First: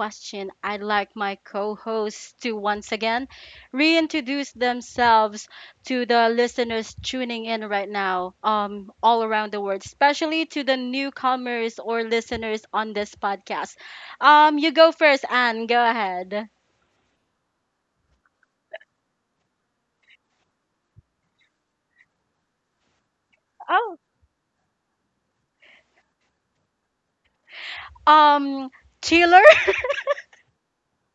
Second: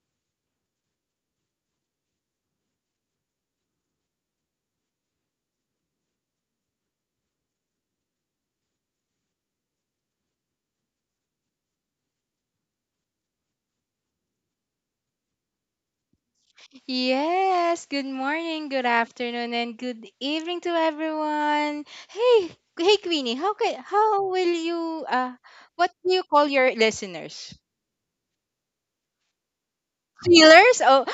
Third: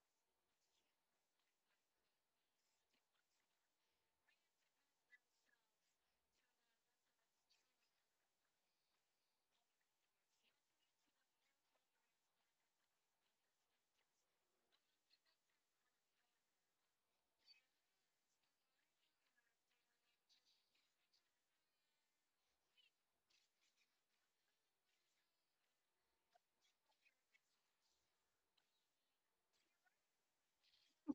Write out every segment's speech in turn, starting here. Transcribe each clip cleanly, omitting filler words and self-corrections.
question, I'd like my co hosts to once again reintroduce themselves to the listeners tuning in right now, all around the world, especially to the newcomers or listeners on this podcast. You go first, Anne, go ahead. Yes, good morning, good afternoon, and good evening to everyone. Hey, hey Queenie, how can, Oh, how will you uh what do you call your listeners? Um, Chiller? Chillers? Oh,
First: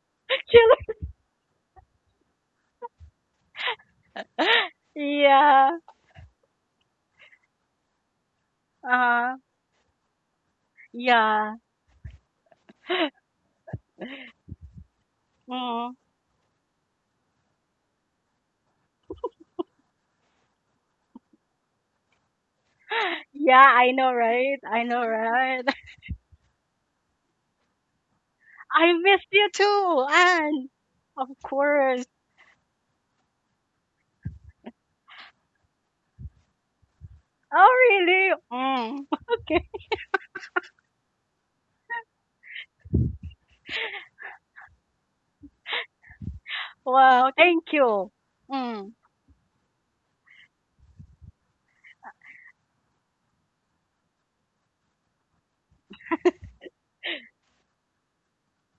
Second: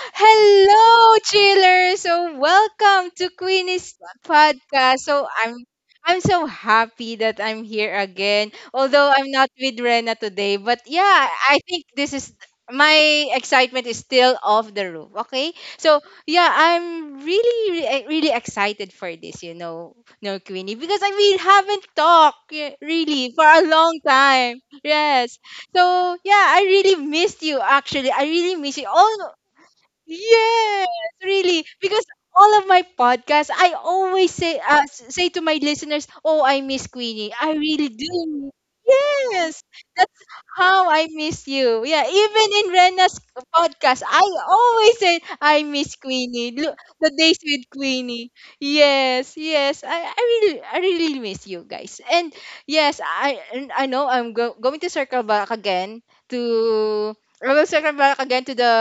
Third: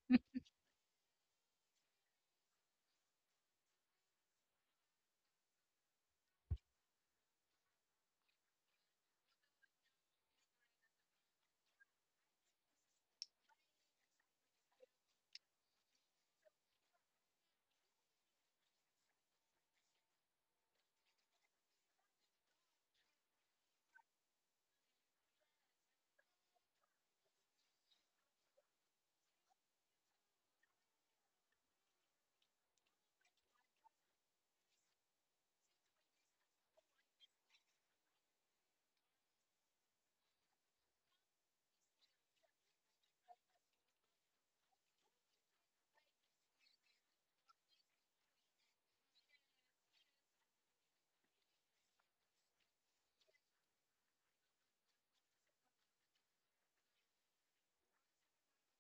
Chiller. hello, chillers. So welcome to Queenie's podcast. Yeah. I'm so happy that I'm here again. Although I'm uh not with Rena today, but yeah, Yeah. I think this is my excitement is still off the roof. Okay, Mm. so yeah, I'm really excited for this. You know, no Queenie, because I mean haven't talked yeah, really for Yeah, a I long know, right? time. I know, Yes, right? so yeah, I really missed you actually. I really miss you. I missed All you too, and yes, of really. Because course. all of my podcasts, I always say to my listeners, "Oh, I miss Queenie. I Oh, really really? do." Mm. Yes, Okay. that's how I miss you. Yeah, even in Rena's podcast, I always say, "I miss Queenie." Look, the Wow. days Thank with you. Queenie. Mm. Yes, yes. I really, I really miss you guys. And yes, I, and I know I'm going to circle back again to welcome back again to the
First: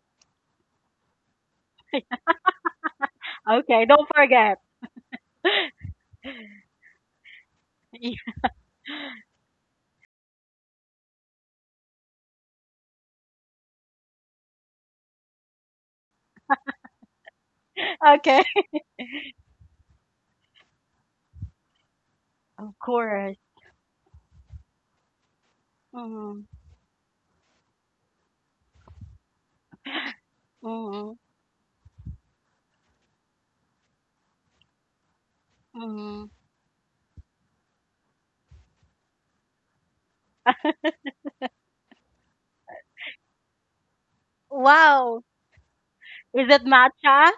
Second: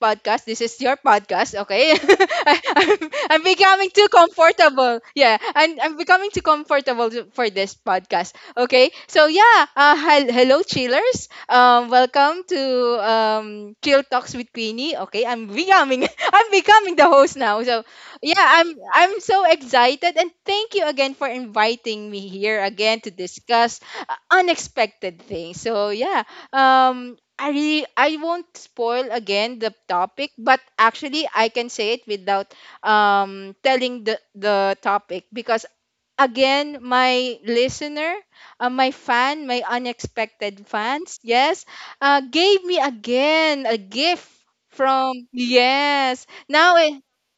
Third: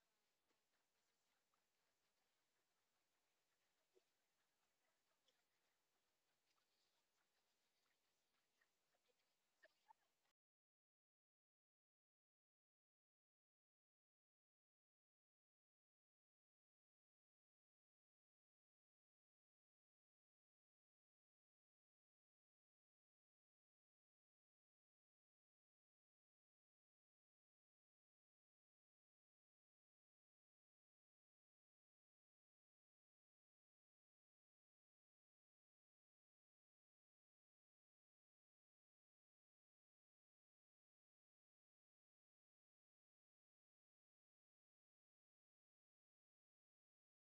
podcast. This is your podcast, okay? I'm Okay. becoming Don't too forget. comfortable. Yeah, I'm becoming too comfortable for this podcast, okay? So yeah, hello chillers. Welcome to Chill Talks with Queenie. Okay, I'm becoming I'm becoming the host now. So yeah, Okay. I'm so excited and thank you again for inviting me here Of again to course. discuss unexpected things. So yeah, Mm. I really I won't spoil again the topic, but Mm. actually I can say it without telling the topic because Mm. again my listener, my fan, my unexpected fans, yes, gave me again a gift Wow. from yes. Is it Now matcha?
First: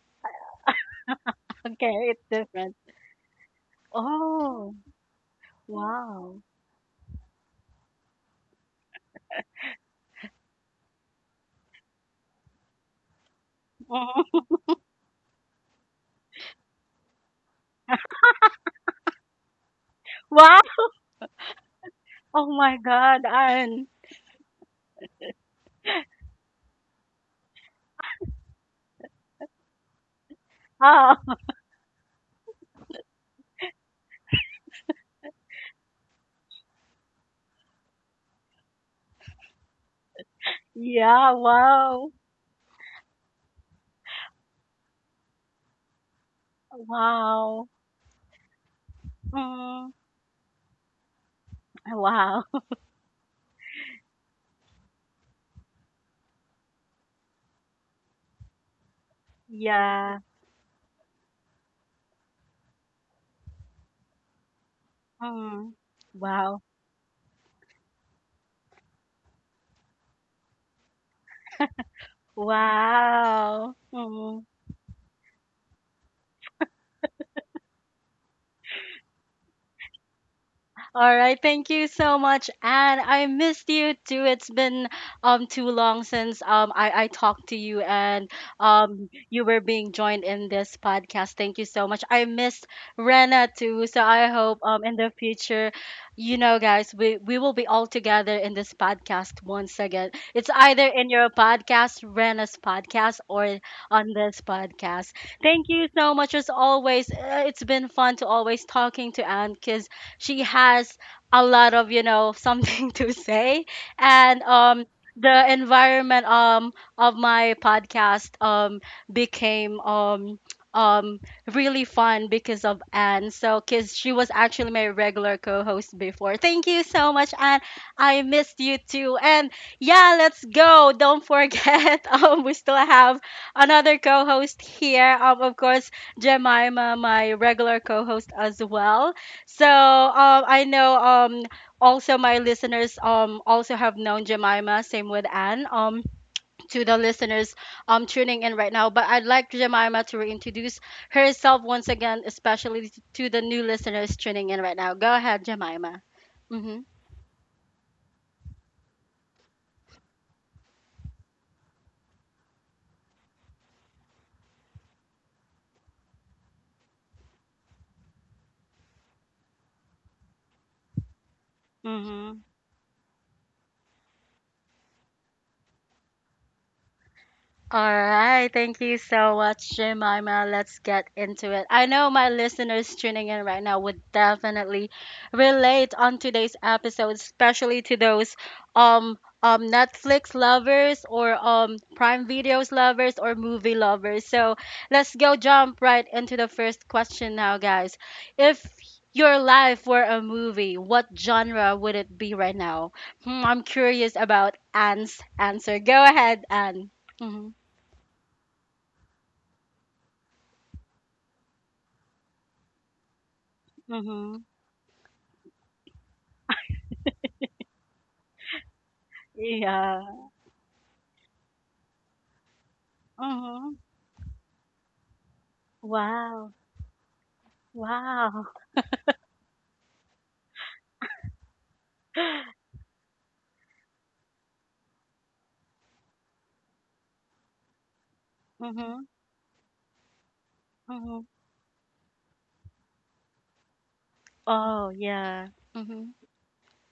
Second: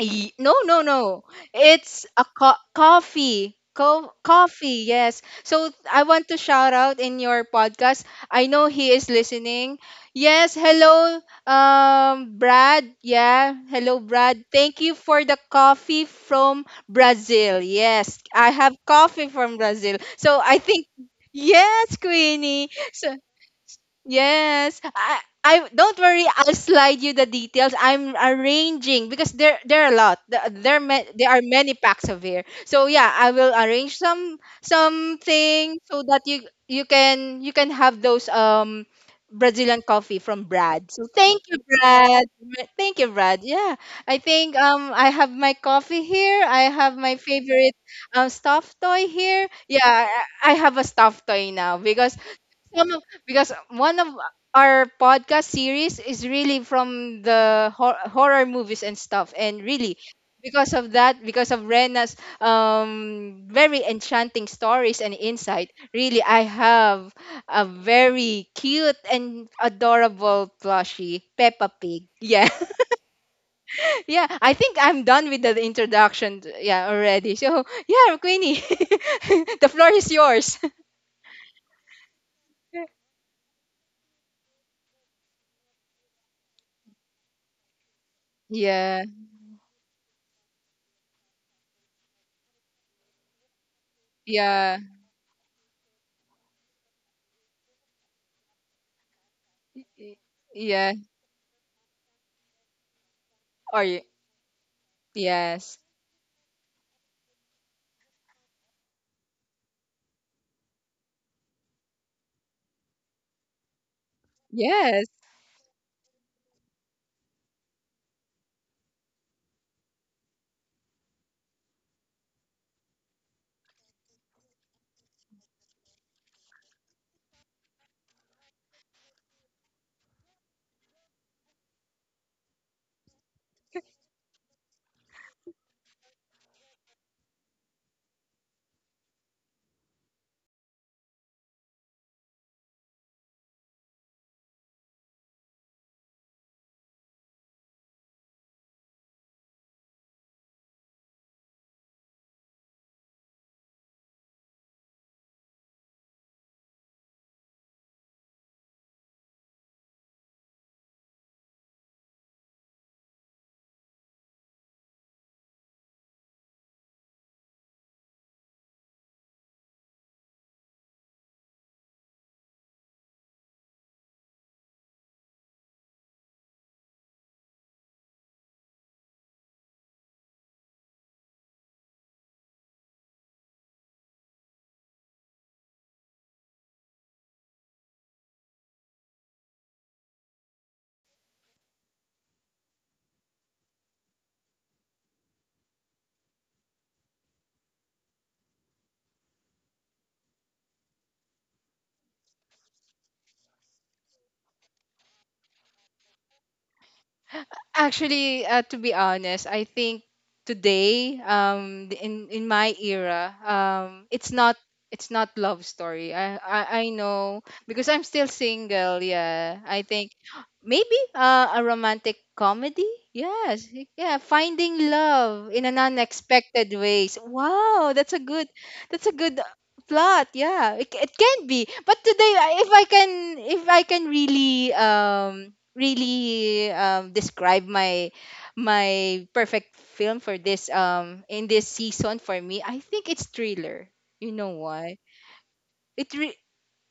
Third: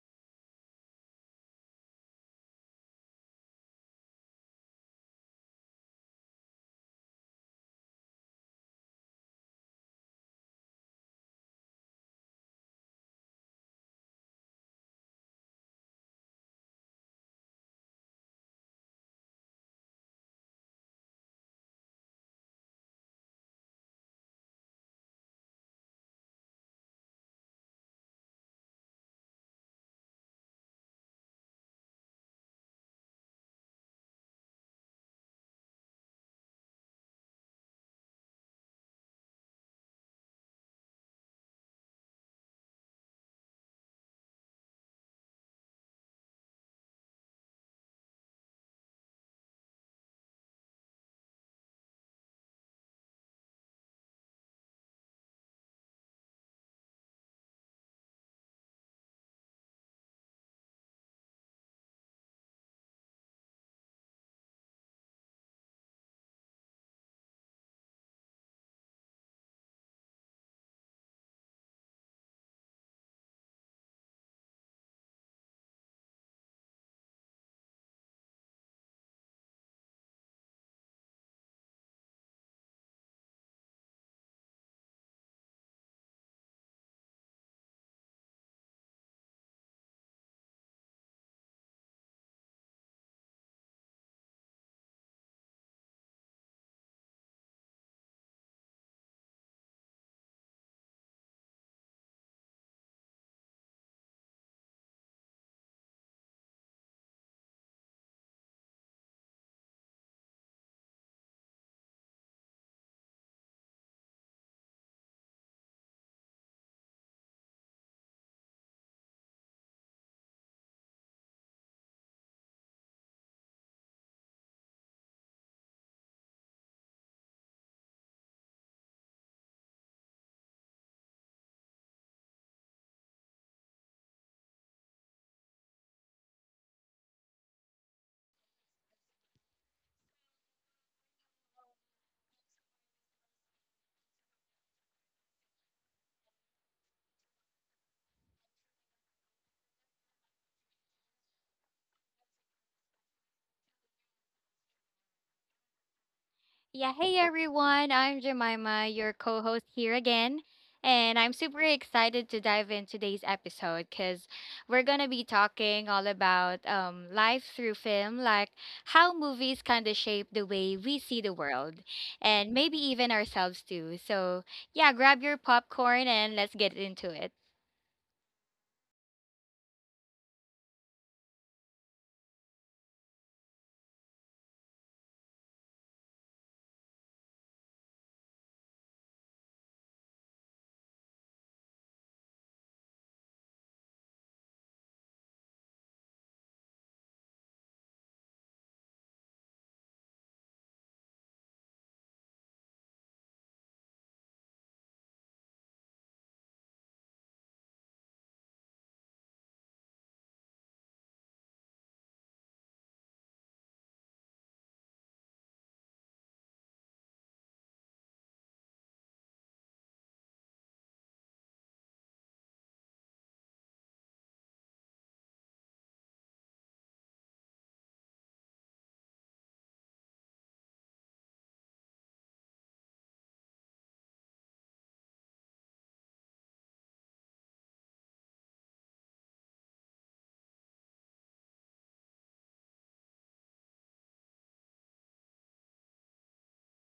No, no, no. It's Okay, it's a different. coffee. Oh, Coffee, yes. So I want to wow. shout out in your podcast. I know he is listening. Yes, hello, Brad. Yeah, hello, Mm. Brad. Thank you for the coffee from Brazil. Yes, I have coffee from Brazil. So Wow. I think yes, Oh Queenie. my So God. And yes, I don't worry. I'll slide you the details. I'm arranging because there are a lot. There oh, are many packs of here. So yeah, I will arrange some something so that you can have those Brazilian coffee from Brad. So yeah. thank you, Wow. Brad. Thank you, Brad. Yeah, I think I have my coffee here. I have my Wow. favorite stuffed toy here. Yeah, Mm. I have a stuffed toy now Ah, because wow. One of our podcast series is really from the horror movies and stuff, and really Yeah. because of that, because of Rena's very enchanting stories and insight, Mm. really I Wow. have a very cute and adorable plushie Peppa Pig, yeah. Wow. Yeah, Mm. I think I'm done with the introduction yeah already, so yeah Queenie, the floor is yours. All right, thank you so much, Anne. I missed you too. It's been too long since um I talked to you and Yeah, you were being joined in this podcast. Thank you so much. I missed Rena too, so I hope yeah, in the future, you know, guys, we will be all together in this podcast once again. It's either yeah, in your podcast, Rena's podcast, or are you on this podcast. Thank yes. you so much as always. It's been fun to always talking to Anne because she has a lot of you know something to say and Yes. the environment of my podcast became um really fun because of Anne. So cuz she was actually my regular co-host before. Thank you so much Anne. I missed you too. And yeah, let's go. Don't forget we still have another co-host here. Of course Jemima, my regular co-host as well. So I know also my listeners also have known Jemima, same with Anne, to the listeners tuning in right now. But I'd like Jemima to reintroduce herself once again, especially to the new listeners tuning in right now. Go ahead, Jemima. Mm-hmm. Yeah, hey everyone. I'm Jemima, your co host here again. And I'm super excited to dive in today's episode because we're going to be talking all about life through film, like how movies kind of shape the way we see the world Mm-hmm. and maybe even ourselves too. So, yeah, grab your popcorn and let's get into it. All right, thank you so much, Jemima. Let's get into it. I know my listeners tuning in right now would definitely relate on today's episode, especially to those Netflix lovers or Prime Videos lovers or movie lovers. So let's go jump right into the first question now, guys. If your life were a movie, what genre would it be right now? Hmm, I'm curious about Anne's answer. Go ahead, Anne. Mm-hmm. Actually, to be honest, I think today, in my era, it's Mhm. Not love story. I know because I'm still single. Yeah, I Yeah. think. Maybe a romantic comedy? Yes. Mhm. Yeah, finding love in an Wow. unexpected ways. Wow, that's a Wow. good that's a good uh, plot. Yeah, it can be. But today if I can really really describe Mhm. my perfect film for this Mhm. in this season for me, I think it's thriller. You know Oh, why? yeah. Mhm. It re-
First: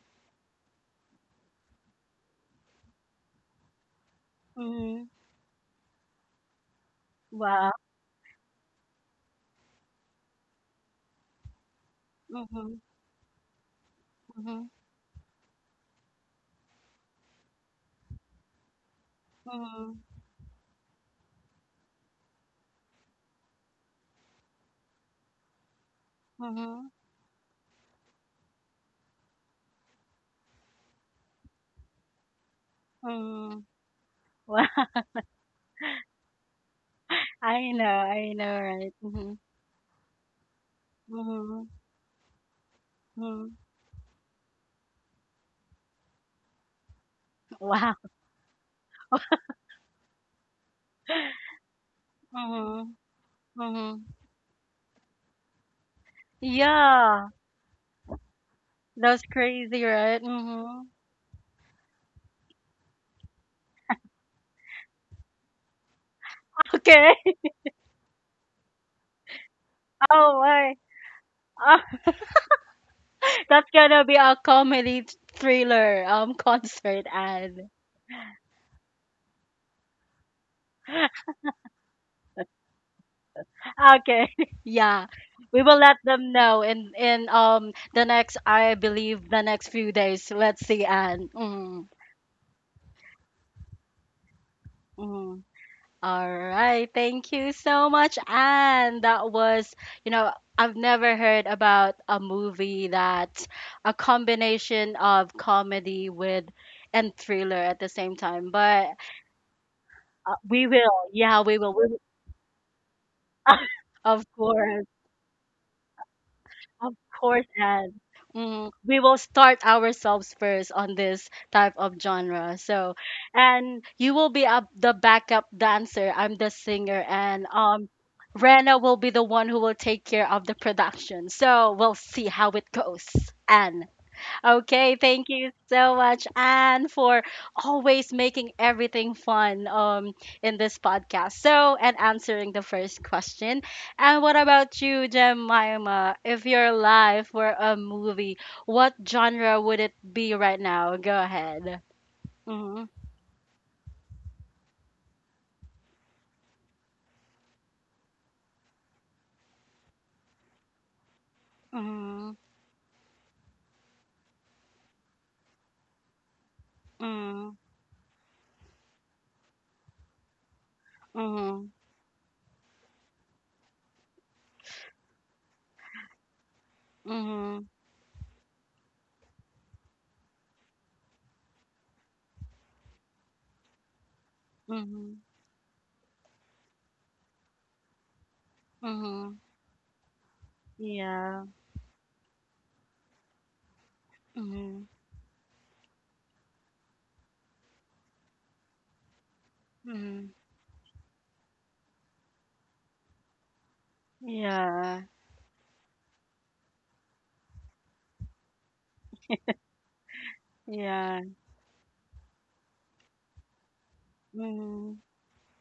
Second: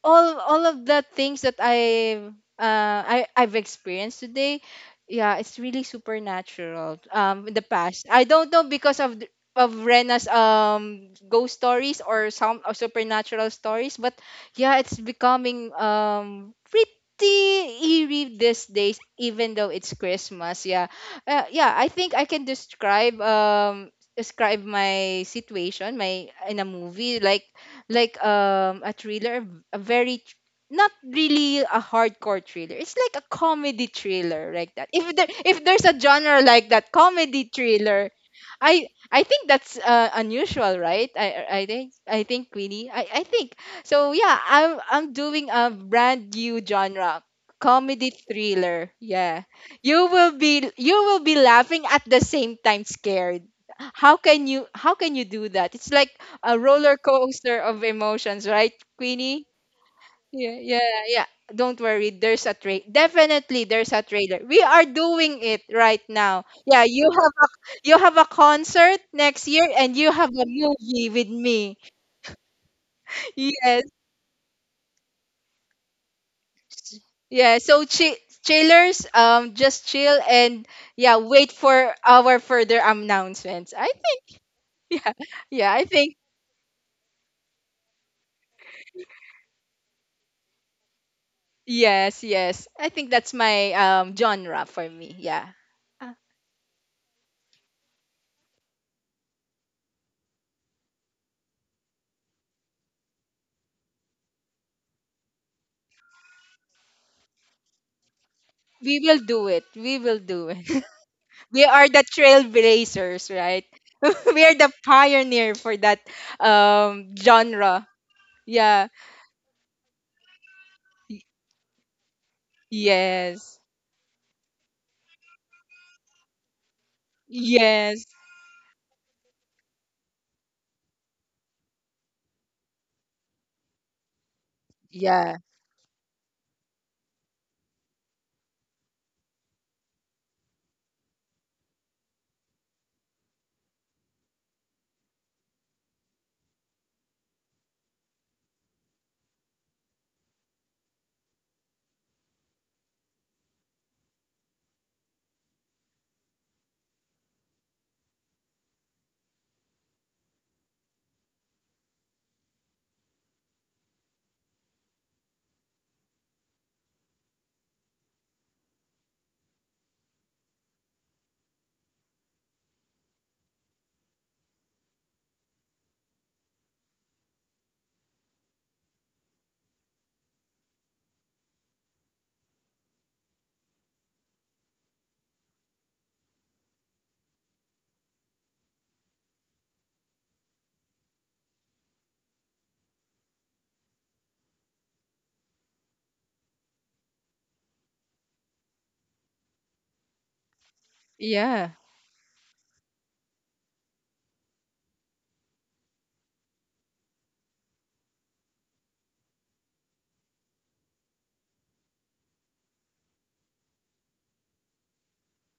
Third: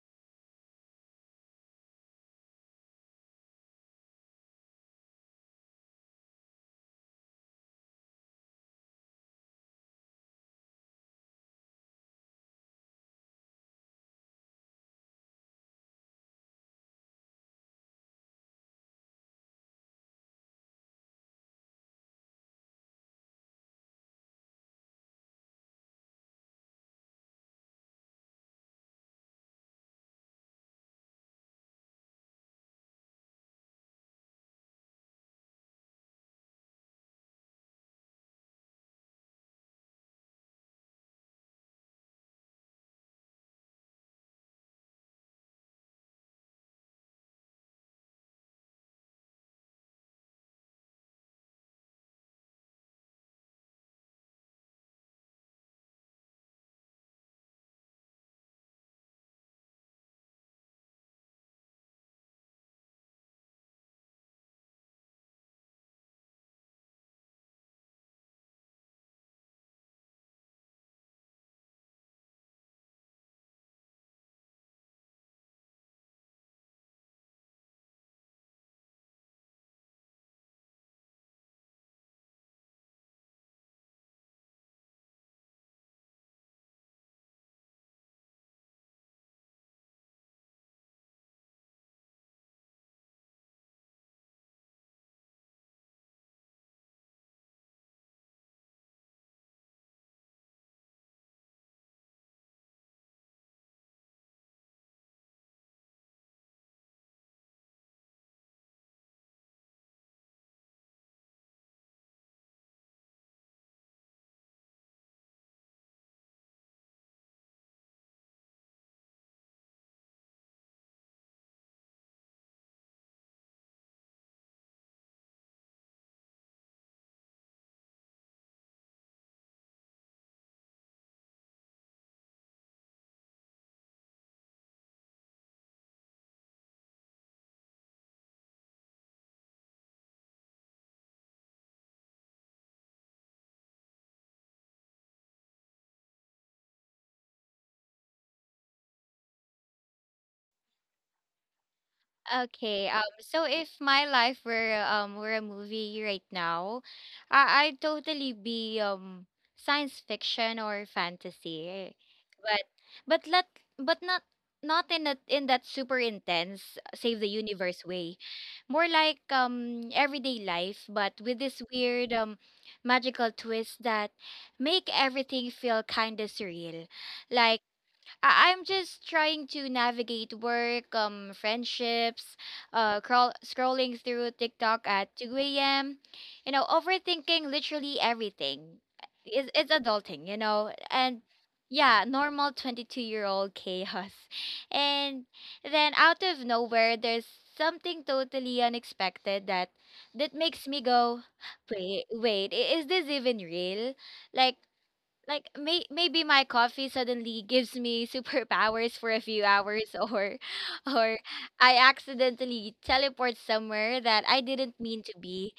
all of the things that I I've experienced today, Mhm. yeah, it's really supernatural. In the Wow. past, I don't know because of Rena's ghost stories or some or Mhm. supernatural stories, but Mhm. yeah, it's becoming pretty eerie these days, even though it's Mhm. Christmas. Yeah, yeah, I think I can describe my situation my in a Mhm. movie like a thriller, a very tr- not really a hardcore thriller. It's like a Mhm. comedy thriller Wow. like that. If there's a genre like that, comedy I know. thriller, I know, right? I Mhm. think that's unusual, right? Mhm. I think Queenie. I think Mhm. so. Yeah, I'm doing a brand new genre, Wow. comedy thriller. Yeah, you will be laughing at the same time Mhm. scared. Mhm. How can you do that? It's like a roller Yeah. coaster of emotions, right, That's Queenie? crazy, right? Yeah, Mhm. yeah, yeah. Don't worry, there's a trailer. Definitely, there's a trailer. We are doing it right now. Yeah, Okay. You have a concert next year, and you have Oh, a my. movie with me. That's Yes, gonna be a comedy thriller concert yeah. ad. So chillers, just chill and yeah, wait for our further announcements. I Okay. think, Yeah. yeah, We yeah. will I let think them know in the next, I believe, the next few days. Let's see, Anne. Mm, yes, yes. I think that's my genre for me. mm. Yeah. All right. Thank you so much, Anne. That was, you know, I've never heard about a movie that a combination of comedy with and thriller at the same time. But We will do it. We will do we it. will. Yeah, we We will. are We will. the trailblazers, right? Of We are the course. pioneer for that Of course, genre. and mm, Yeah. we will start ourselves first on Y- this type of genre. So, yes. and you will be up the backup dancer. I'm the singer, and Yes. Rena will be the one who will take care of the production. So we'll see how it goes. And okay, thank Yeah. you so much, Anne, for always making everything fun in this podcast. So, and answering the first question. And what about you, Jemima? If your life were a movie, what genre would it be right now? Go ahead. Mhm. Okay, so if my life were a movie right now, I'd totally be science fiction or fantasy. Mhm. But but let but not in that super intense save the universe way. More like everyday life, but with this Mhm. weird magical twist that make everything feel kind of surreal. Like Mhm. I'm just trying to navigate work, friendships, scrolling through Mhm. TikTok at Mhm. 2 a.m., you know, overthinking literally everything. Mhm. It's adulting, you know, and Yeah. yeah, normal 22-year-old chaos. Mhm. And then out of nowhere, there's something totally unexpected that Mhm. makes me go, Yeah. wait, wait, is this even real? Like, Yeah. Maybe my coffee suddenly gives me superpowers for a few hours or Yeah. I accidentally teleport somewhere that I didn't Mhm. mean to be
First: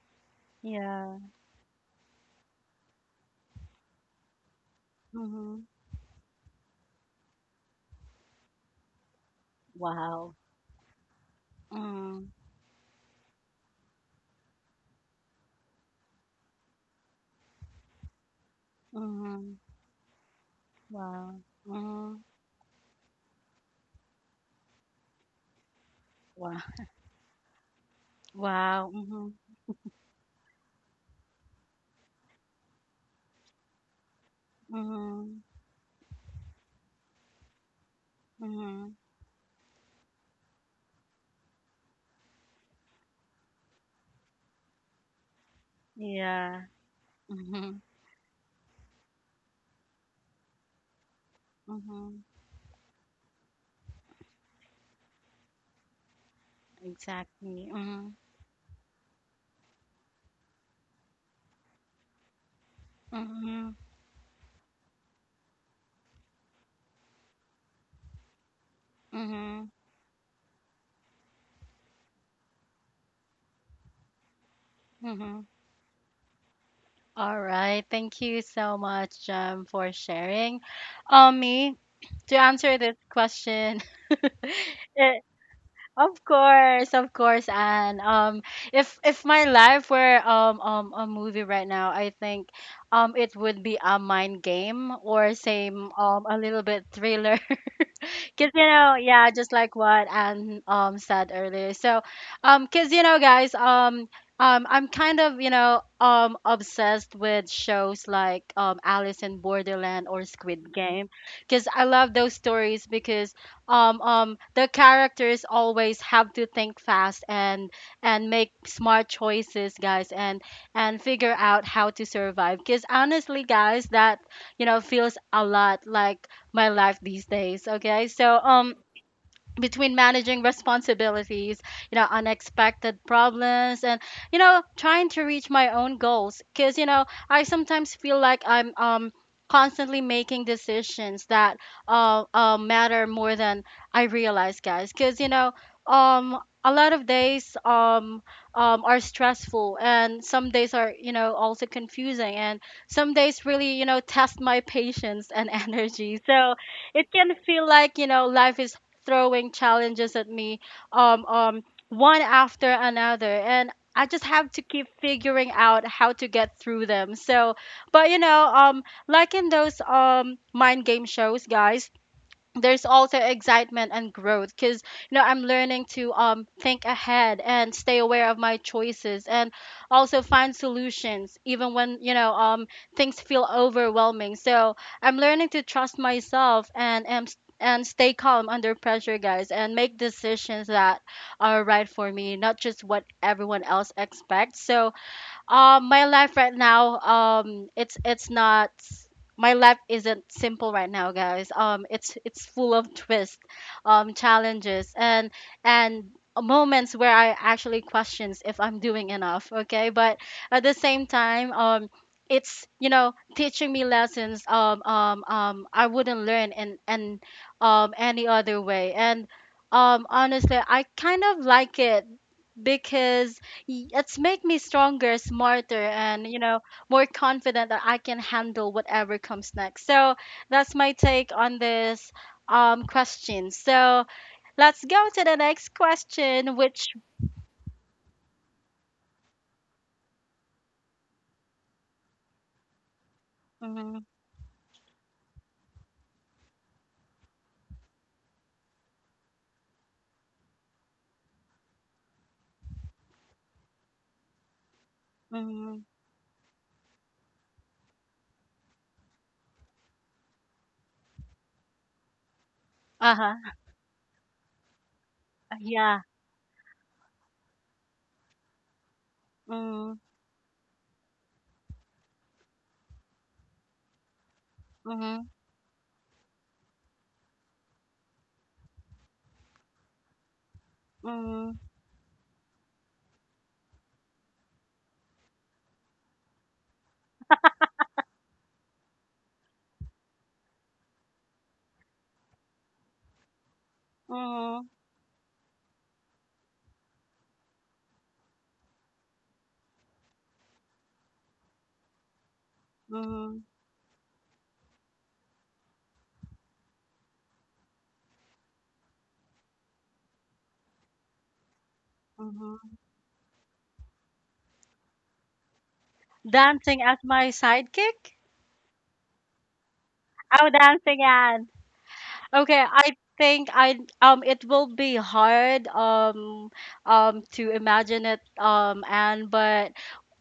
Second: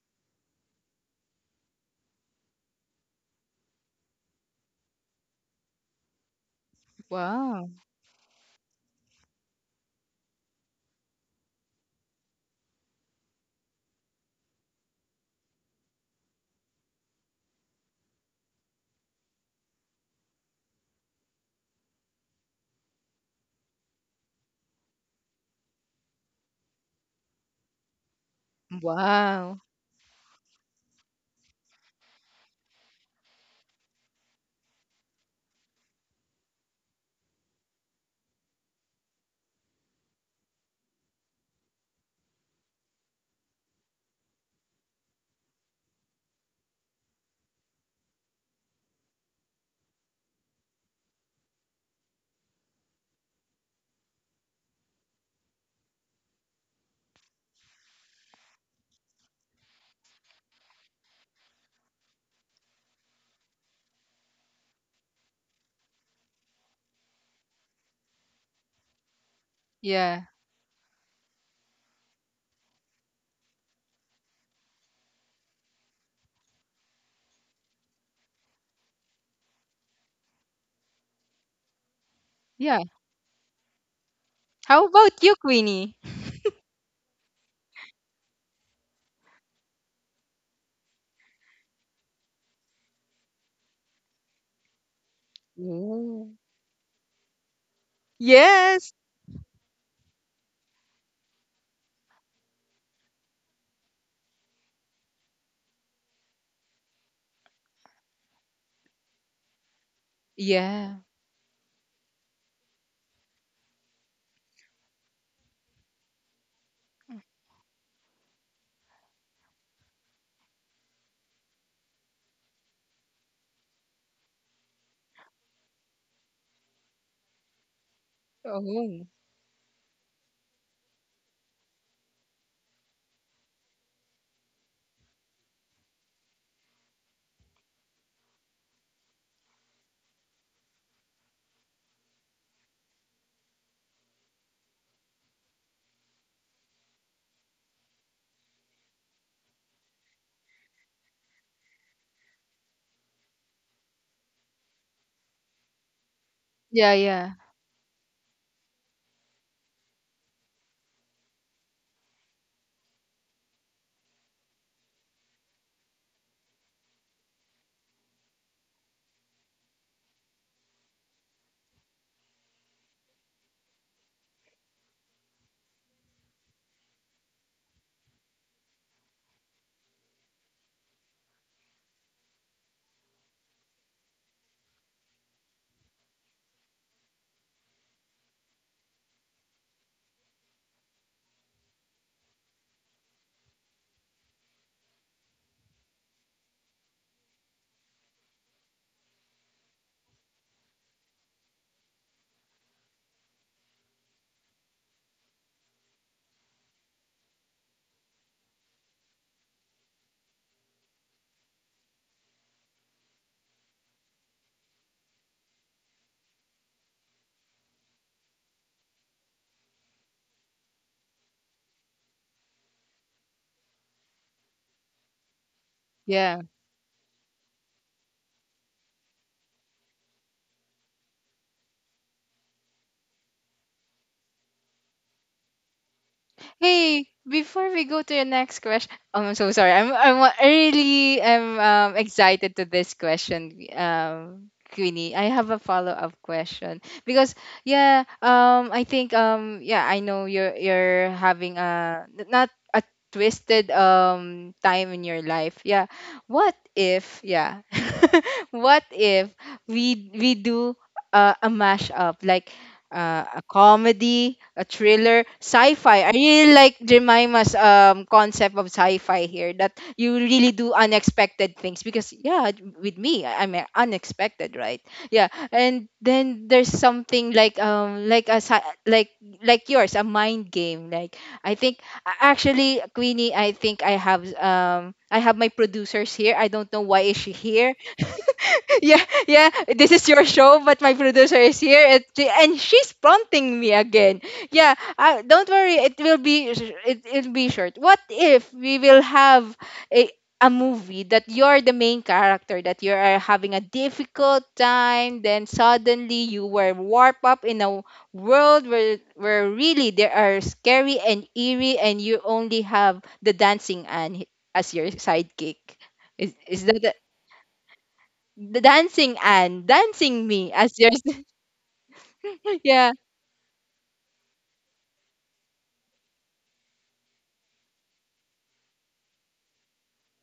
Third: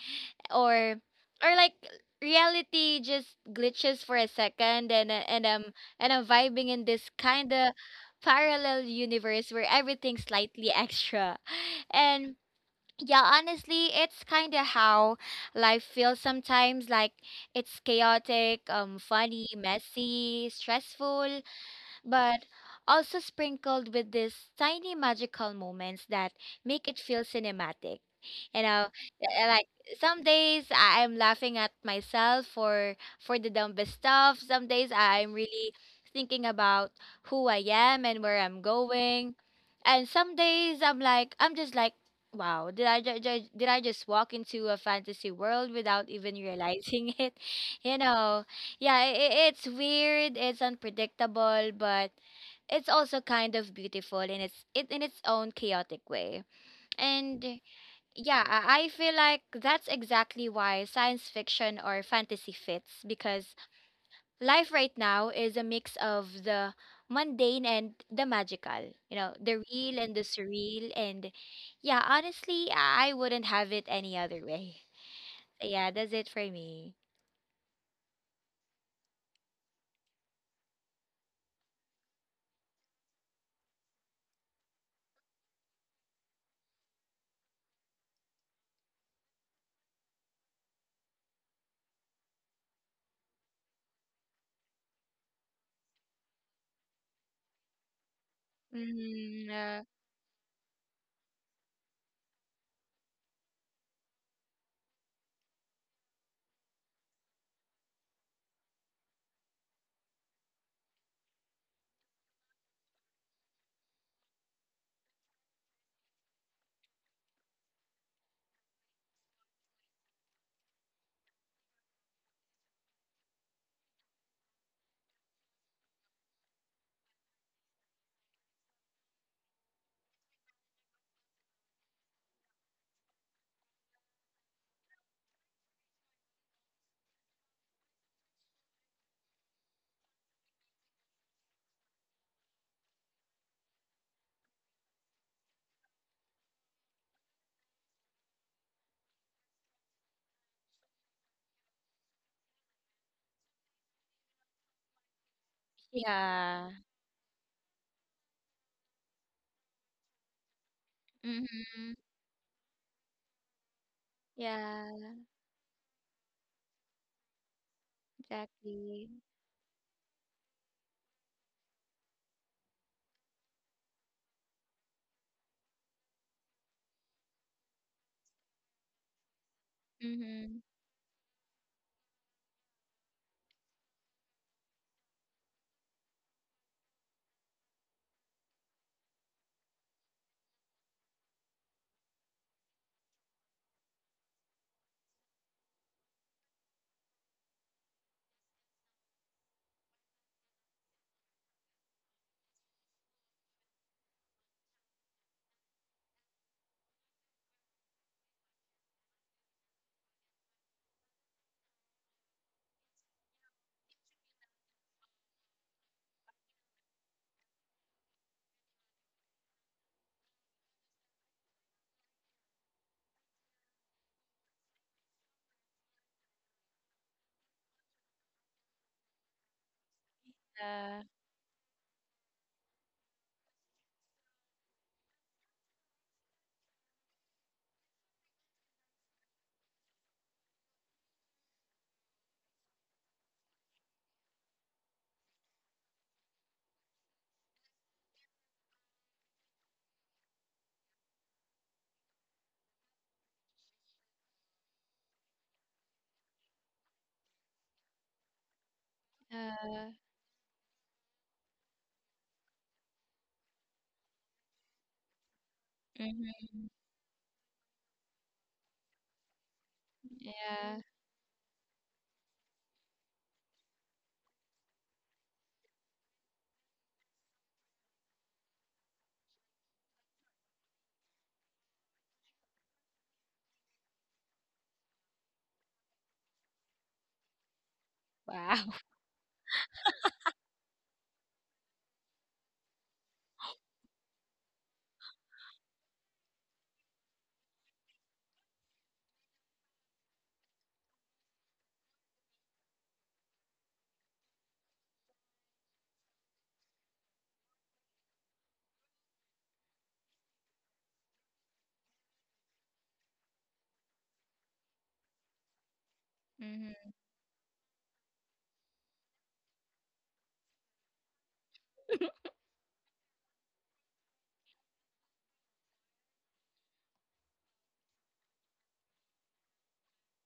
or Yeah. or like reality just glitches for a second and uh, and um Mhm. and I'm vibing in this kind Wow. of parallel universe where everything's Wow. slightly extra Mm, and yeah, honestly, it's kind of how life feels sometimes. Like it's chaotic, funny, mhm. messy, Wow. stressful, Mhm. but also sprinkled with these tiny magical moments that Wow. make it feel cinematic. You know, Wow. Mhm. Wow. like some days I'm laughing at myself for the dumbest stuff. Some days I'm Mhm. really thinking about who I am and where I'm Mhm. going. And some days I'm just like, wow, did I just walk into a fantasy world without even Yeah. realizing it? Mhm. You know, yeah, it's weird, it's unpredictable, but Mhm. it's also kind of beautiful in its it in its own chaotic way. And Exactly. Mhm. yeah, I feel like that's exactly why science fiction or fantasy fits because Mhm. life right now is a mix of the mundane and the magical. You know, the Mhm. real and the Yeah. surreal, and yeah, honestly, I wouldn't have it any other way. Mhm. Yeah, that's it for me. All right. Thank you so much, for sharing. Me to Yeah. answer this question. How about It, you, Queenie? of course, of course, and if my life were a movie right now, I think it would be a mind game or same Ooh. a little bit thriller. Cause you Yes. know, yeah, Mm, just like uh, what Anne said earlier. So, cause you know, guys, I'm kind of you know obsessed with shows like Alice in Borderland or Squid Yeah. Game, cause I love those stories because the characters always have to think fast and make smart choices, guys, and figure out how to survive. Cause honestly, guys, that you know feels a lot like my life these days. Okay, so Oh. between managing responsibilities, you know, unexpected problems, and you know, trying to reach my own goals. Because you know, I sometimes feel like I'm constantly making decisions that matter more than I realize, guys. Because you know, um. A lot of days are stressful, and some days are, you know, also confusing, and some days really, you know, test my patience and energy. So, yeah. Yeah, it yeah. can feel like you know life is throwing challenges at me um um Mhm. one after another and I just have to keep Yeah, figuring out how to get through them. So, but you know, exactly. like in those mind game shows, guys, there's also excitement and growth because you know I'm learning to think ahead and stay aware of my choices and also find Mhm. solutions even when you know things feel overwhelming. So I'm learning to trust myself and am and stay calm under pressure, guys, and make decisions that are right for me, not just what everyone else expects. So my life right now, it's not. My life isn't simple right now, guys. It's full of twists, challenges, and moments where I actually questions if I'm doing enough. Okay, but at the same time, it's you know teaching me lessons. I wouldn't learn in and any other way. And honestly, I kind of like it because Y- it's make me stronger, smarter, and you Yeah. know more confident that I can handle whatever comes next. So that's my Yeah. take on this question. So let's go to the next question, which Hey, before we go to the next question, oh, I'm so sorry. I'm really I'm excited to this question, mm, Queenie. I have a follow up question because yeah, I think yeah, I know you're having not a twisted time in your life. Yeah, mm, what if yeah, what if Yeah. We do a mashup like uh huh a comedy, a thriller, sci-fi. yeah I really Mhm. like Jemima's concept of sci-fi here that mm, you really do Yeah. unexpected things because yeah, with me I'm unexpected, right? Yeah, mm, and then there's something like a like yours, a mind game. Like I mm, think actually Queenie, I think I have my producers here. I don't know why is she here. Wow. Yeah, yeah, this is your show, but my producer is here, and, and she's prompting me again. mm, Yeah, don't worry, it will be it will be short. What if we will have a a movie that you're the main character, that you are mm, having a difficult time, then suddenly you were warped up in a world where really there are scary and eerie, and you only mm. have the dancing and as your sidekick. Is Dancing Mhm. that? as my sidekick. The dancing and dancing me Oh, as your dancing Anne. Okay, yeah, I think I it will be hard to imagine it and but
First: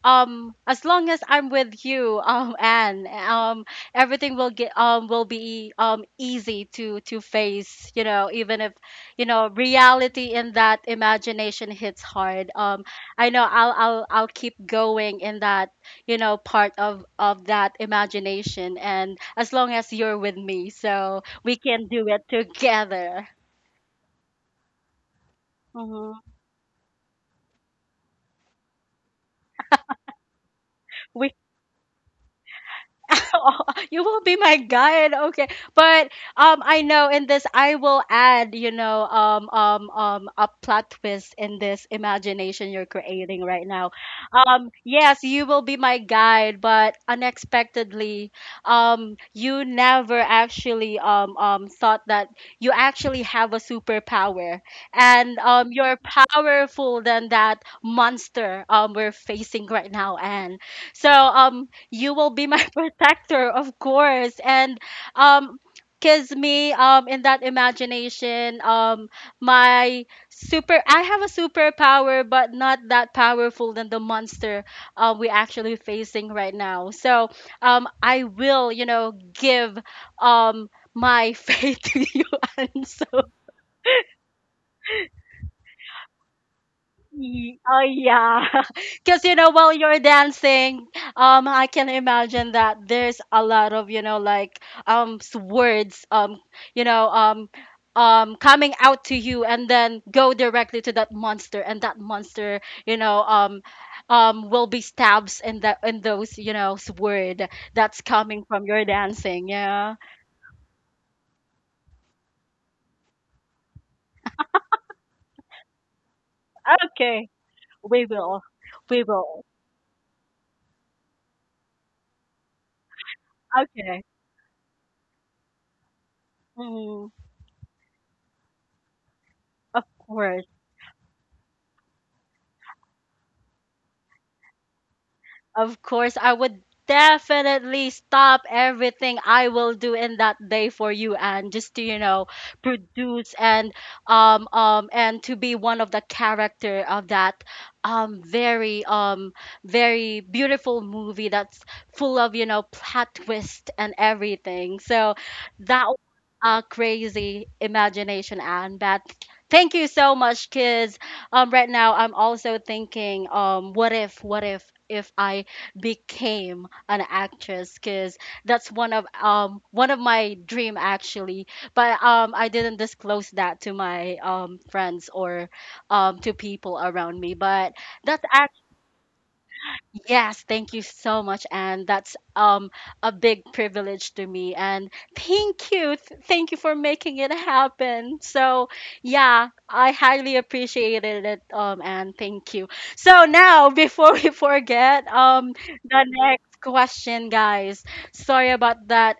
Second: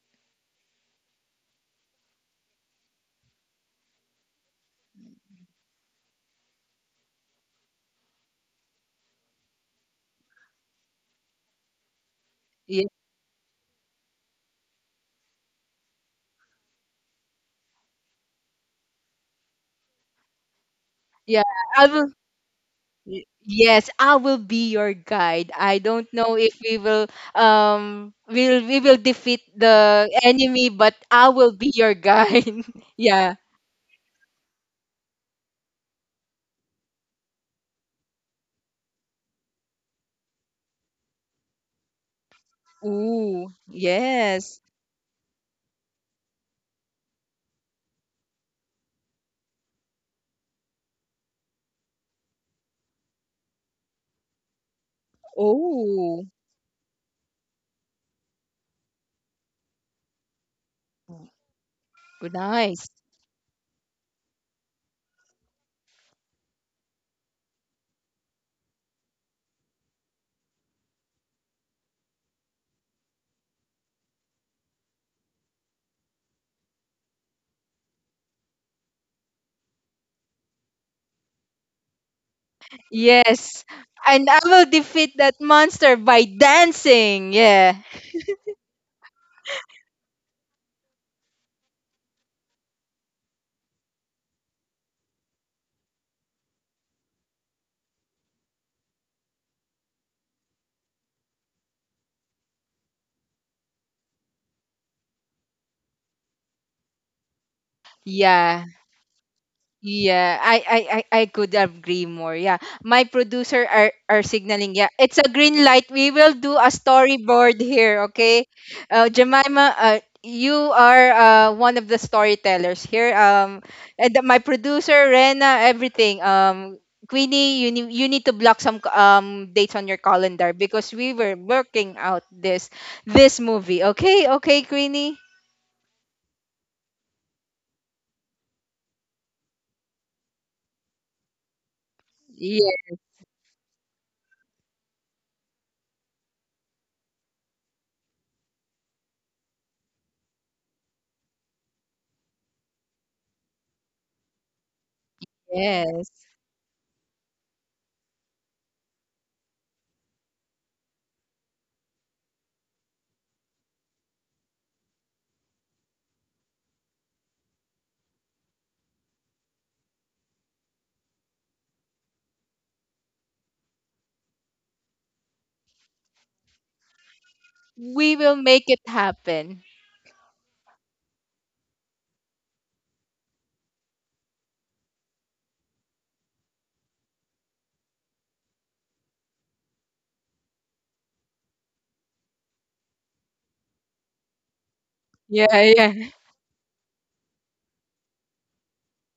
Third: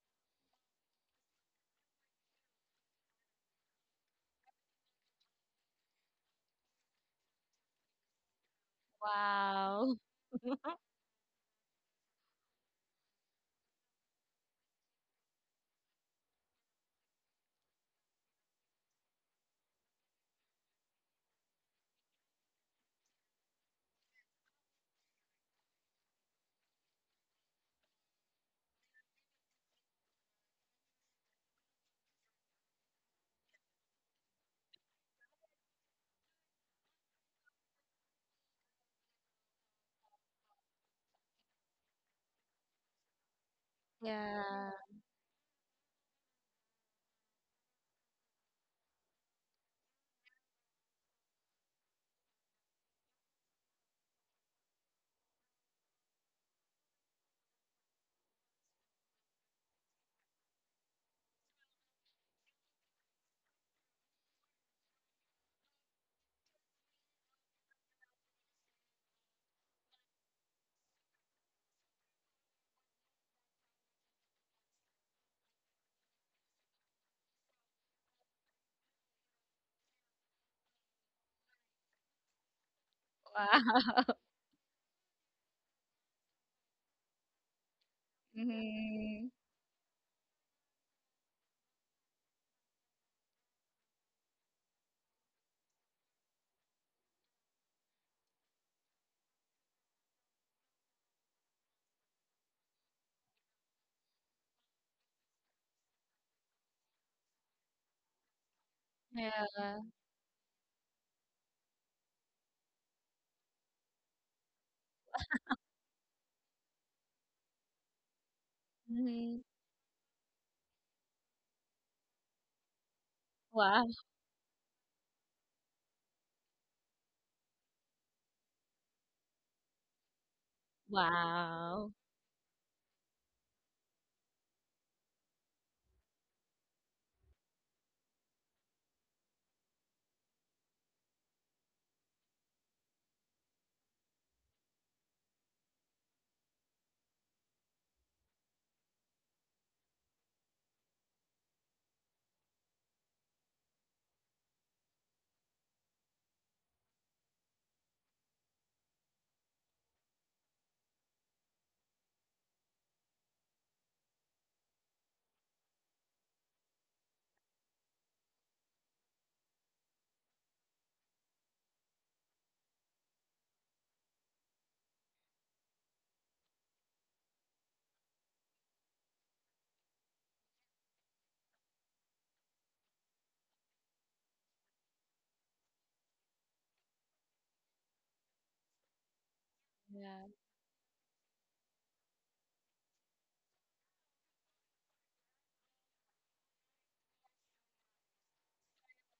as long as I'm with you, Anne, everything will get will be easy to face, you know, even if you know Wow. reality in that imagination hits hard. Yeah, I know I'll keep going in that, you know, part of that imagination and as long as you're with me, so yeah, we can I do will it together. Yes I will be your guide. I don't Mhm. know if we will we will defeat the enemy, but I We will be your guide. Yeah, you will be my guide. Okay. But I know in this I will add, you know, a plot twist in this imagination you're ooh, creating right now. yes, Yeah. Yes, you will be my guide, but unexpectedly, you never actually thought that you actually have a superpower and you're oh powerful than that monster we're facing right now and so you will be my nice, protector, of course. And um, cause me, in that imagination, my super, I have a superpower, but not that powerful than the monster, we actually facing right now. So, I will, you know, give, my faith to you, and so. yes, Wow. and I will defeat that monster by dancing, Y- Oh yeah, yeah, because Mhm. you know while you're dancing, I can imagine that there's a lot of you know like s- words you know coming out to you and then go directly to that monster and that monster you know will be stabs in that in those you know s- word that's coming from yeah. your dancing. Yeah. Yeah. Yeah, I could agree more. Yeah. My producer are signaling, yeah. It's a green light. We will do a Okay, storyboard we here, will, okay? we Mhm. will. Jemima, you are one of the storytellers here. Wow. Okay. And my producer Rena, everything. Mm, Queenie, you need to block some dates of on your course. calendar because we were Wow. working out this movie. Okay? Okay, Queenie? Of course, I would definitely stop everything I will do in that day for you, and just to you know produce and to be one of the character of that very very beautiful movie that's full of you know plot twist and everything. So that was Yes. a crazy imagination, and but thank you so much, kids. Right now I'm also thinking, what if I became an actress, because that's one of my dream actually. But I didn't disclose that to my friends or to people around me, but We that's... will make it happen. Yes, thank you so much, and that's a big privilege to me. And thank you, thank you for making it happen. So yeah, I Yeah. highly appreciated it. And thank you. So now, before we forget, Yeah, yeah. the next question, guys. Sorry about that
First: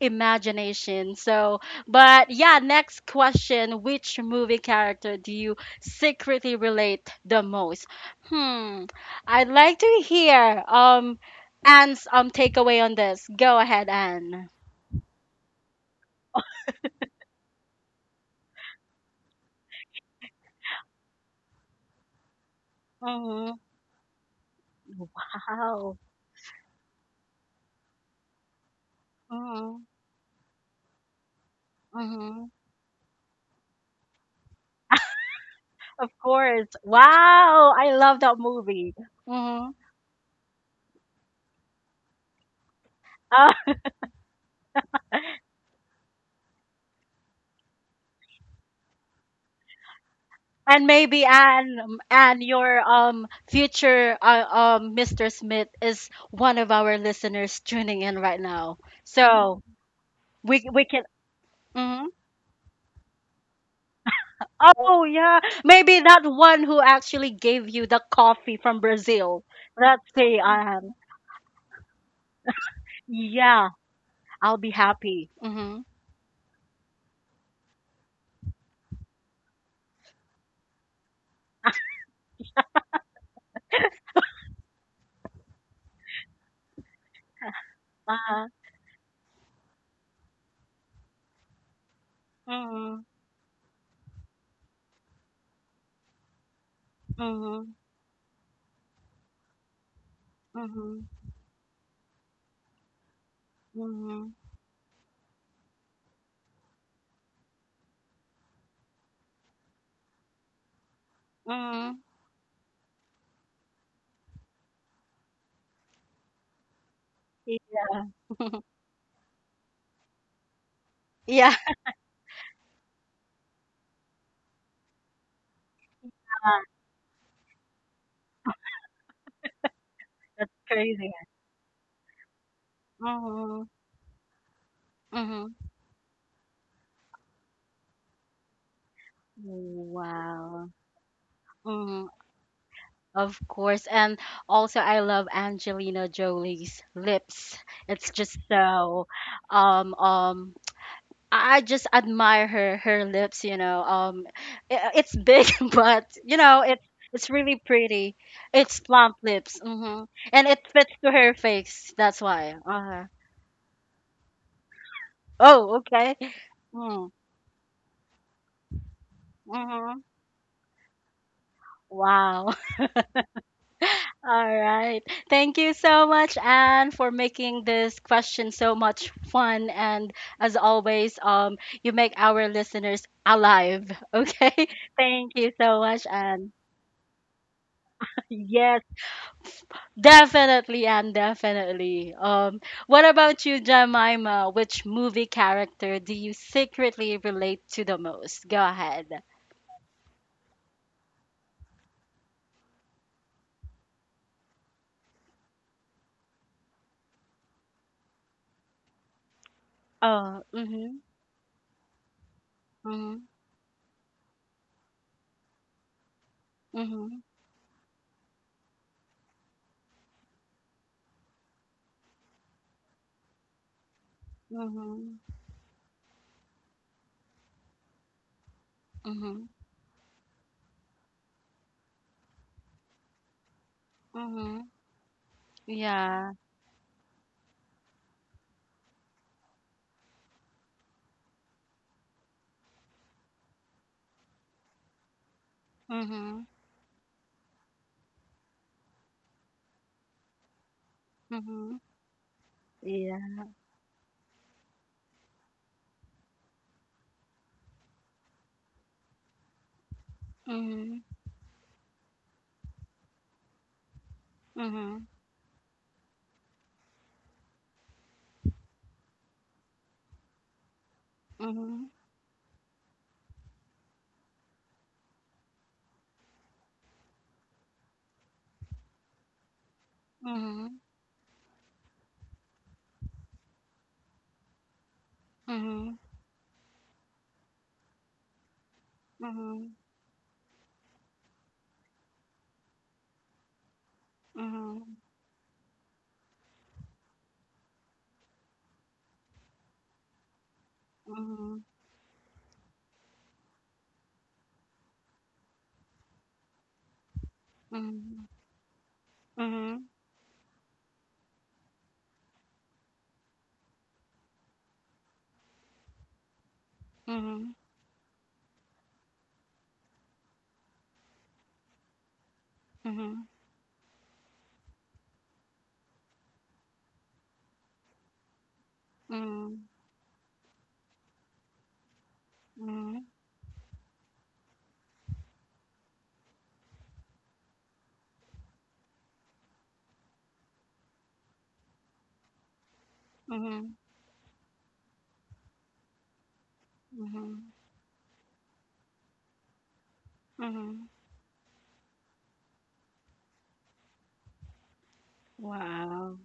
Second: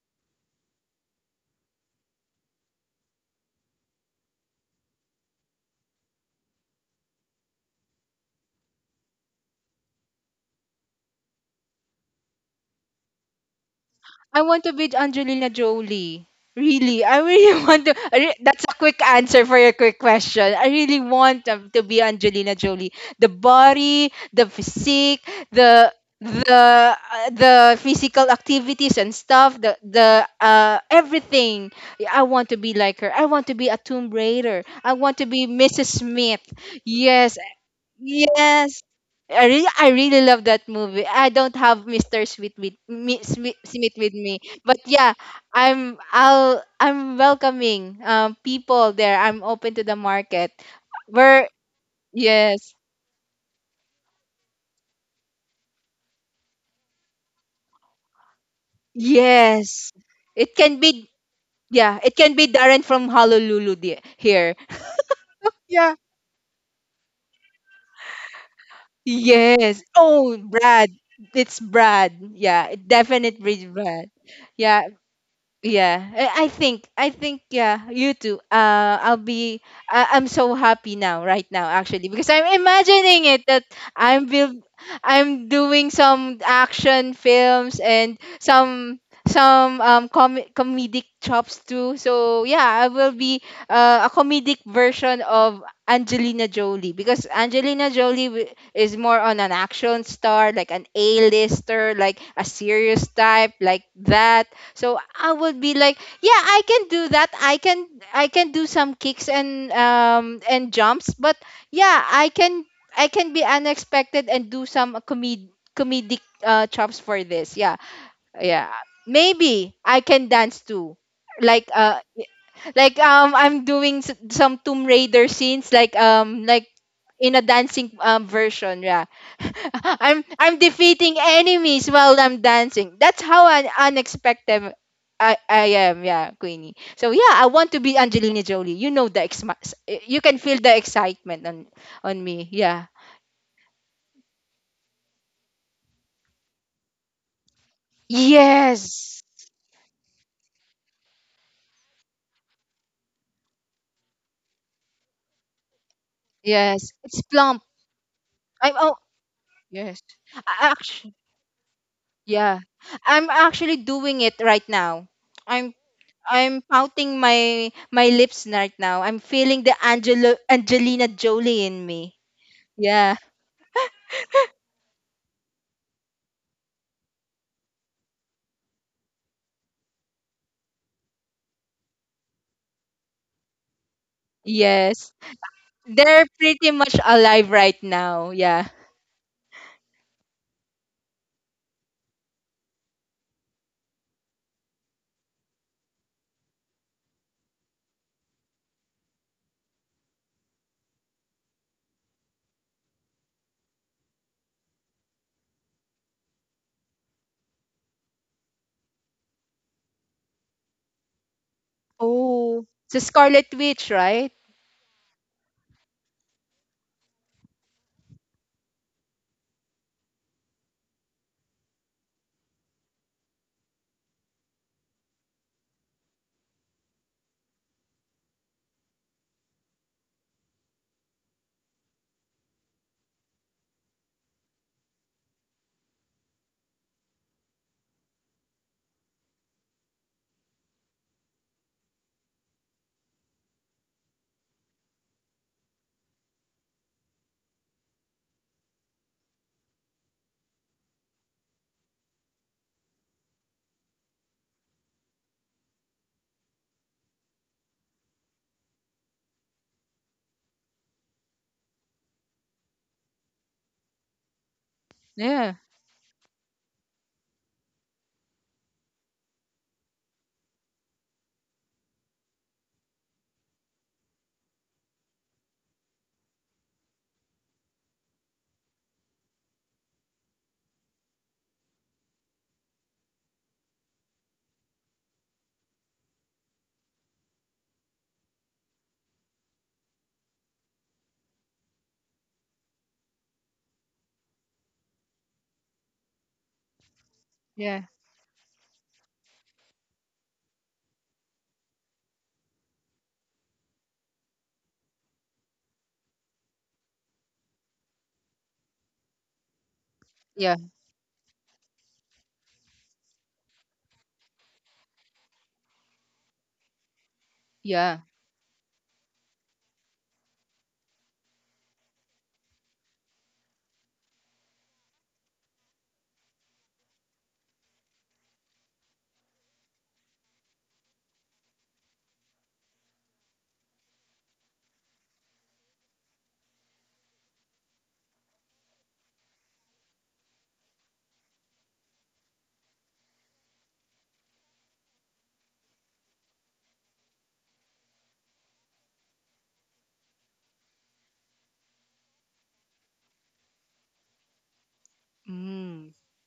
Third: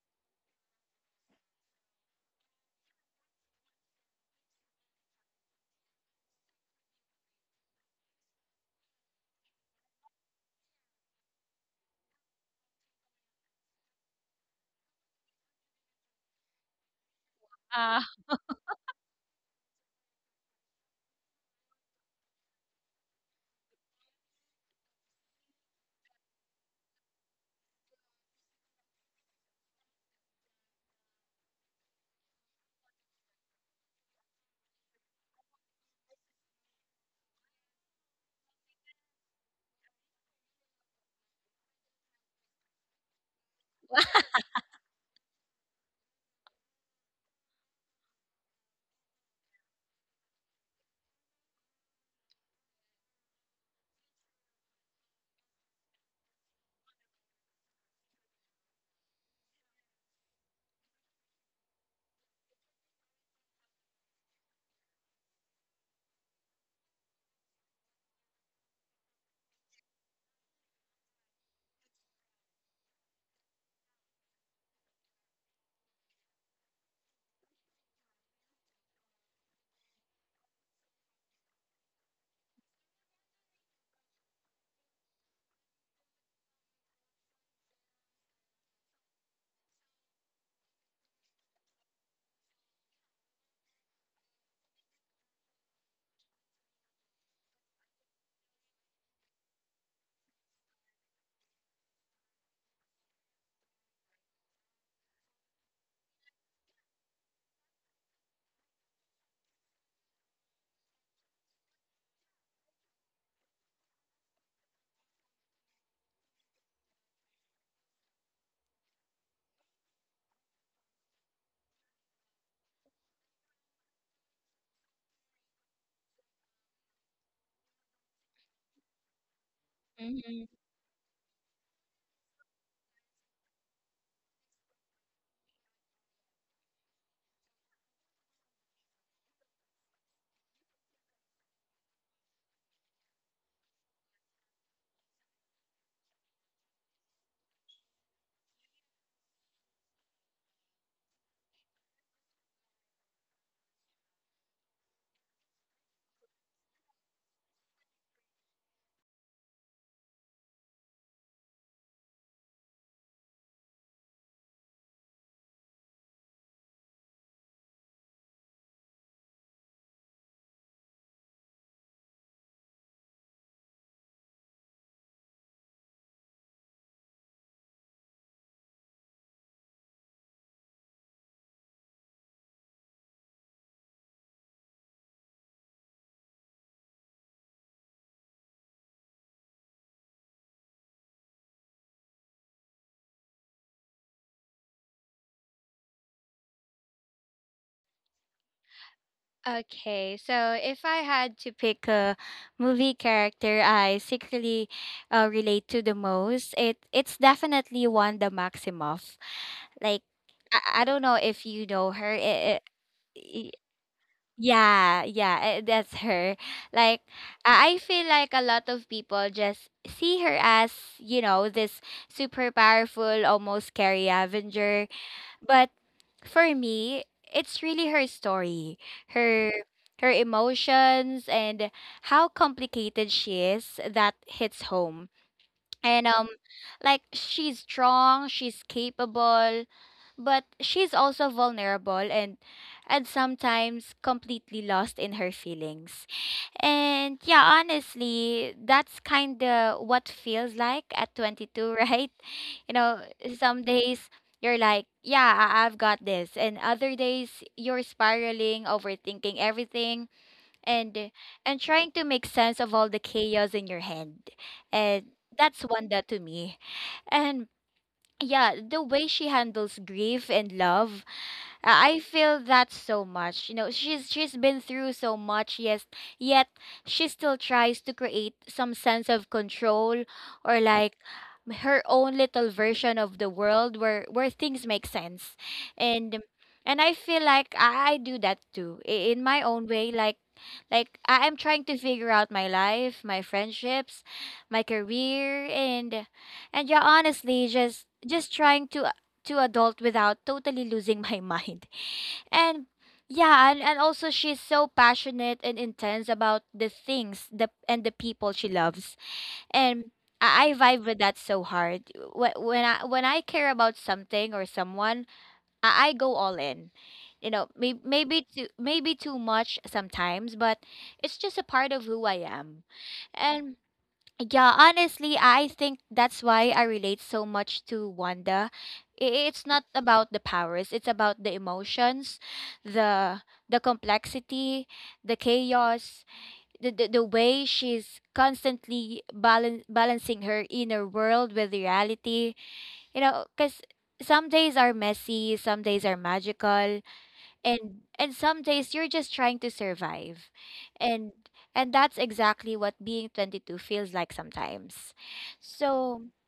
imagination. So, but yeah, next question: Which movie character do you secretly relate the most? Hmm. I'd like to hear Anne's takeaway on this. Go ahead, I Anne. want to be Angelina Jolie. Really, I really want to. Ah. That's a quick answer for your quick question. I really want to be Angelina Jolie. The Mhm. body, the physique, Wow. the the the physical activities and stuff, Mhm. The everything. Yeah, I Mhm. want to be like her. I want to be a Tomb Raider. I want to be Mrs. Of Smith. course. Yes, Wow. I love that yes. movie. Mhm. I really love that movie. I don't have Mr. Sweet with me, Sweet, Uh, Smith with me, but yeah, I'm welcoming people there. I'm open to the market. and maybe Where Anne, yes, your future Mr. Smith is one of our listeners tuning in right now. So yes, it we can we can. be yeah, Mm-hmm. it can be Darren from Honolulu here. Oh yeah, Yeah. maybe that one who actually gave you the coffee from Brazil. Yes. Let's Oh, say Brad, um, it's Brad. Yeah, it definitely yeah, Brad. I'll be Yeah, happy. Mhm. yeah, I think yeah, you too. I'm so happy now, right now, actually, because I'm imagining it that I'm build, I'm doing some action films and Uh-huh. Some comedic chops too. So yeah, I Mhm. will be a comedic version of Angelina Jolie because Mhm. Angelina Jolie is more on an action star, like an A-lister, like a serious type, like Mhm. that, so I would be like, yeah, I can do that. I can do some kicks and jumps, but yeah, Mhm. I can be unexpected and do some comed comedic chops for this. Yeah. Mhm. Yeah. Maybe I can dance too. Yeah, Like like I'm doing some Tomb Raider scenes like like in a dancing version, yeah. i'm Mhm. that's i'm crazy. defeating enemies while I'm dancing. That's how Mhm. unexpected I, Mhm. I am, yeah, Queenie. So yeah, I want to be Angelina Jolie, you know, the you can feel Wow. the excitement Mhm. on me, yeah. Of course, and also I love Angelina Jolie's lips. It's just so Yes, um um I just admire her lips, you know. I- it's big but you know, it's yes, it's it's plump. really pretty. I'm It's oh plump lips. yes, Mhm. And it fits to actually, her face. That's why. yeah, Uh-huh. I'm actually doing it right now. i'm Oh, okay. I'm Mm. pouting my lips right now. I'm feeling the Mhm. Angelo Angelina Jolie in me. Wow. Yeah. All right. Thank you so much, Anne, for making this question so much fun. And as always, you make our listeners alive. Okay. Yes. Thank you so much, They're Anne. pretty much alive right now. Yeah. Yes. Definitely and definitely. What about you, Jemima? Which movie character do you secretly relate to the most? Go ahead. Okay, so if I had to pick a movie character I secretly relate to the most, it's definitely Wanda Maximoff. Like Oh, I mm-hmm, don't know if you know her. Oh, it's a mm-hmm, Scarlet it, Witch, right? yeah, yeah, that's her. Like mm-hmm, I feel like a lot of people just see her as, you know, this super powerful, almost scary Avenger, but for me, it's really her story, mm-hmm, mm-hmm, her her emotions and how complicated she is that mm-hmm. hits home. And Yeah. like she's strong, she's capable, but she's also vulnerable and sometimes completely lost in her feelings. Mm-hmm, And yeah, honestly, that's kind of what feels like at 22, mm-hmm. right? You know, Yeah. some days you're like, yeah, I've got this, and other days you're spiraling, overthinking everything, Mm-hmm, and uh, and trying to make sense of all the chaos in your head. mm-hmm, And Yeah. that's Wanda to me. And yeah, the way she handles grief and love, mm-hmm, I feel that so much. You know, she's been through so much, yes, yet she still tries to create some sense of control, or like her own little version of the world where things make sense. mm-hmm, And and I feel like I do that too, in my own mm-hmm, way, like I'm trying to figure out my life, my friendships, my mm-hmm, career, and yeah, honestly, Yeah. just trying to adult without totally losing my mind. And yeah, and also she's so passionate and intense about the things the and the mm-hmm, people she loves. mm-hmm, And Yeah. I vibe with that so hard. When I care about something or someone, I go all in. You know, mm-hmm, Yeah. Maybe too much sometimes, but it's just a part of who I am. mm-hmm, mm-hmm, mm-hmm, And yeah, honestly, I think that's why I relate so much to Wanda. I- It's not about the powers, it's about the emotions, mm-hmm, the the complexity, the chaos, the way she's constantly balancing her inner world with reality. You know, cuz mm-hmm. some days are messy, some days are magical, Mm-hmm. And some days you're just trying to survive, Mhm. and and that's exactly what being 22 feels like sometimes. Mm. So Wow.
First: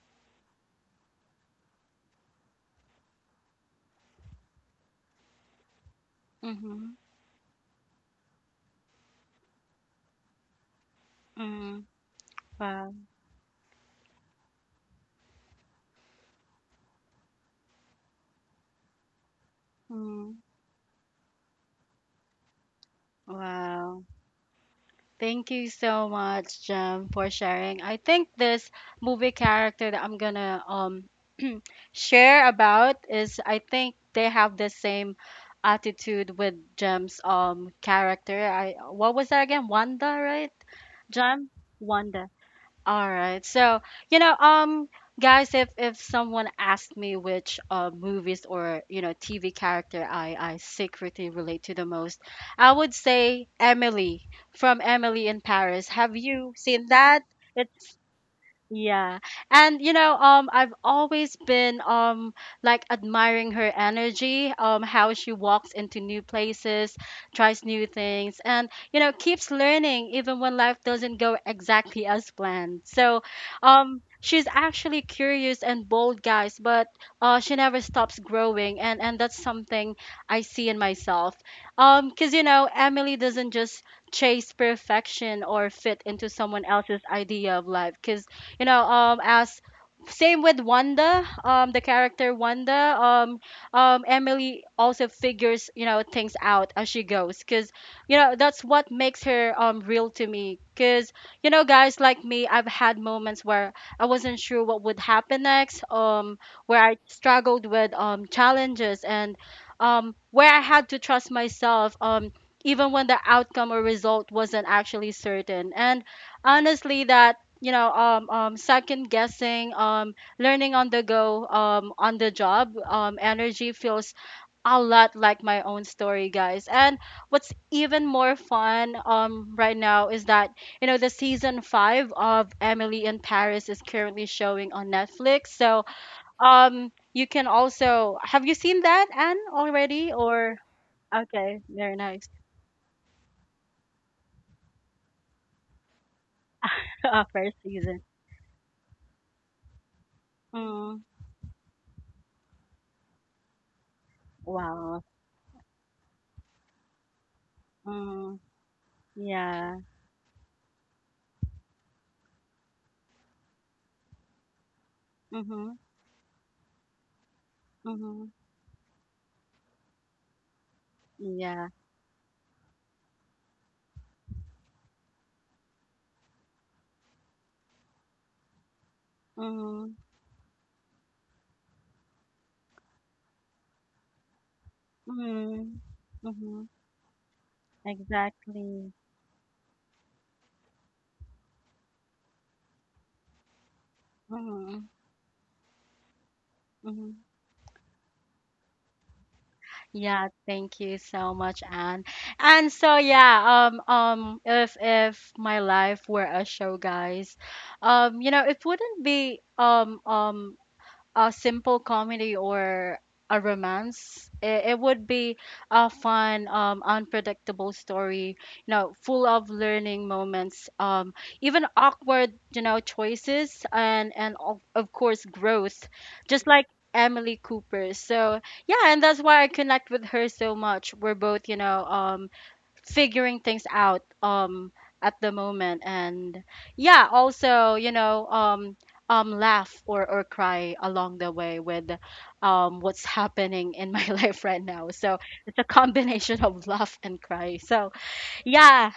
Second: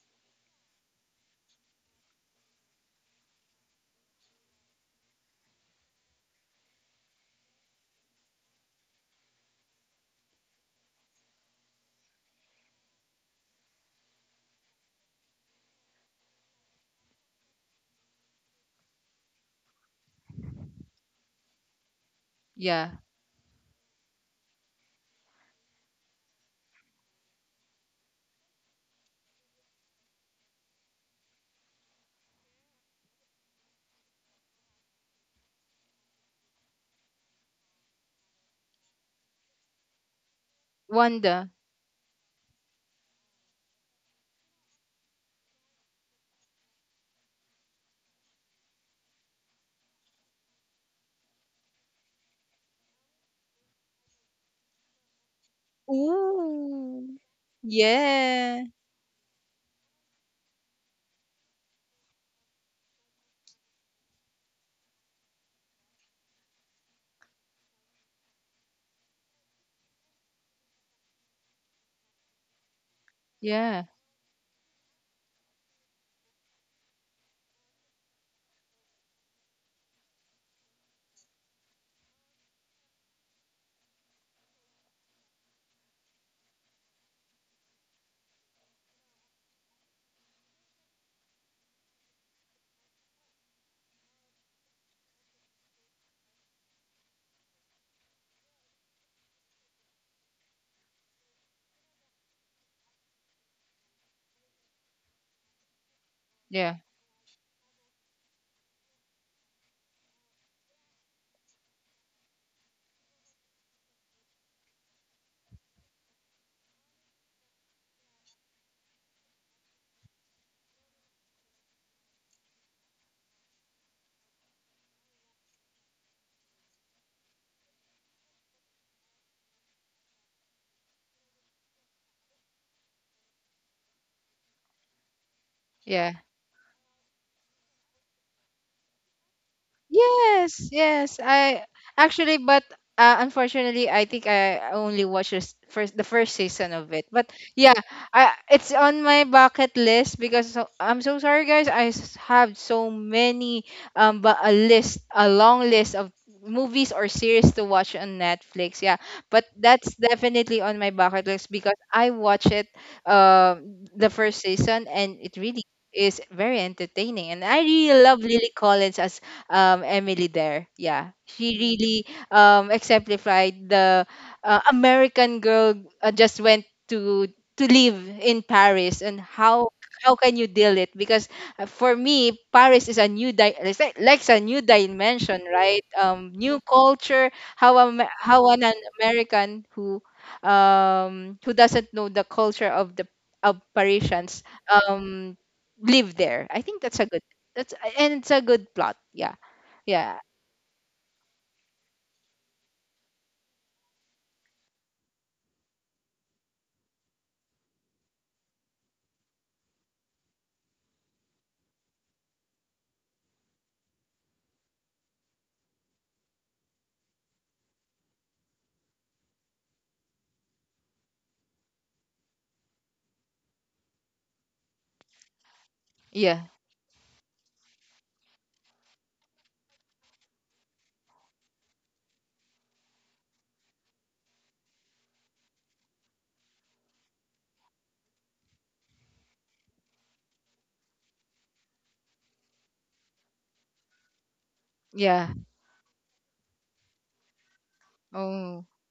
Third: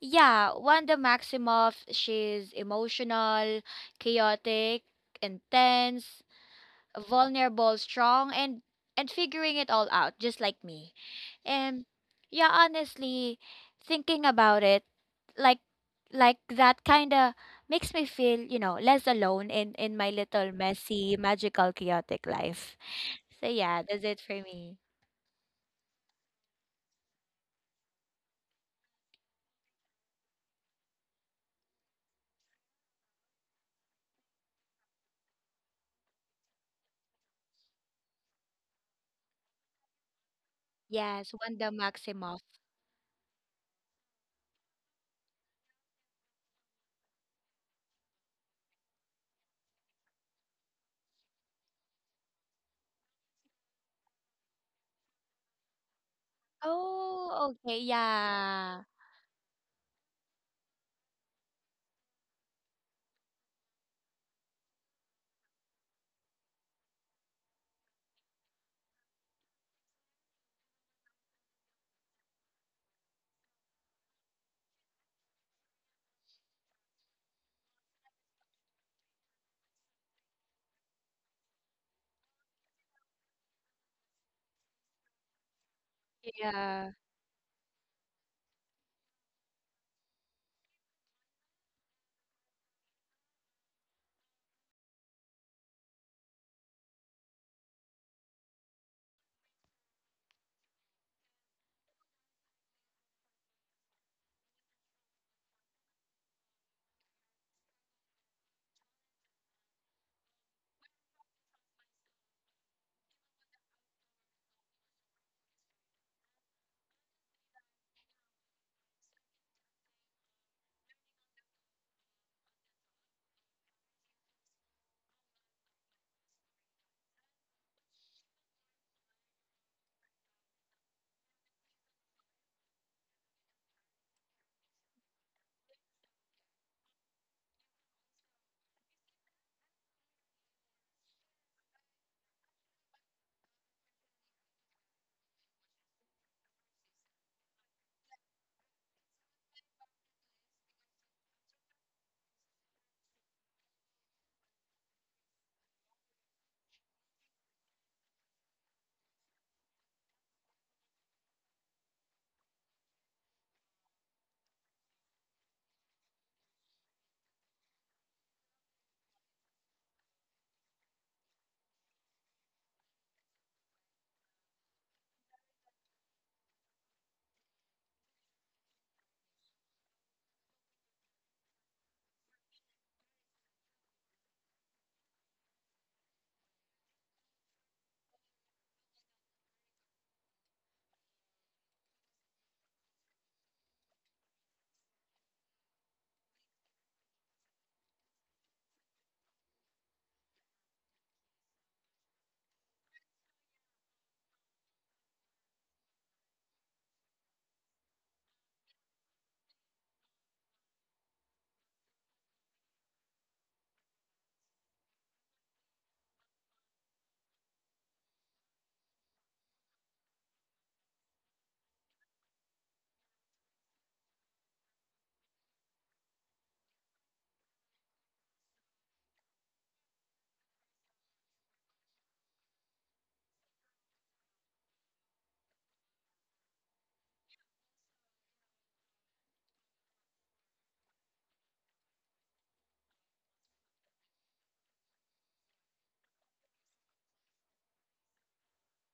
yeah, Wanda Maximoff, she's emotional, chaotic, intense, Mhm. vulnerable, strong, and figuring it all out, just like me. And Mhm. yeah, Wow. honestly, thinking about it, like like that kind of makes me feel, you know, less alone in my Mhm. little messy, magical, chaotic life. Yeah. So yeah, that's Wow. it for me. Thank you so much, Jem, for sharing. I think this movie character that I'm gonna share about is, I think they have the same attitude with Jem's character. I, what was that again? Wanda, right? Yes, Wanda. Jem? Wanda Wanda. Maximoff. All right. So, you know, guys, if someone asked me which movies or, you know, TV character I secretly relate to the most, I would say Emily from Emily in Paris. Have you seen Ooh. that? Oh, okay, It's Yeah. yeah, yeah. And you know, I've always been like admiring her energy, um, how she walks into new places, tries new things, and you know, keeps learning even when life doesn't go exactly as planned. So, Yeah. She's actually curious and bold, guys, but she never stops growing, and that's something I see in myself. Cuz you know, Emily doesn't just chase perfection or fit into someone yeah. else's idea of life, cuz you know, as same with Wanda, the character Wanda um Emily also figures you know things out as she goes, cuz you know that's what makes her real to me, cuz you know guys, like me, I've had moments where I wasn't sure what would happen next, Yeah. where I struggled with challenges, and where I had to trust myself even when the outcome or result wasn't actually certain. And honestly, that, you know, second guessing, um, learning on the go, um, on the job, um, energy feels a lot like my own story, guys. And what's even more fun right now is that you know the season 5 of Emily in Paris is currently showing on Netflix, so Yeah. You can also... have you seen that Anne already or... Yes, yes. okay, I very nice. actually, but unfortunately, I think I only watched this first the first season of it. Uh, But first yeah, season. I it's on my bucket list because so, Mm, I'm so sorry, guys. I have so many but a wow. list, a long list of movies or series to watch on Mm, Netflix. Yeah, but yeah. that's definitely on my bucket list because I watch it uh, the first season and it really Mhm. is very entertaining and I really love Mhm. Lily Collins as Emily there. Yeah, she Yeah. really exemplified the American girl just went to live in Paris. And Mhm. how can you deal it? Because for me, Paris is a new it's like a new dimension, Mhm. right? New Mhm. culture. How am how an Exactly. American who doesn't know the culture of the of Parisians Mhm. um live there. I think that's a Mhm. good that's and it's a good plot. Yeah. Yeah, Yeah, thank you so much, Anne. And so yeah, if my life were a show, guys, you know, it wouldn't be a simple comedy or a romance. It would be a fun, unpredictable story, you know, full of learning moments, even awkward, you know, choices, and of course, growth, just yeah, like Emily Cooper. So yeah, and that's why I connect with her so much. We're both, you know, figuring things out at the moment. And yeah, also you know, laugh or cry along the way with what's happening in my life right now, so yeah. it's a combination of laugh and cry, so Oh, yeah,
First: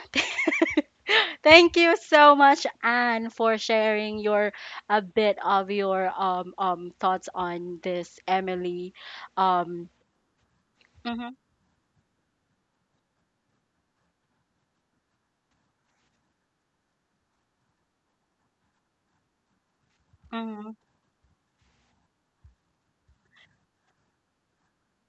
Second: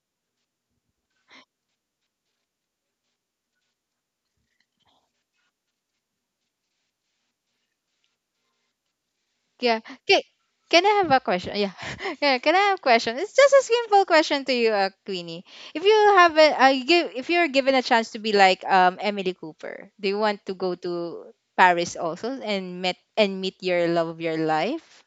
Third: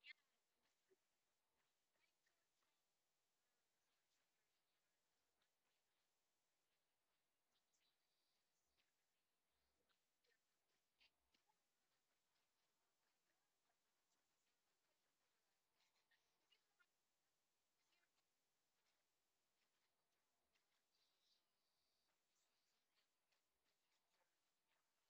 thank you so much, Anne, for sharing your, a bit of your, thoughts on this Emily um yeah. Can, can I have a mhm, question? Yeah, yeah. Can I have a question? It's just a simple question to you, Queenie. If you have a, give, if you're given a chance to be like Emily Cooper, do you want to mhm. go to Paris also and met and meet your love of your life?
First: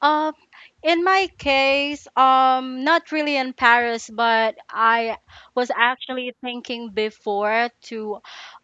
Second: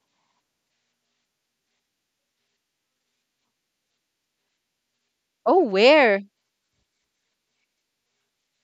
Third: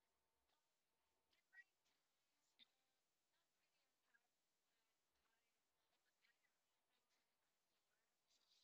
Um, in my case, not really embarrassed, but I Oh, was where? actually thinking before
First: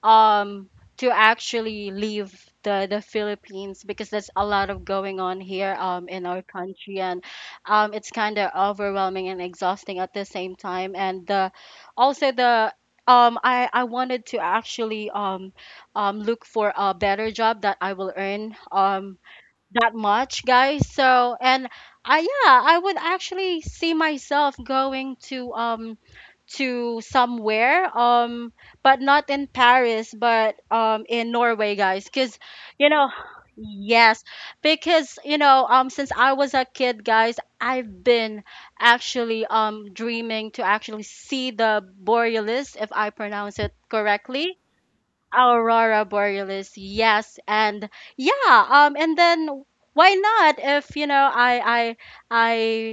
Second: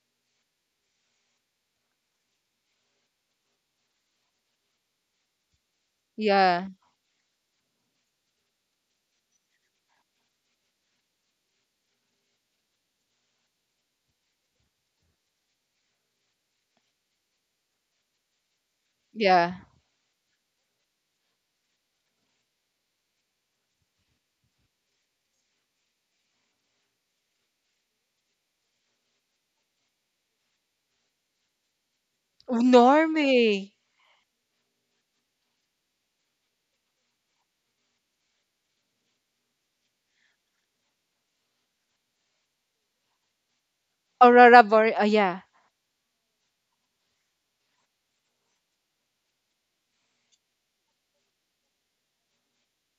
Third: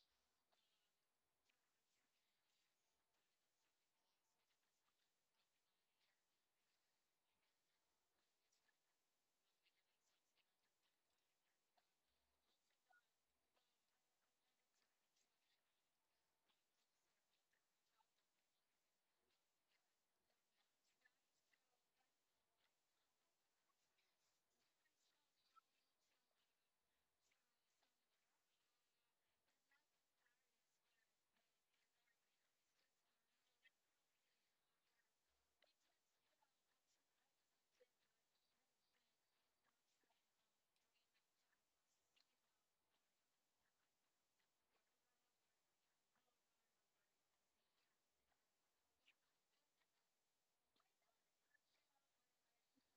um, to actually leave the Philippines, because there's a lot of going on here, in our Yeah, country, and it's kind of overwhelming and exhausting at the same time, and the, also the. I wanted to actually look for a better job that I will earn yeah. that much, guys. So, and I, yeah, I would actually see myself going to um, to somewhere um, but not in Paris, but um, in Norway, guys, cuz Oh, you know, Norway, yes, because you know, um, since I was a kid, guys, I've been actually um, dreaming to actually see the Borealis if I pronounce it Aurora correctly. Boreal. Yeah, Aurora Borealis, yes, and yeah, and then why not if you know I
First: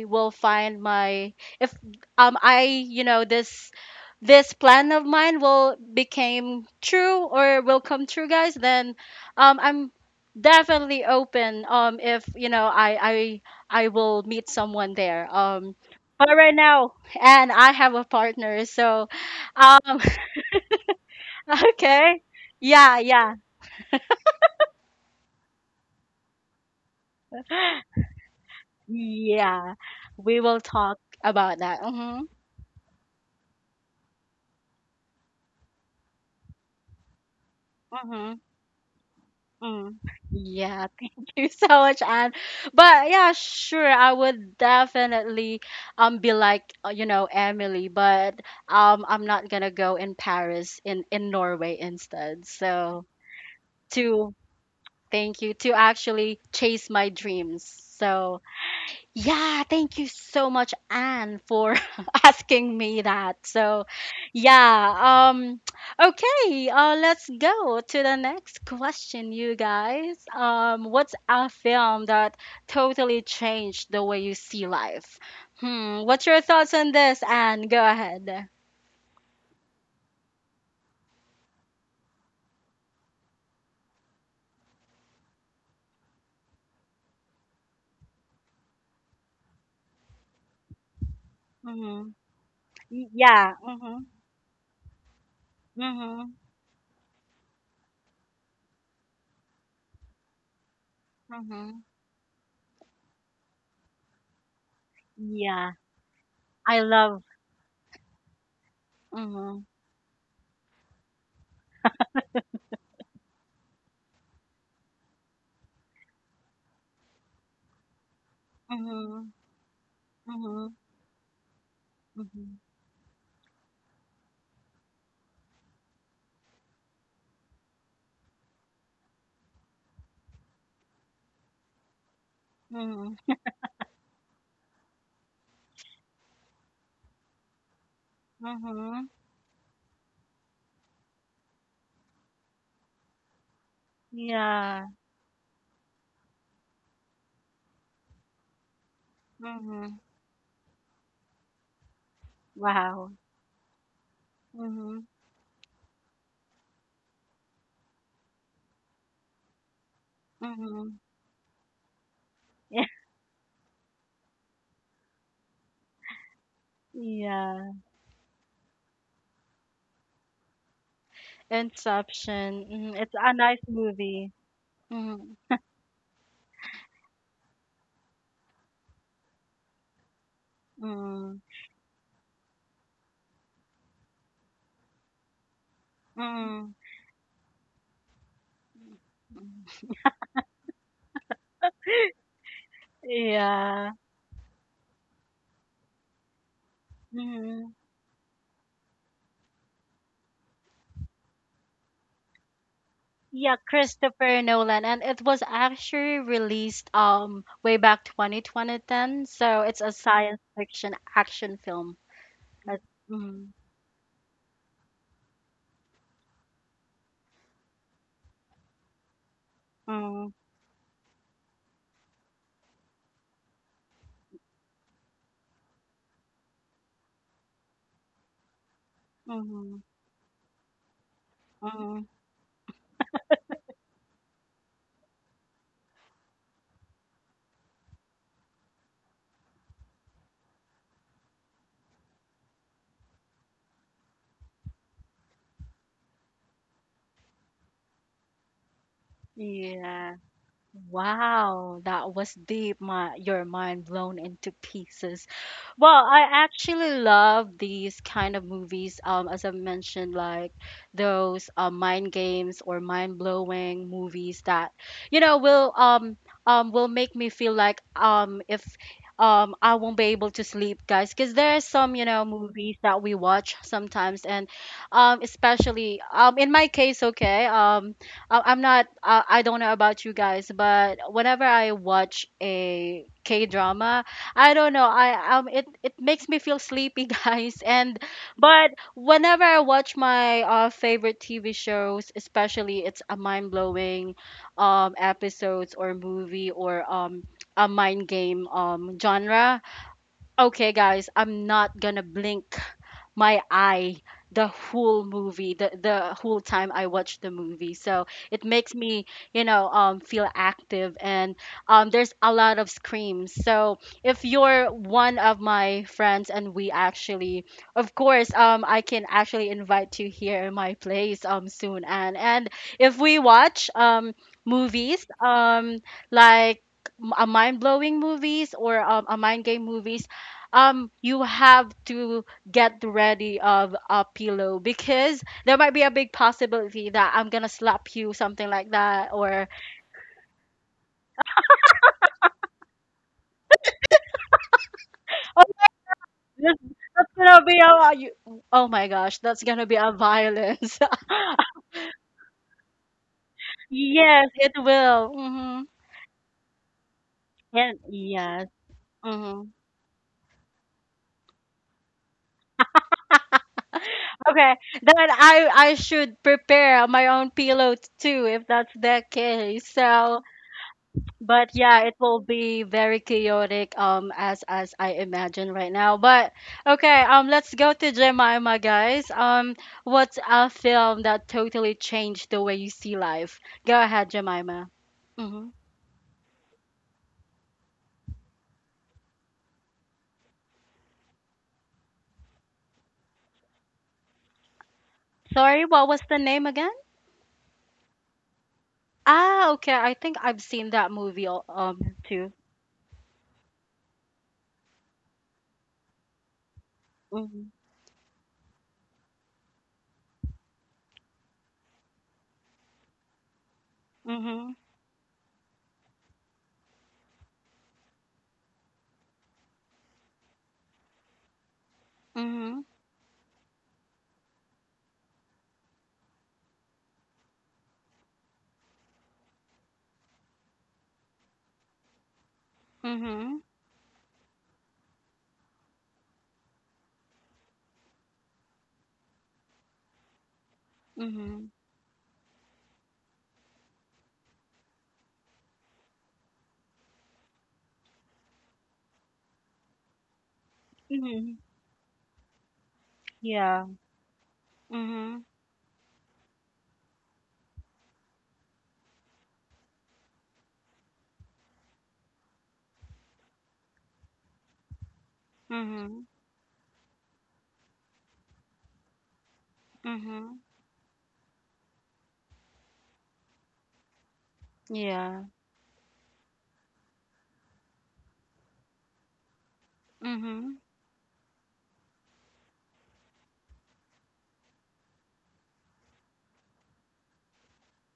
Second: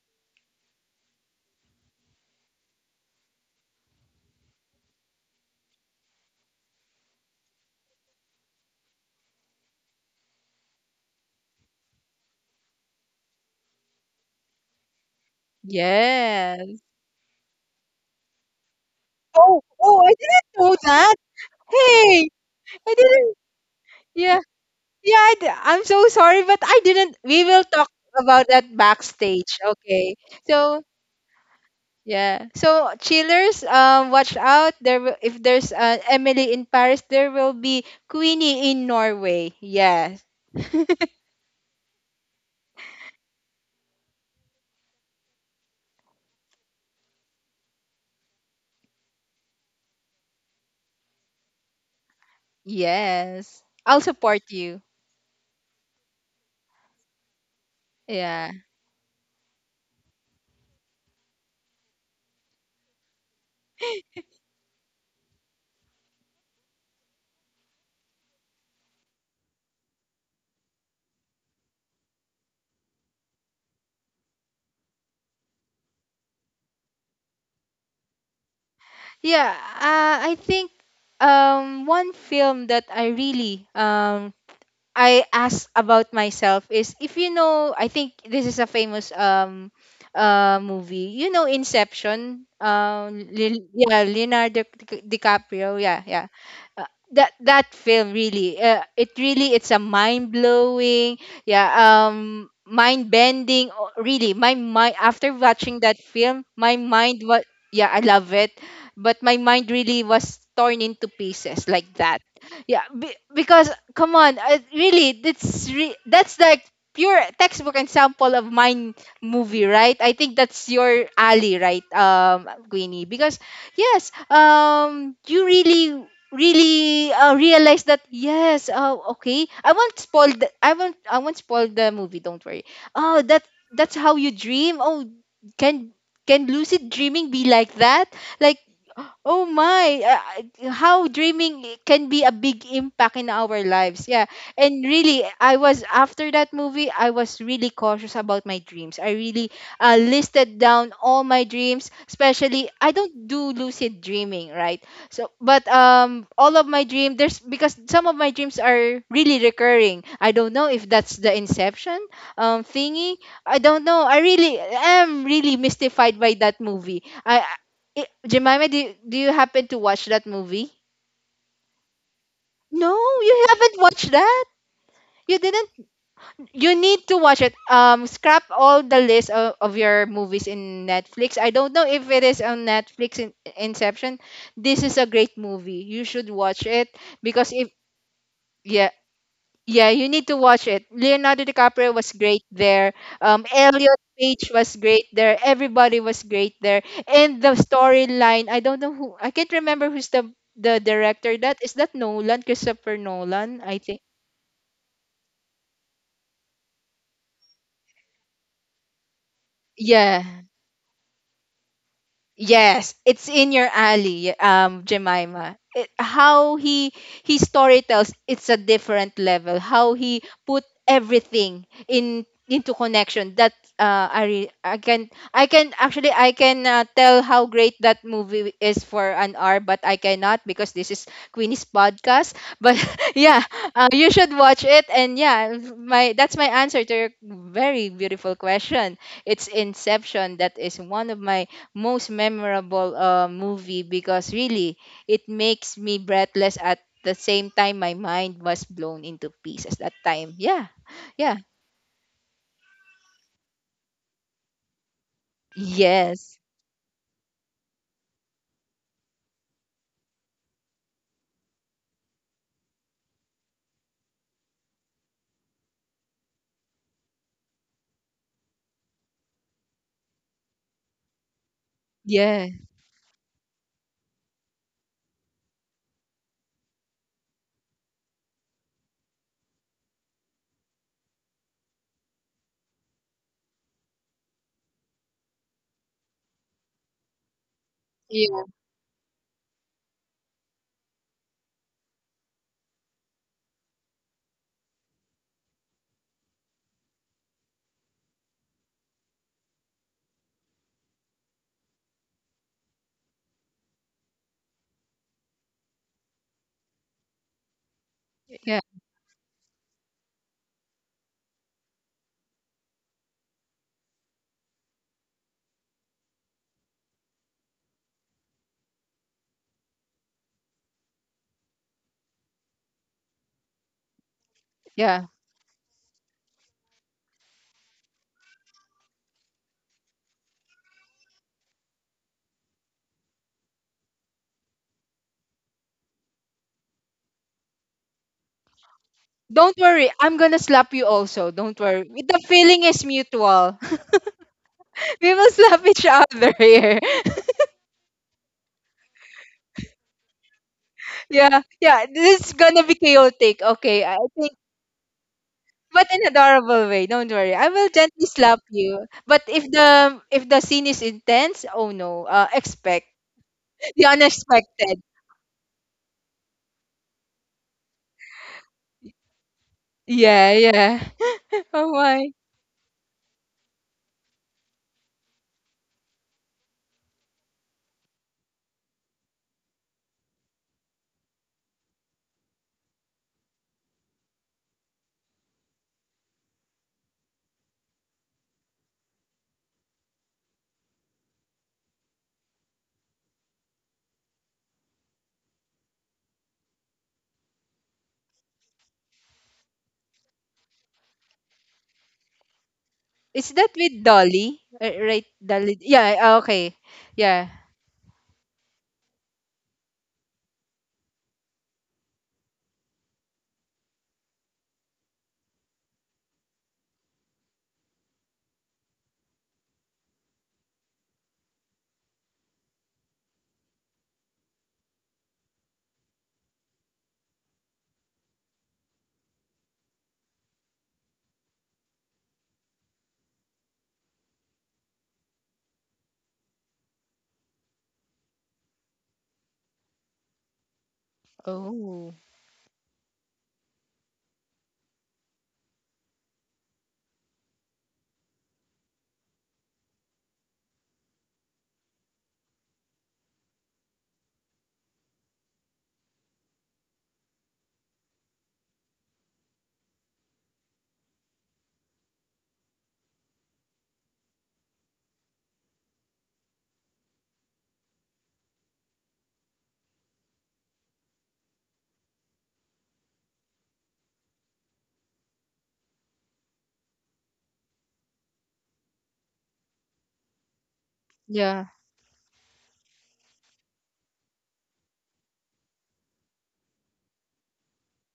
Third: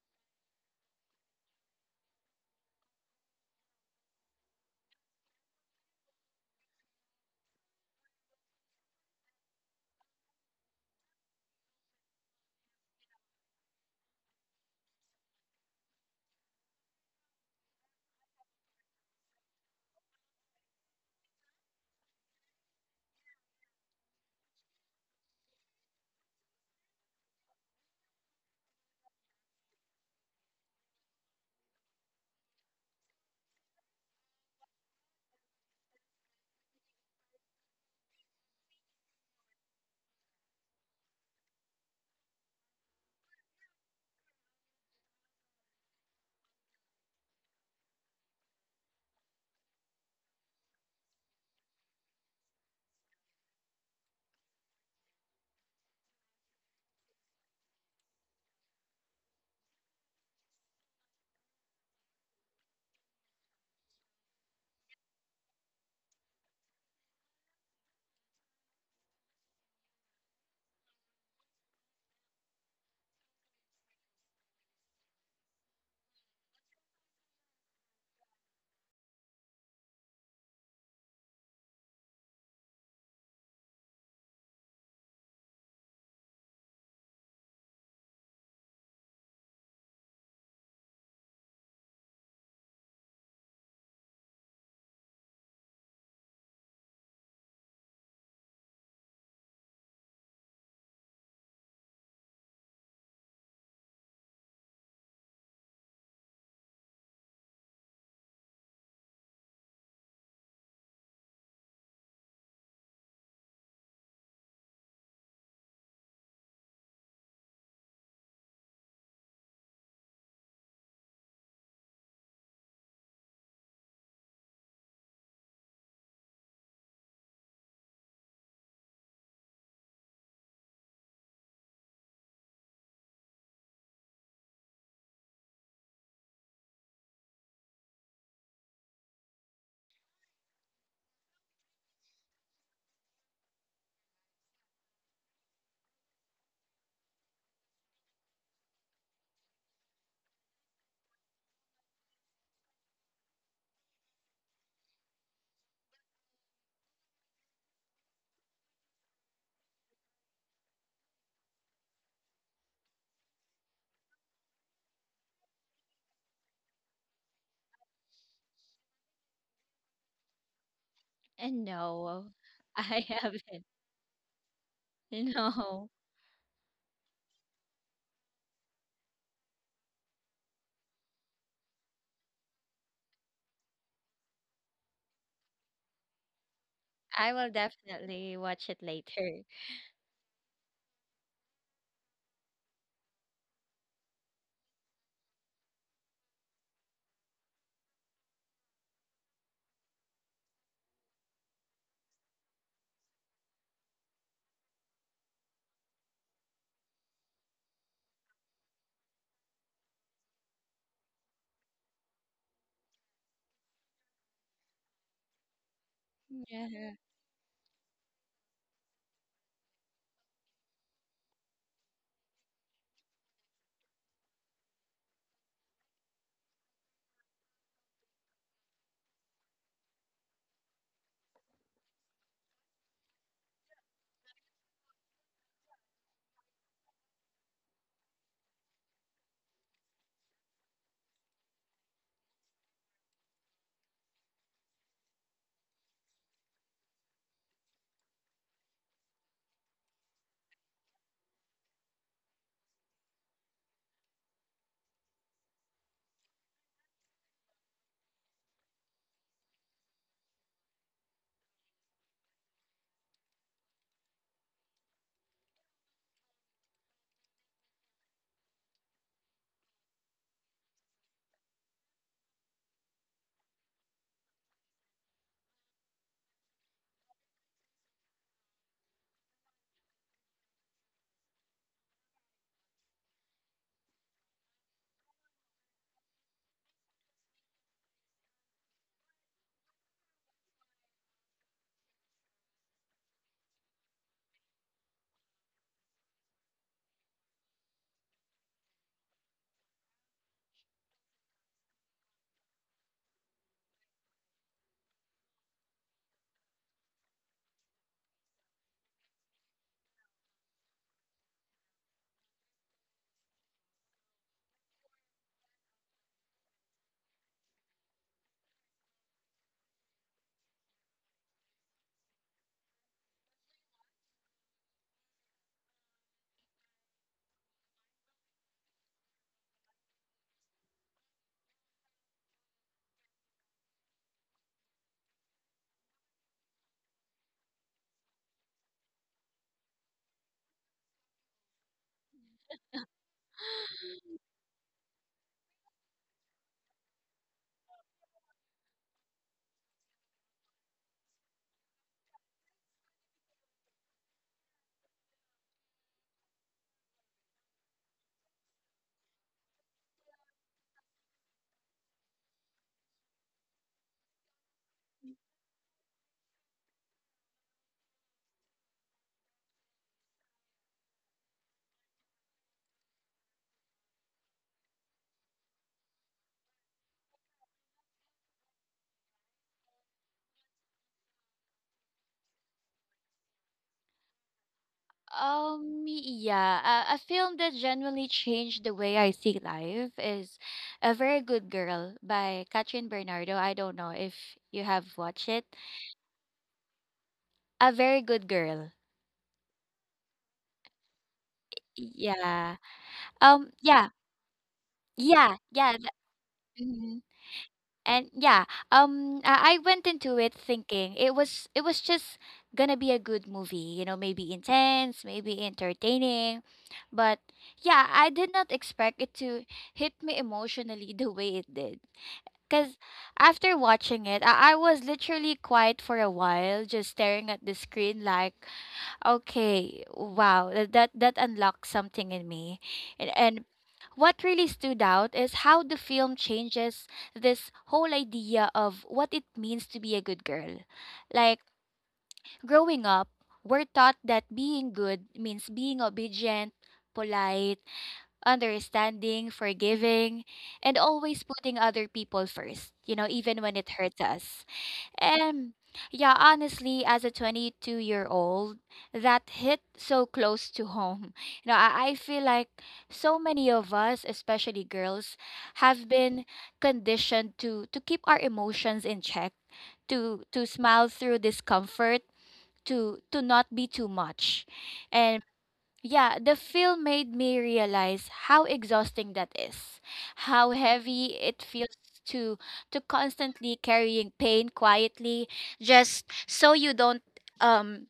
I will find my, if um, I, you know, this plan of mine will became true or will come true, guys, then I'm definitely open if you know I I will meet someone there um, but right yes. now and I have a partner so Oh, um, oh, I didn't know that. okay, Hey, I yeah yeah. didn't. Yeah, I'm so sorry, but I didn't. We will talk about that backstage. Yeah, Okay. we will So talk about that. Mm-hmm. yeah. So chillers, watch out. There, will, if there's Emily in Paris, there will be Mm-hmm. Queenie in Norway. Mm. Yes. Yeah, thank you so much, Anne. But yeah, sure, I would definitely be like you know, Emily, but I'm not gonna go in Paris, in Norway instead. So Yes. I'll to support you. thank you to actually chase my dreams. So Yeah. yeah, thank you so much, Anne, for asking me that. So, yeah, okay, let's go to the next question, you guys. What's a film that totally changed the way you see life? Hmm, what's your thoughts on this, Anne? Go ahead. Yeah. I think one film that I really I ask about myself is if you know, I think this is a famous movie. You know Mm-hmm. Inception, Yeah. Lil Mm-hmm. yeah, DiCaprio, yeah, yeah. Mm-hmm. Uh, that film really it really it's a mind blowing, yeah, Mm-hmm. Mind bending really. My mind after Yeah, watching that film, my I love. mind was yeah, I love it, but my Mm-hmm. mind really was torn into pieces like that. Yeah, be, because come on, I, really, that's like pure textbook example of mine Mm-hmm. movie, right? I think Mm-hmm. that's your alley, right, Queenie? Because yes, you really really realize that yes, oh, okay, I won't spoil the movie. Don't worry. Oh, Mm-hmm. that that's how you dream. Oh, can can lucid dreaming be like that? Like. Mm-hmm. Oh my, how dreaming can be a big impact in our lives. Yeah. Yeah. And really, I was after that movie, I was really cautious about my dreams. I really Mhm. listed down all my dreams, especially I Wow. don't do lucid dreaming, right? Mhm. So, but all of my dream there's because some of my dreams are really recurring. I don't know if Mhm. that's the inception Yeah. thingy. I don't know. I really am really mystified by that movie. Yeah. I- Jemima, do you happen to watch that movie? And no, Inception. Mhm. No, I It's a you nice haven't. haven't watched movie. that. Mhm. You didn't. No, You need to watch it. Scrap all the list of your movies in Mhm. Netflix. I don't know if it is on Netflix in Inception. This is a great movie. You should watch Mhm. it I will because if definitely watch it yeah, later. Yeah, you need to watch it. Leonardo DiCaprio was great there. Yeah. Elliot Page was great there. Everybody was great there. And the Mhm. storyline, I don't know who, I can't remember who's the director. That is that Nolan, Christopher Yeah, Nolan, I think. Christopher Nolan, and it was actually released way back 2010. So it's a Yeah, science fiction action film. That's- Yes, it's Mhm. in your alley, Jemima. It, how Yeah. he storytells, it's a different level. How he Mhm. put everything in into connection. That I can actually I can tell how great that movie is for an hour, but Mhm. I cannot because this is Queenie's Mhm. podcast. But yeah, you should watch it. And yeah, my that's my answer to your very beautiful question. It's Inception. That is one of my most memorable movie because really it makes me breathless at the same time my mind was blown into pieces that Yeah. time, yeah, yeah, Wow, that was deep. My, your mind blown into pieces. Well, I yes, actually love these kind of movies. As I mentioned, like those mind games or mind blowing movies that you know will um, um, will make me feel like um, if um, I won't be able to sleep, guys, because there are some you know yeah. movies that we watch sometimes, and um, especially um, in my case, okay, um, I'm not I don't know about you guys, but whenever I watch a K drama. I don't know. I um, it makes me feel sleepy, guys. And Yeah. but whenever I watch my uh, favorite TV shows, especially it's a mind-blowing um, episodes or movie or um, a mind game um, genre. Okay, guys, I'm not gonna blink my eye the whole movie, the whole time I watch the movie, so it Yeah, makes me, you know, um, feel active, and um, there's a lot of screams, so if you're one of my friends and we actually, of course, um, I can actually invite you here in my place um, soon, and if we watch um, movies yeah, um, like m- a mind-blowing movies or a mind game movies, um, you have to get ready of a pillow because there might be a big possibility that I'm gonna slap you, something like that, or don't worry, I'm gonna slap you also, don't worry, the feeling is mutual. We will oh, slap each other this- here. that's gonna be a you, oh my gosh, that's gonna be a violence. Yeah, yeah, this is gonna be chaotic, okay, I Yes, think, it will. Mm-hmm. but in adorable way. Don't worry. I will And gently slap yes. you. But Mm-hmm. If the scene is intense, oh no, expect the Okay, unexpected. then I should prepare my own pillow too if that's the case. So Yeah, yeah. but Oh yeah, it my. will be very chaotic, as I imagine right now. But okay, let's go to Jemima, guys. What's a film that totally changed the way you see life? Go ahead, Jemima. Mm-hmm. Yeah, a film that genuinely changed the way I see life is A Very Good Girl by Katrin Bernardo. I don't know if you have watched it. Sorry, what was the name again? A Very Good Girl. Ah, okay, I think I've seen that movie, too. Yeah. Is that with Yeah. Dolly? Right, Yeah. Dolly. Yeah. Yeah, okay. mhm. Yeah. Mm-hmm. And yeah, I went into it thinking it was just gonna be a good movie, you know, maybe Mm-hmm. intense, maybe entertaining, but yeah, I did not expect it to hit me emotionally the way it did. Mm-hmm. Because after watching it, I was literally quiet for a while, just staring at the screen like, okay, wow, that unlocked something in me. And, Mm-hmm. and what really stood out is how the film changes this whole idea of what it means to be a good girl. Like, Mm-hmm. Oh. growing up, we're taught that being good means being obedient, polite, understanding, forgiving, and always Hmm. putting other people first, you know, even when Yeah. it hurts us. Mm-hmm. And yeah, honestly, as a 22-year-old, that hit so close to home. You know, I feel like so many of us, especially girls, have Mm-hmm. been conditioned to keep our emotions in check, Mm-hmm. to smile through discomfort. To not be too much. Yeah. Yeah, the film made me realize how exhausting that is, how Mm-hmm. heavy Yeah. it feels to to constantly carrying pain quietly, just so you don't um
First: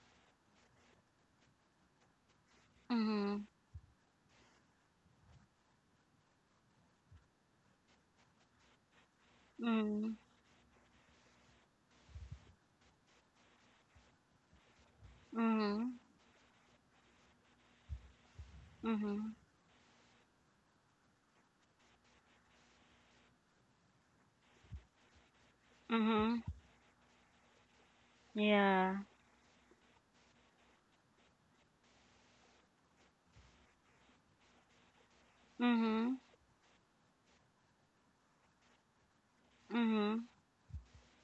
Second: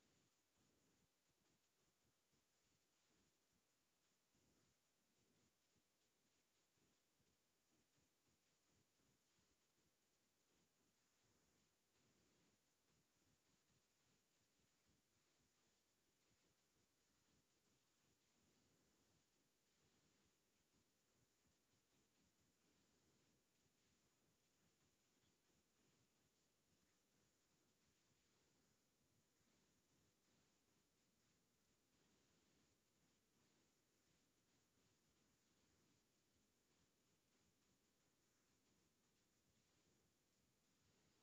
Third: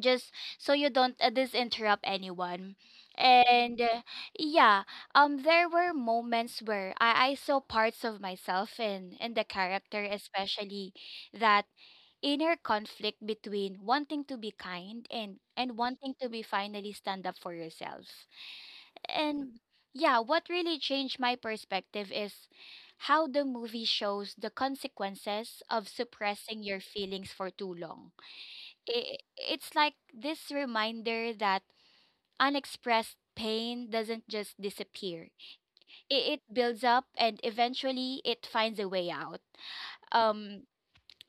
just disinterrupt anyone, Mm-hmm. and yeah, there were moments where I saw parts of myself in the character, Mhm. especially that inner conflict between wanting to be kind and Mhm. wanting to be finally stand up for yourself. Mhm. And yeah, what really changed my perspective is how the movie shows the consequences of Mhm. suppressing your feelings for too long. Yeah. It's like this reminder that unexpressed pain doesn't just disappear. Mhm. It builds up, and eventually it finds a way out. Mhm. Um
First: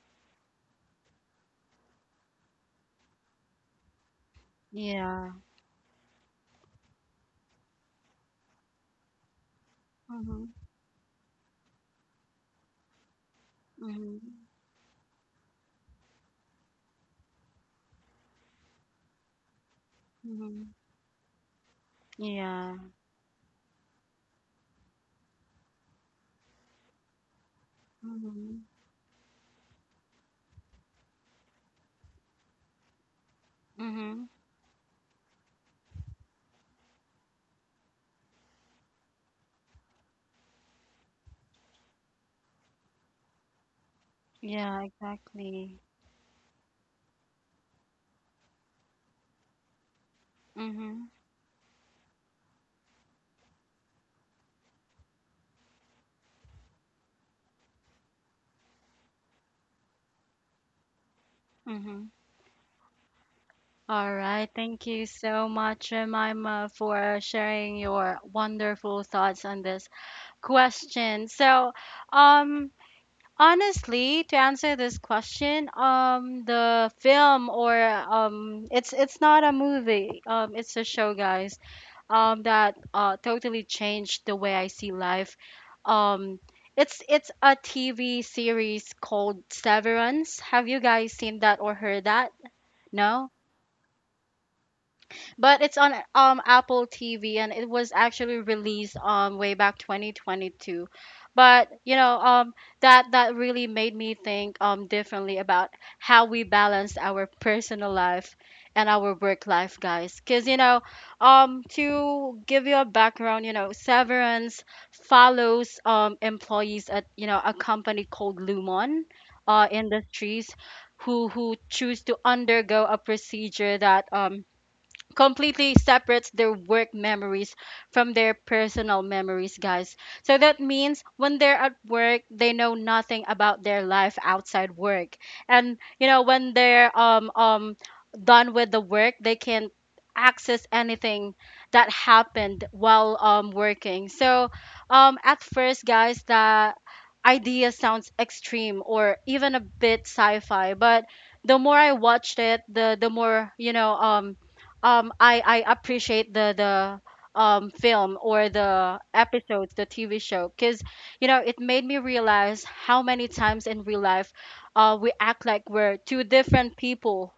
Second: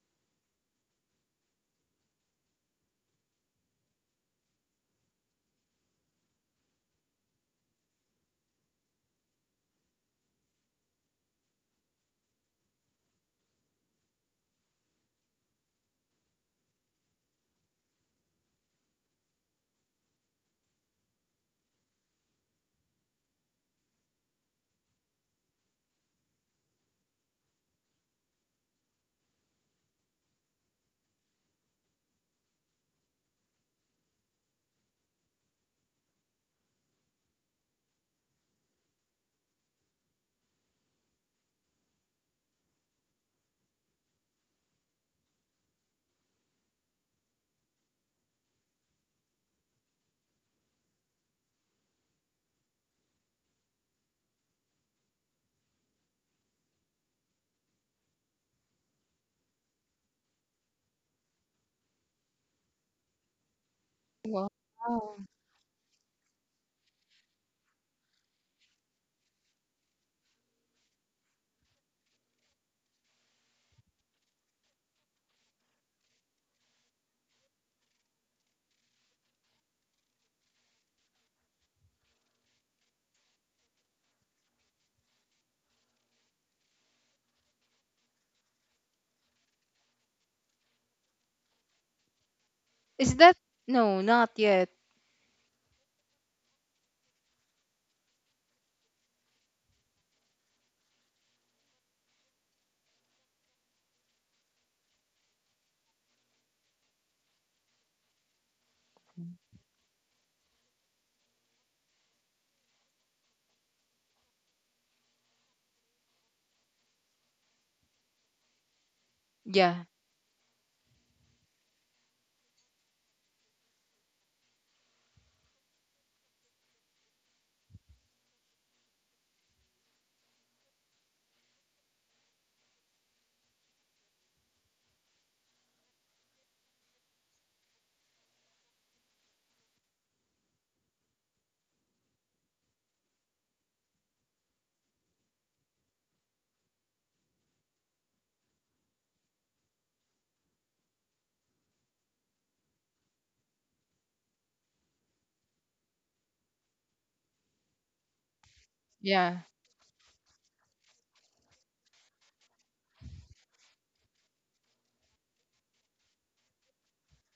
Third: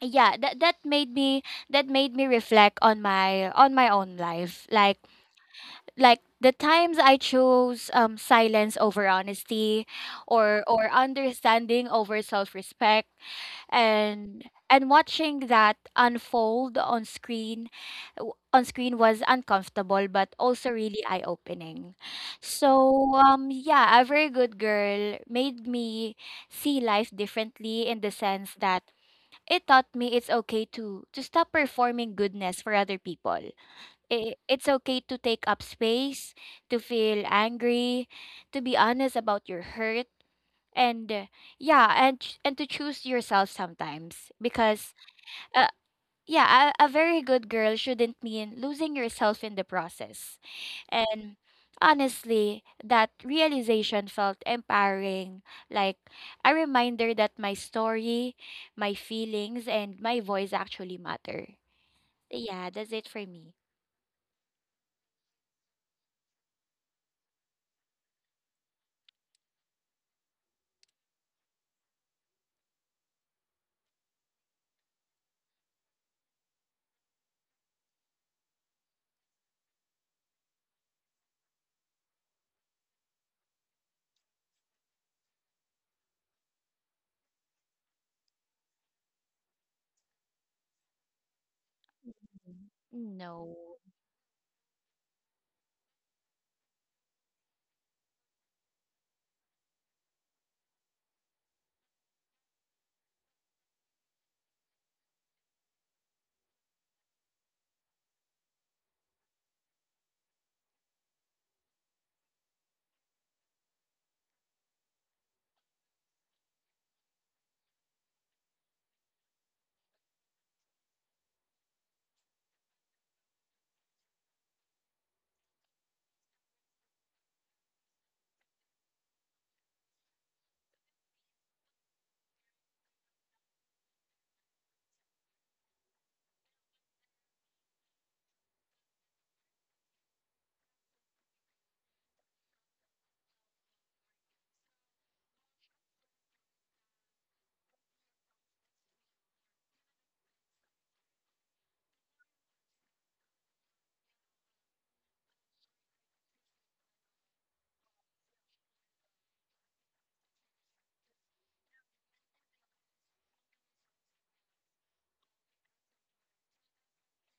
yeah, that made me reflect on my own life. Yeah. Like the times I chose silence over honesty, Mhm. Or understanding over self-respect, Mhm. and and watching that unfold on screen, on screen, was uncomfortable but Mhm. also really eye-opening. Yeah. So yeah, A Very Good Girl made me see life differently in the sense Mhm. that it taught me it's okay to stop performing goodness for other people. Mhm. I- it's okay to take up space, to feel angry, to be honest about your hurt, and yeah, and to choose yourself sometimes, Yeah, because uh, exactly. yeah, a very good girl shouldn't mean losing yourself in the process. Mhm. And honestly, that realization felt empowering, like a reminder that my story, my feelings, and my voice actually matter. Mhm. Yeah, that's it for me. All right. Wow. Thank you so much, Jemima, for sharing your wonderful thoughts on this question. So, um, Honestly, to answer this question, the film or, it's not a movie. It's a show, guys. That totally changed the way I see life. Um, it's a TV series called Severance. Have you guys seen that or heard that? Is No? that No. No, not yet. But it's on Apple TV, and it was actually released way back 2022. But you know, that really made me think differently about how we balance our personal life and our work life, guys. Cause you know, to give you a background, you know, Severance follows employees at, you know, a company called Lumon, Yeah. industries, who choose to undergo a procedure that completely separates their work memories from their personal memories, guys. So that means when they're at work, they know nothing about their life outside work. And you know, when they're done with the work, they can't access anything that happened while working. So at first, guys, the idea sounds extreme or even a bit sci-fi, but the more I watched it, the more, you know, I appreciate the film or the Yeah. episodes, the TV show, because you know, it made me realize how many times in real life, we act like we're two different people.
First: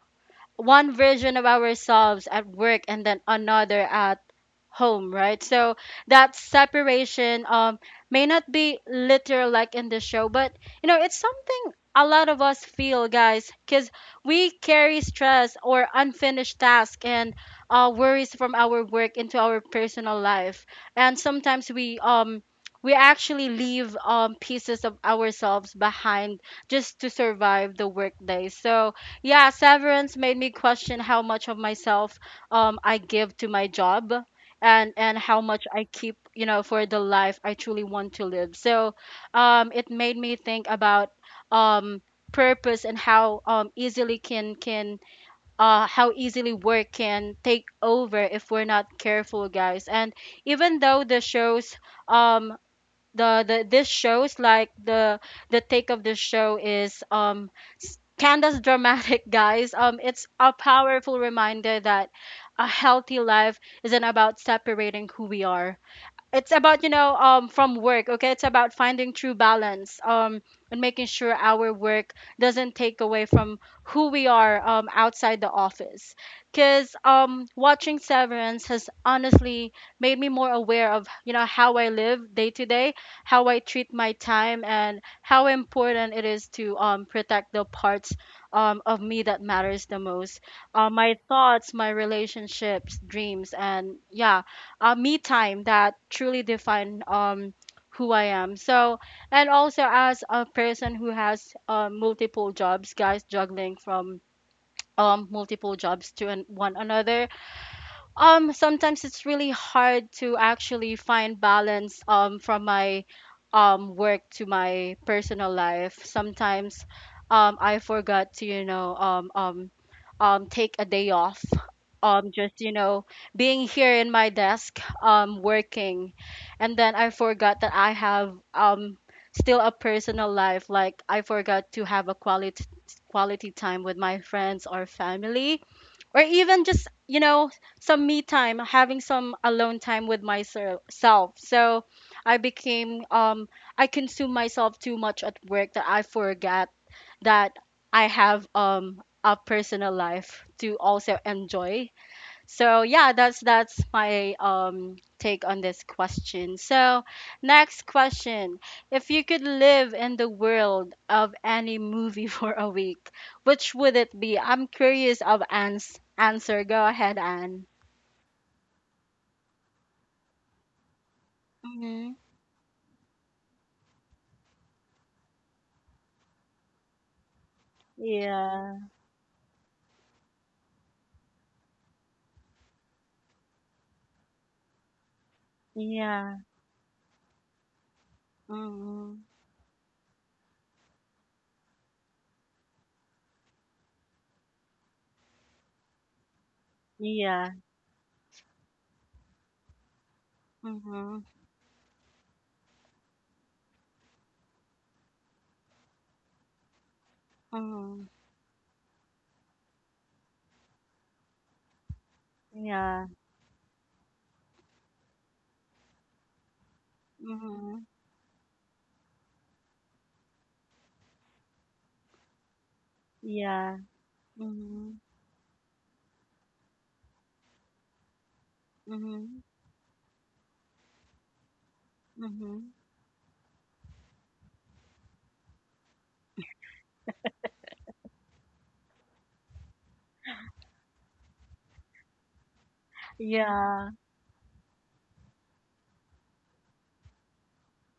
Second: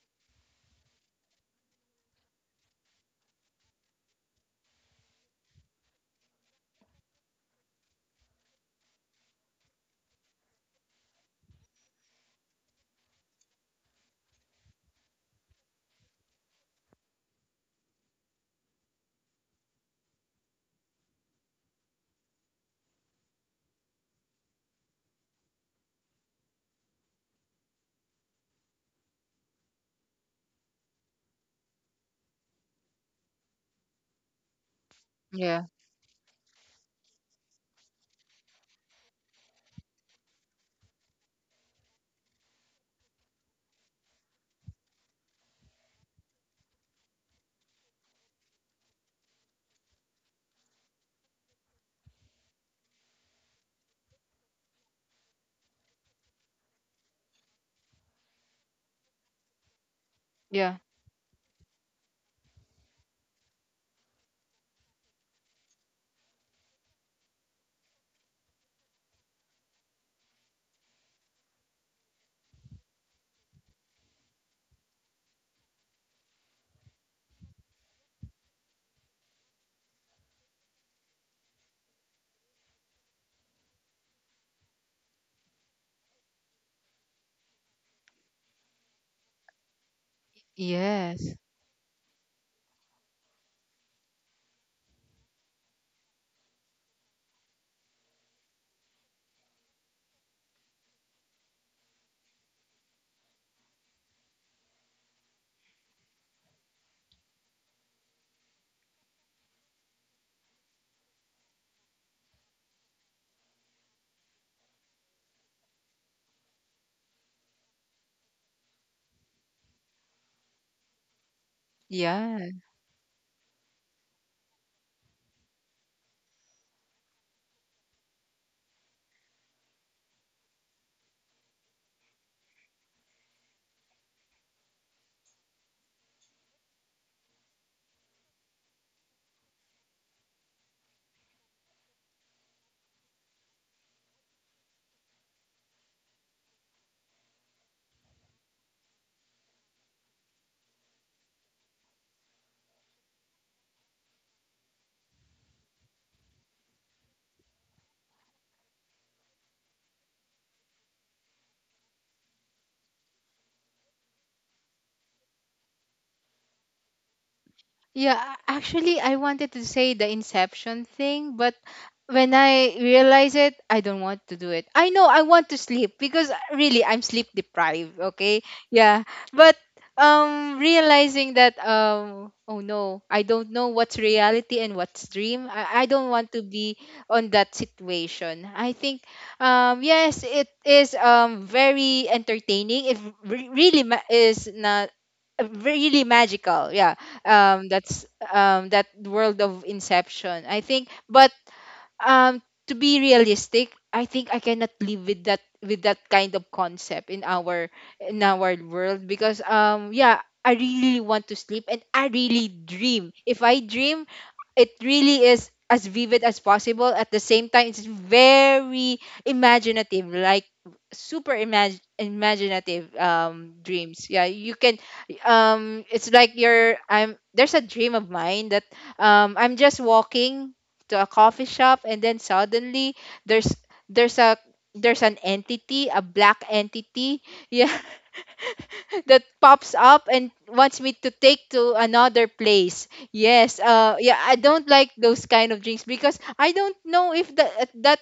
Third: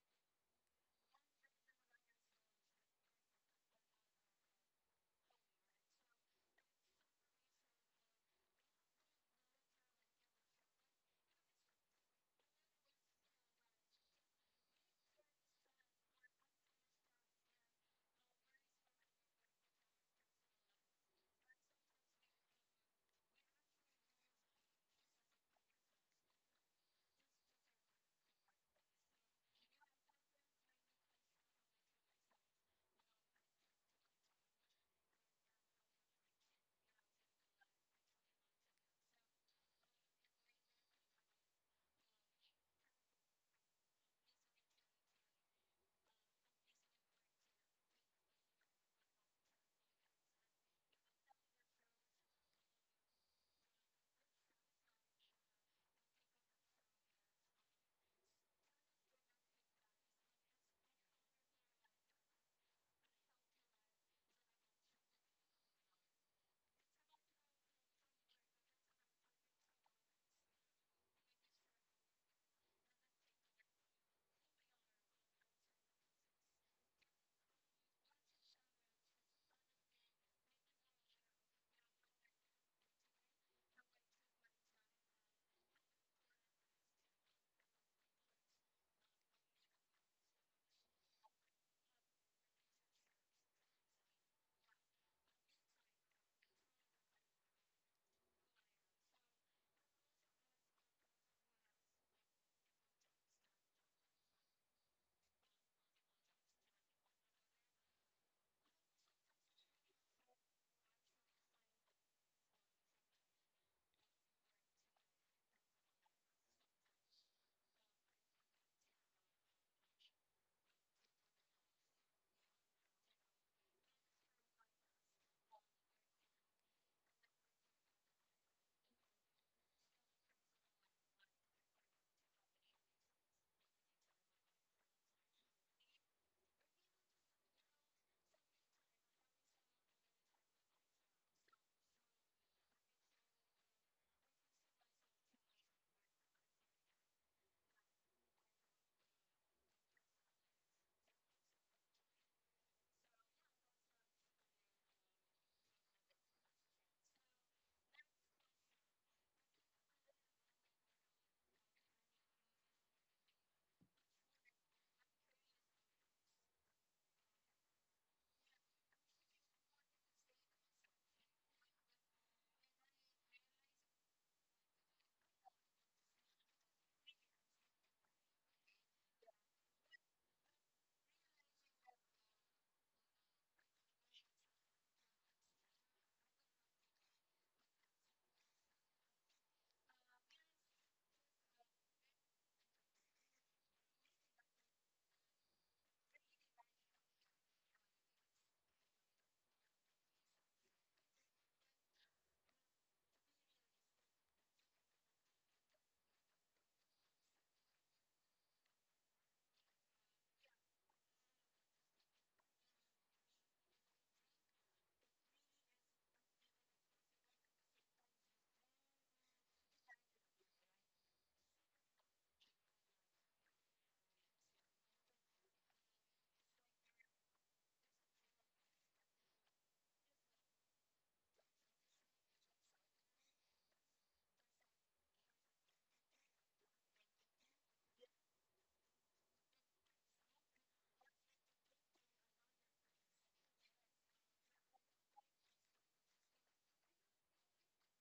One version of ourselves at work and then another at home, right? So that separation may not be literal like in the show, but you know, it's something a lot of us feel, guys, because we carry stress or unfinished tasks and, worries from our work into our personal life, and sometimes we actually leave pieces of ourselves behind just to survive the workday. So yeah, severance made me question how much of myself I give to my job, and how Yeah. much I keep, you know, for the life I truly want to live. So, it made me think about um purpose and how easily can how easily work can take over if we're not careful, guys. And even though the shows um the this show's like the take of this show is, um, Canda's dramatic guys, it's a Yeah. powerful reminder that a healthy life isn't about separating who we are, it's about, you know, from work. Okay, it's about finding true balance, and making sure our work doesn't take away from who we are outside the office. Because watching severance has honestly made me more aware of, you know, how I live day to day, how I treat my time, and how important it is to protect the parts of me that matters the most, my Yes. thoughts, my relationships, dreams, and yeah, me time, that truly define who I am. So, and also as a person who has, multiple jobs, guys, juggling from multiple jobs to one another. Sometimes it's really hard to actually find balance from my work to my personal life. Sometimes I forgot to, you know, take a day off, Yeah. just, you know, being here in my desk working, and then I forgot that I have still a personal life. Like I forgot to have a quality time with my friends or family, or even just, you know, some me time, having some alone time with myself. So I became I consume myself too much at work that I forgot that I have a personal life to also enjoy. So yeah, that's my take on this question. So, next question. If you could live in the world of any movie for a week, which would it be? I'm curious of Anne's answer. Go ahead, Anne. Yeah, actually, I wanted to say the Inception thing, but Mm-hmm. when I realize it, I don't want to do it. I know I want to sleep because really I'm sleep deprived. Okay, Yeah. yeah, but realizing that oh no, I don't know what's reality and what's dream. I don't want Yeah. to be on that situation. I think Mm-hmm. Yes, it is very entertaining. Is not really magical, yeah, Yeah. That's that world of inception, I think, Mm-hmm. but to be realistic, I think I cannot live with that kind of concept Mm-hmm. in our world because yeah, I really want to sleep and I really Yeah. dream. If I dream it really is as vivid as possible, at the same time Mm-hmm. it's very imaginative, like super imaginative Yeah. dreams. Yeah, you can Mm-hmm. It's like you're I'm there's a dream of mine that Mhm. I'm just walking to a coffee shop, and then Mhm. suddenly there's there's a there's an entity, a black entity, yeah, that pops up and wants me to take to another place. Yes, Yeah. Yeah, I don't like those kind of drinks because I don't know if that at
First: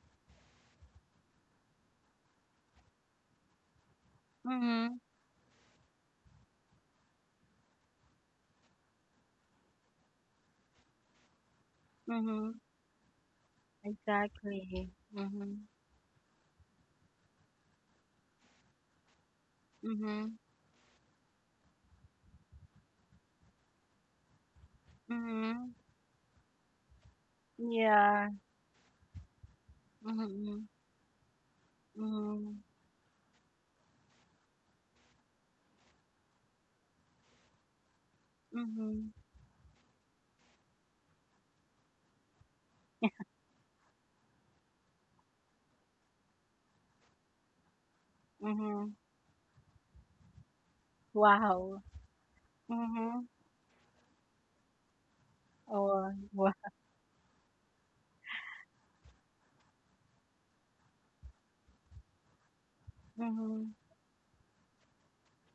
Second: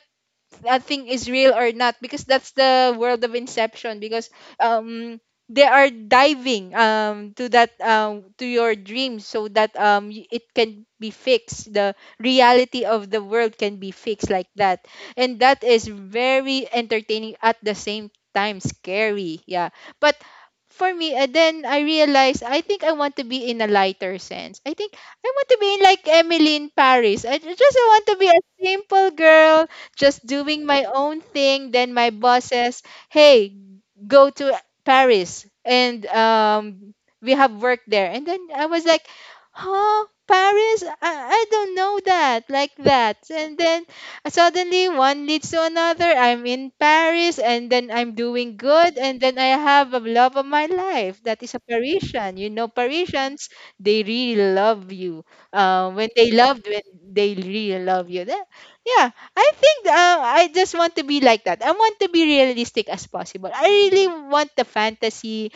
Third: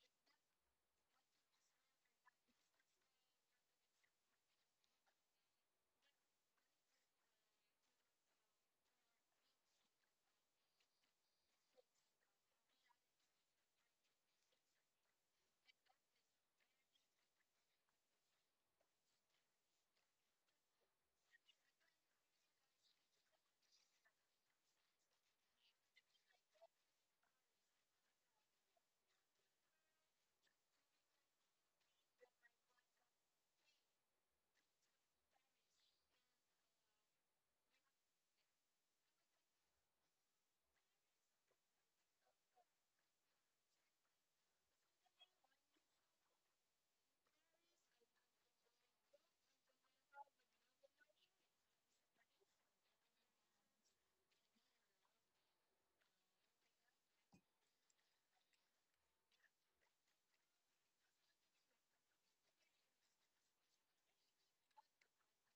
that thing is real or not, because that's the world of inception, because Mhm. um they are diving to that to your dreams so that it can be fixed. The Mhm. reality of the world can be fixed like that, Exactly. and that Mhm. is very entertaining at the same time scary, yeah. But Mhm. for me, and then I realized I think I want to be in a lighter sense. I think I want to Mhm. be like Emily in Paris. Just want to be Yeah. a simple girl just doing Mhm. my own thing. Then my boss Mhm. says, "Hey, go to Paris, and we have work there." And then I was like, Mhm. "Huh, Paris? I don't know that like that." And then suddenly one leads to another. I'm in Paris, and then I'm doing Mhm. good, and then I have a love of my life that is a Wow. Parisian. You know, Mhm. Parisians they really love you. When Oh, they wow. love, when they really love you. That- Yeah, I think I just want to be like that. I want to be realistic as possible. I Mhm. really want the fantasy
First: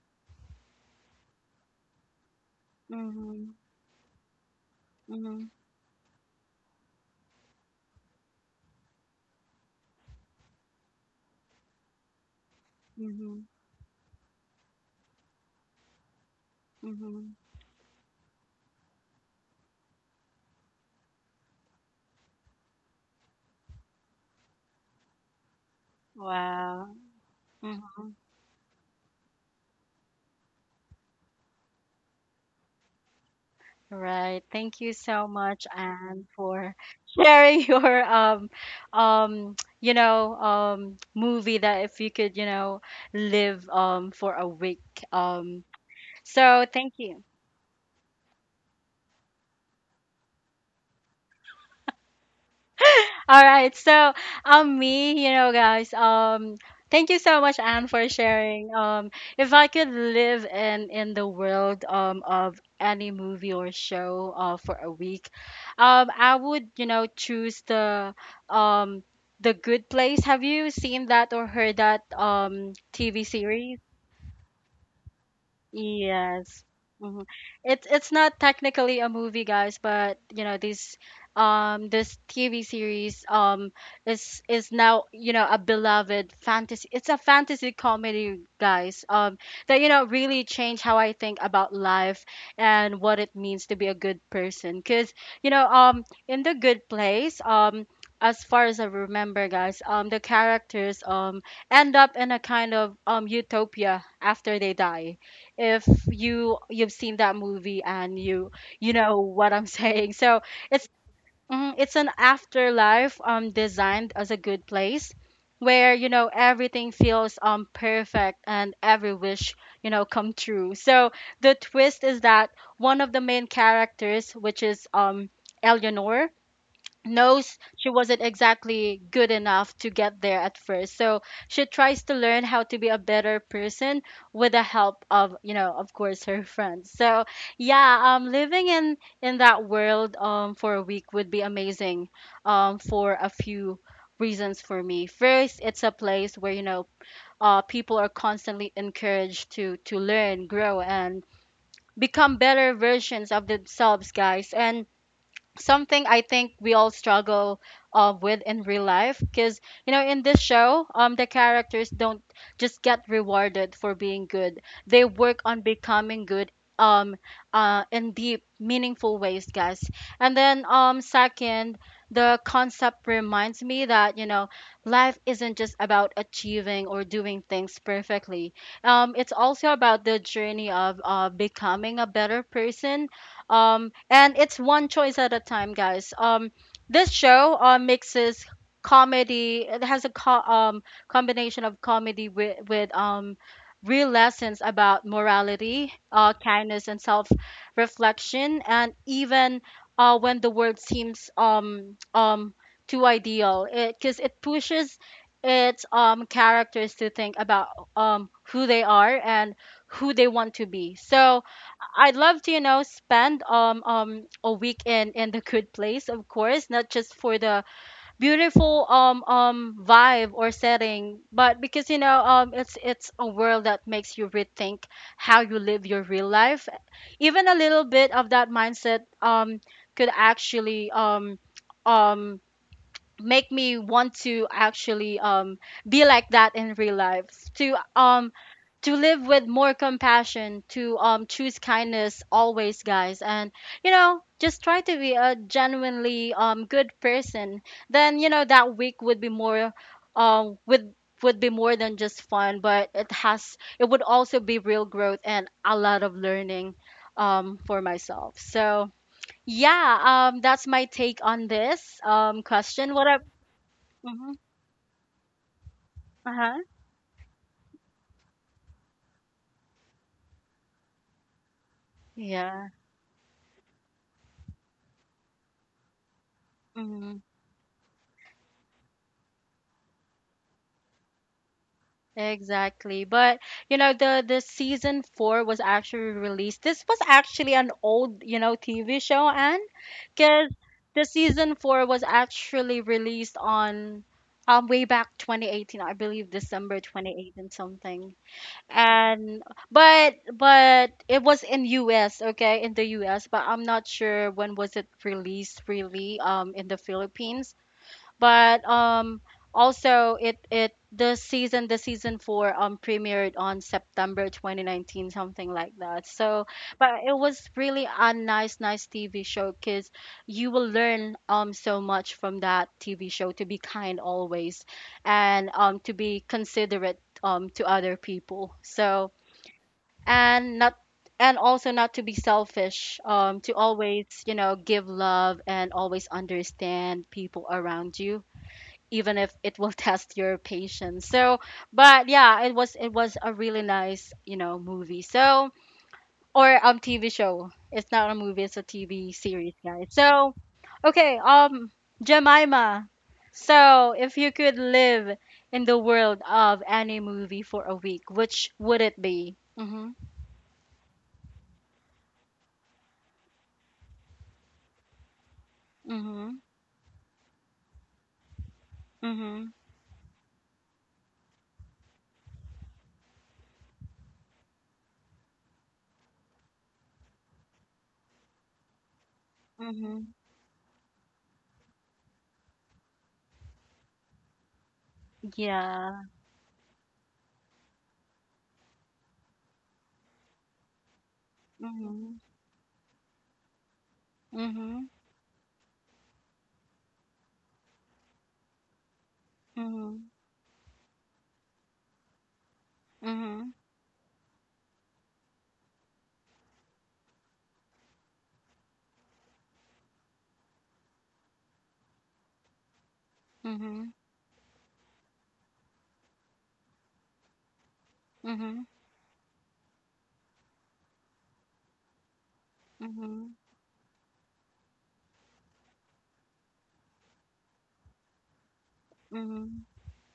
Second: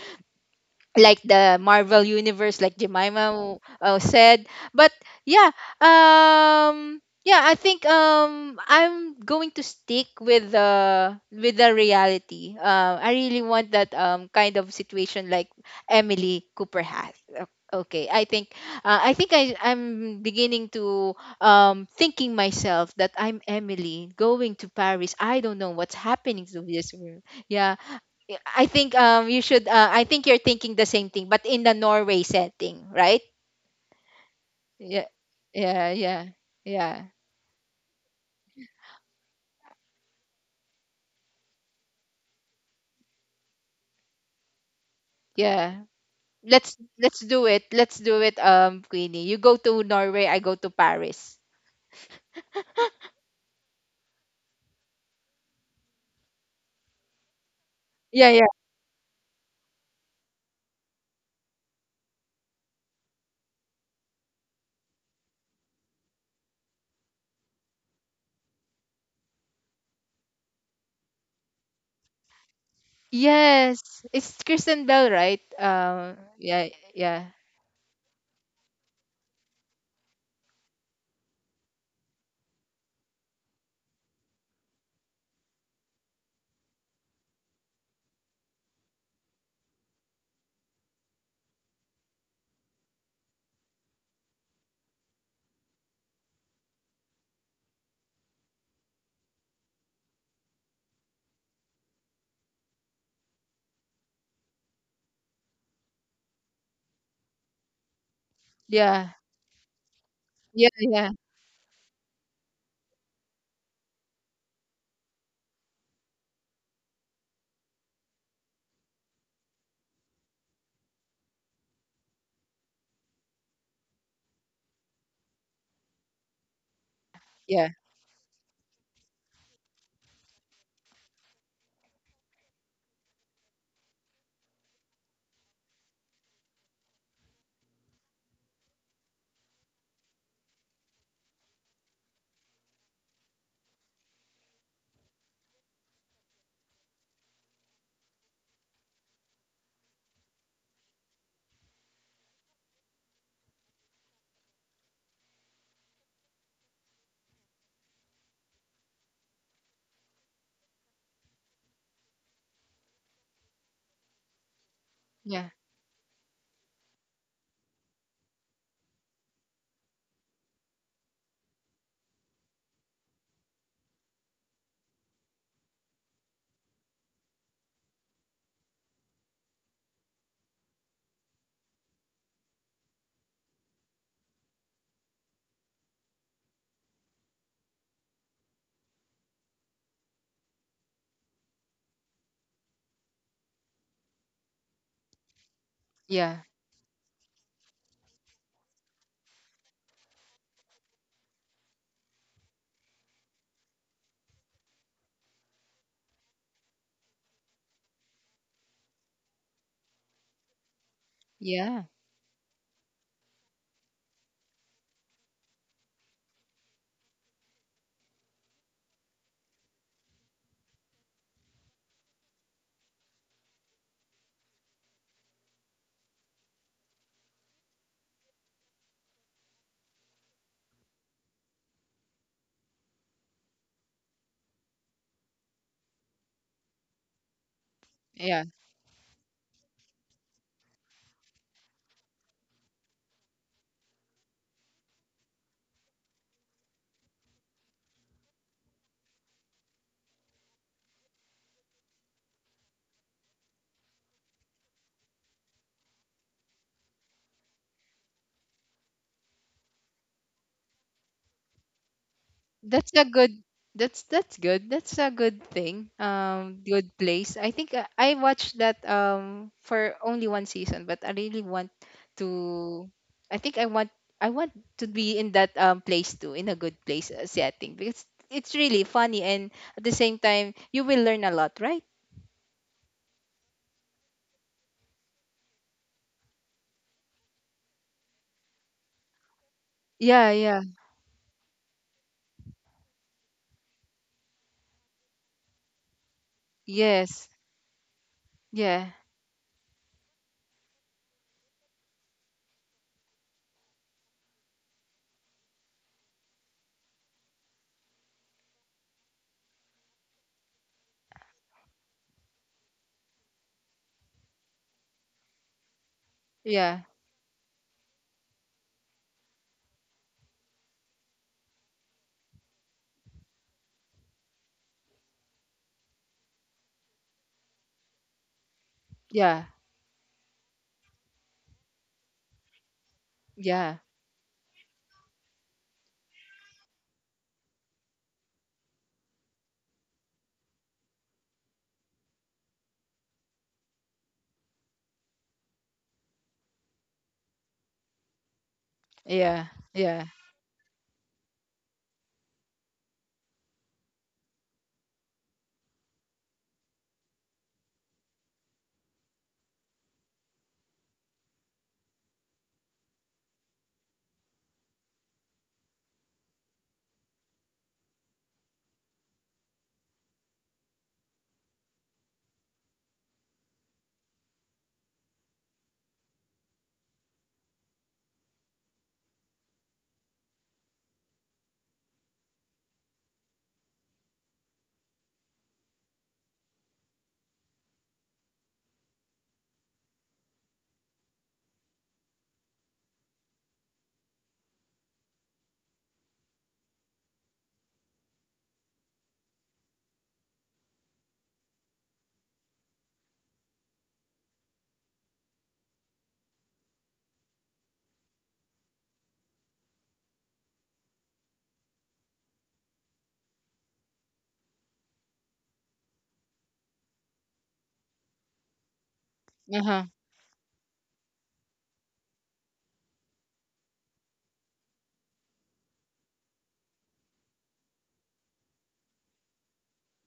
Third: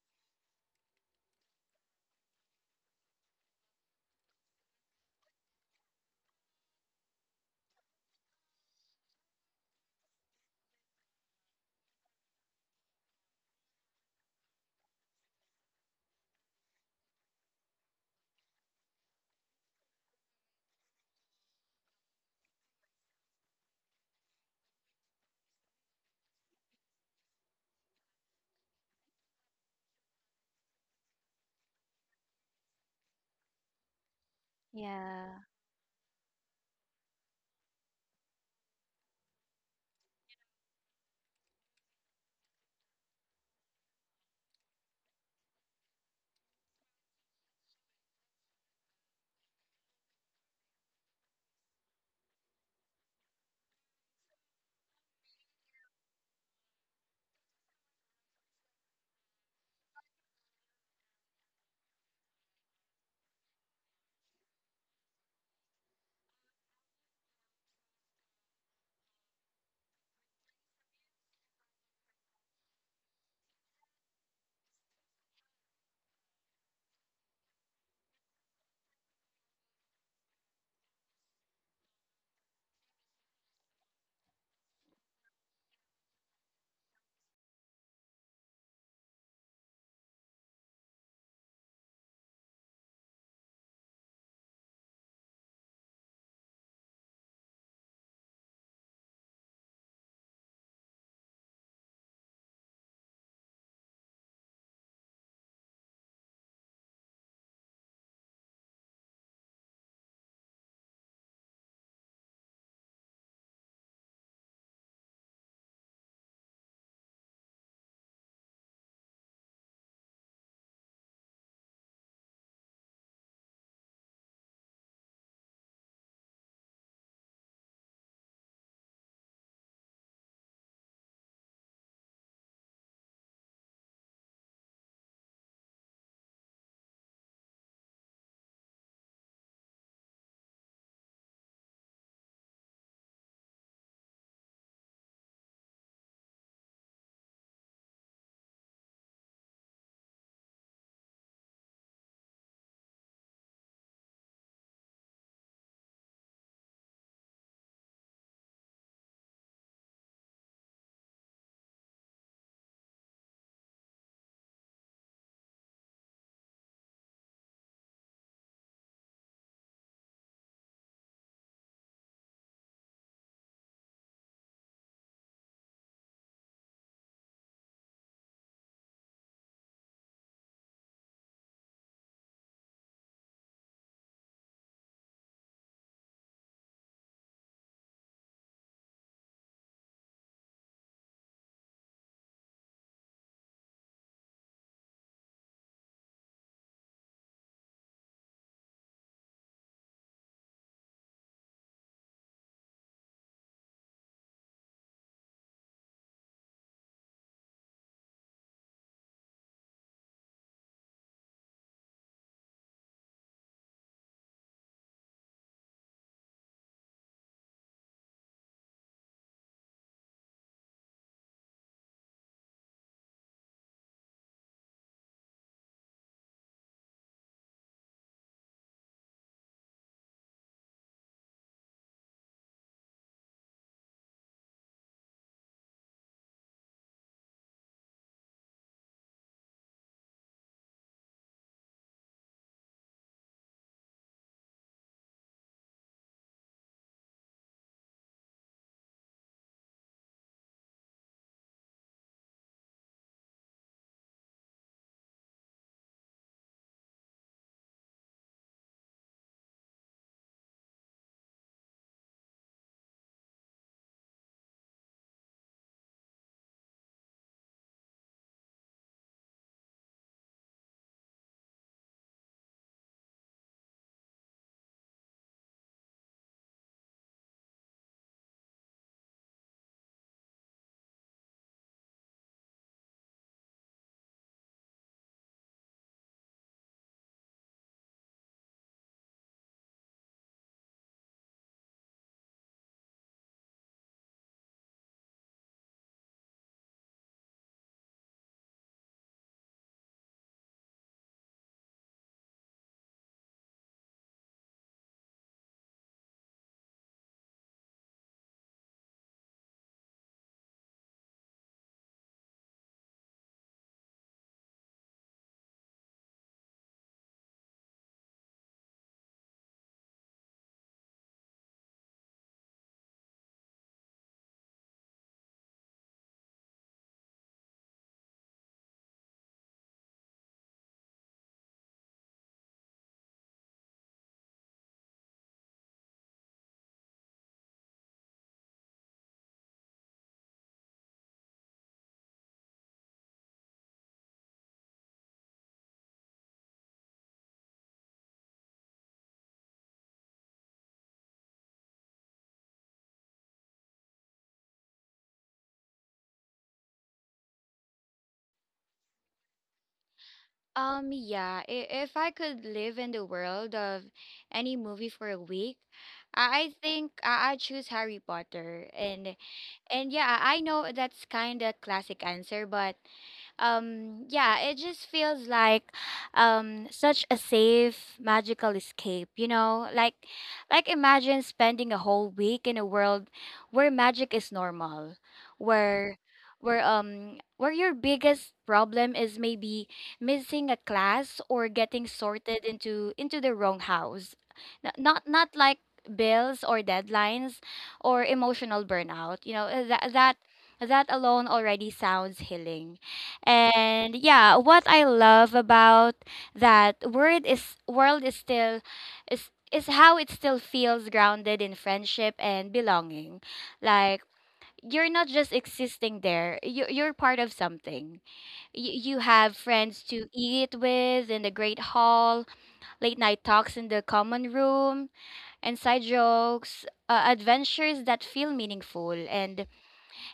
like the Marvel universe, like Jemima Mhm. Said. But Mhm. yeah, yeah, I think I'm going to stick with the reality. I really Mhm. want that kind of situation like Emily Cooper has. Mhm. O- Okay, I think I'm beginning to thinking myself that I'm Emily going to Paris. I don't know what's happening to this Wow. world. Yeah, Mhm. yeah, I think you should I think you're thinking the same thing but in the Norway setting, right? Right. Thank you Yeah. so Yeah. much, Yeah, yeah. Anne, for Yeah. sharing your you know, movie that if you could, you know, live for a week. Um Yeah. so thank Let's you. do it. Let's do it Queenie. You go to Norway, I go to Paris. All right. So, me, you know, guys, thank you so much, Anne, for Yeah, yeah. sharing. If I could live in the world of any movie or show for a week, I would, you know, choose um the Good Place. Have you seen that or heard that TV series? Yes. It's Kristen Bell, right? Yes. Yeah, hmm yeah. it's not technically a movie, guys, but you know, this TV series is now, you know, a beloved fantasy. It's a fantasy comedy, guys. That you know really changed how I think about life and what it means to be a good person. Cause you know, in the Good Place, as far as I remember, guys, the characters end up in a kind of utopia after they die, if you've seen that movie and you Yeah. know what I'm saying. So Yeah, it's, yeah. mhm, it's an afterlife designed as a good place where, you know, everything feels perfect and every wish, you know, come true. So the twist is that one of the main characters, which is Eleanor, knows Yeah. she wasn't exactly good enough to get there at first. So she tries to learn how to be a better person with the help of, you know, of course, her friends. So yeah, living in that world for a week would be amazing for a few reasons for me. First, it's a place where, you know, people are constantly encouraged to learn, grow, and become better versions of themselves, guys, and something I think we all struggle, with in real life. Because, you know, in this show, the characters don't just get rewarded for being good, they work Yeah. on becoming good, um in deep, meaningful ways, guys. And then, second, the concept reminds me that, you know, life isn't just about achieving or doing things perfectly, it's also about the journey of, becoming a better person, and it's one choice at a time, guys. This show, mixes comedy. It has a combination of comedy with real lessons about morality, Yeah. kindness, and self reflection. And even, when the world seems too ideal, because it, 'cause it pushes its characters to think about who they are and who they want to be. So Yeah. I'd love to, you know, spend a week in the good place, of course, not just for the beautiful vibe or setting, but because, you know, it's a world that makes you rethink how you live your real life. Even a little bit of that mindset could actually um make me want to actually be like that in real life, to um Yeah. to live with more compassion, to choose kindness always, guys, and you know, just try to be a genuinely good person. Then you know, that week would be more, um would would be more than just fun, but it has, it would also be real growth and a lot of learning for myself. So yeah, that's my take on this That's question. a What? good Mhm. that's good. That's a good thing. Uh-huh. Good place. I think I watched that for only one season, but I really want Yeah. to I think I want I want to be in that place too, in a good place Mhm. Setting, because it's really funny and at the same time you will learn a lot, right? Exactly. But you know, the season 4 was actually released. This was actually an old, you know, TV show. And Yeah, cuz yeah. the season 4 was actually released on way back 2018, I believe December Yes. 2018 something. Yeah. And but it was in US, okay, in the US, but I'm not sure when was it released really in the Philippines. But also it the season 4 premiered on September 2019, something like that. So, Yeah. but it was really a nice TV show. Cuz you will learn so much from that TV show to be kind always, and to be considerate to other people. So, Yeah. and not, and also not to be selfish, to Yeah. always, you know, give love and always understand people around you, even if it will test your patience. So, but yeah, it was a really nice, you know, movie. So, or TV show. It's not a movie, it's a TV Yeah. series, guys. Yeah. So, okay, Jemima. So, if you could live in the world of any movie for a week, which would it be? Mhm. Yeah, if I could live in the world of any movie for a week, Mhm. I think I choose Harry Potter. And Mhm. And yeah, I know that's kind of classic answer, but yeah, it just feels like such a safe magical escape, you know, Mhm. like imagine spending a whole week in a world where magic is normal, where Yeah. Where your biggest problem is maybe missing a class or getting Mhm. sorted into the wrong house. Mhm. Not not like bills or deadlines or emotional burnout. You know, Mhm. That alone already sounds healing. Mhm. And yeah, what I love about that word is world is still is how it still feels grounded in friendship and belonging. Mhm. Like you're not just existing there. You're part of something. Mhm. You have friends Uh-huh. to eat with in the great hall, late night Mhm. talks in the common room, and side jokes, adventures that feel meaningful. Mhm.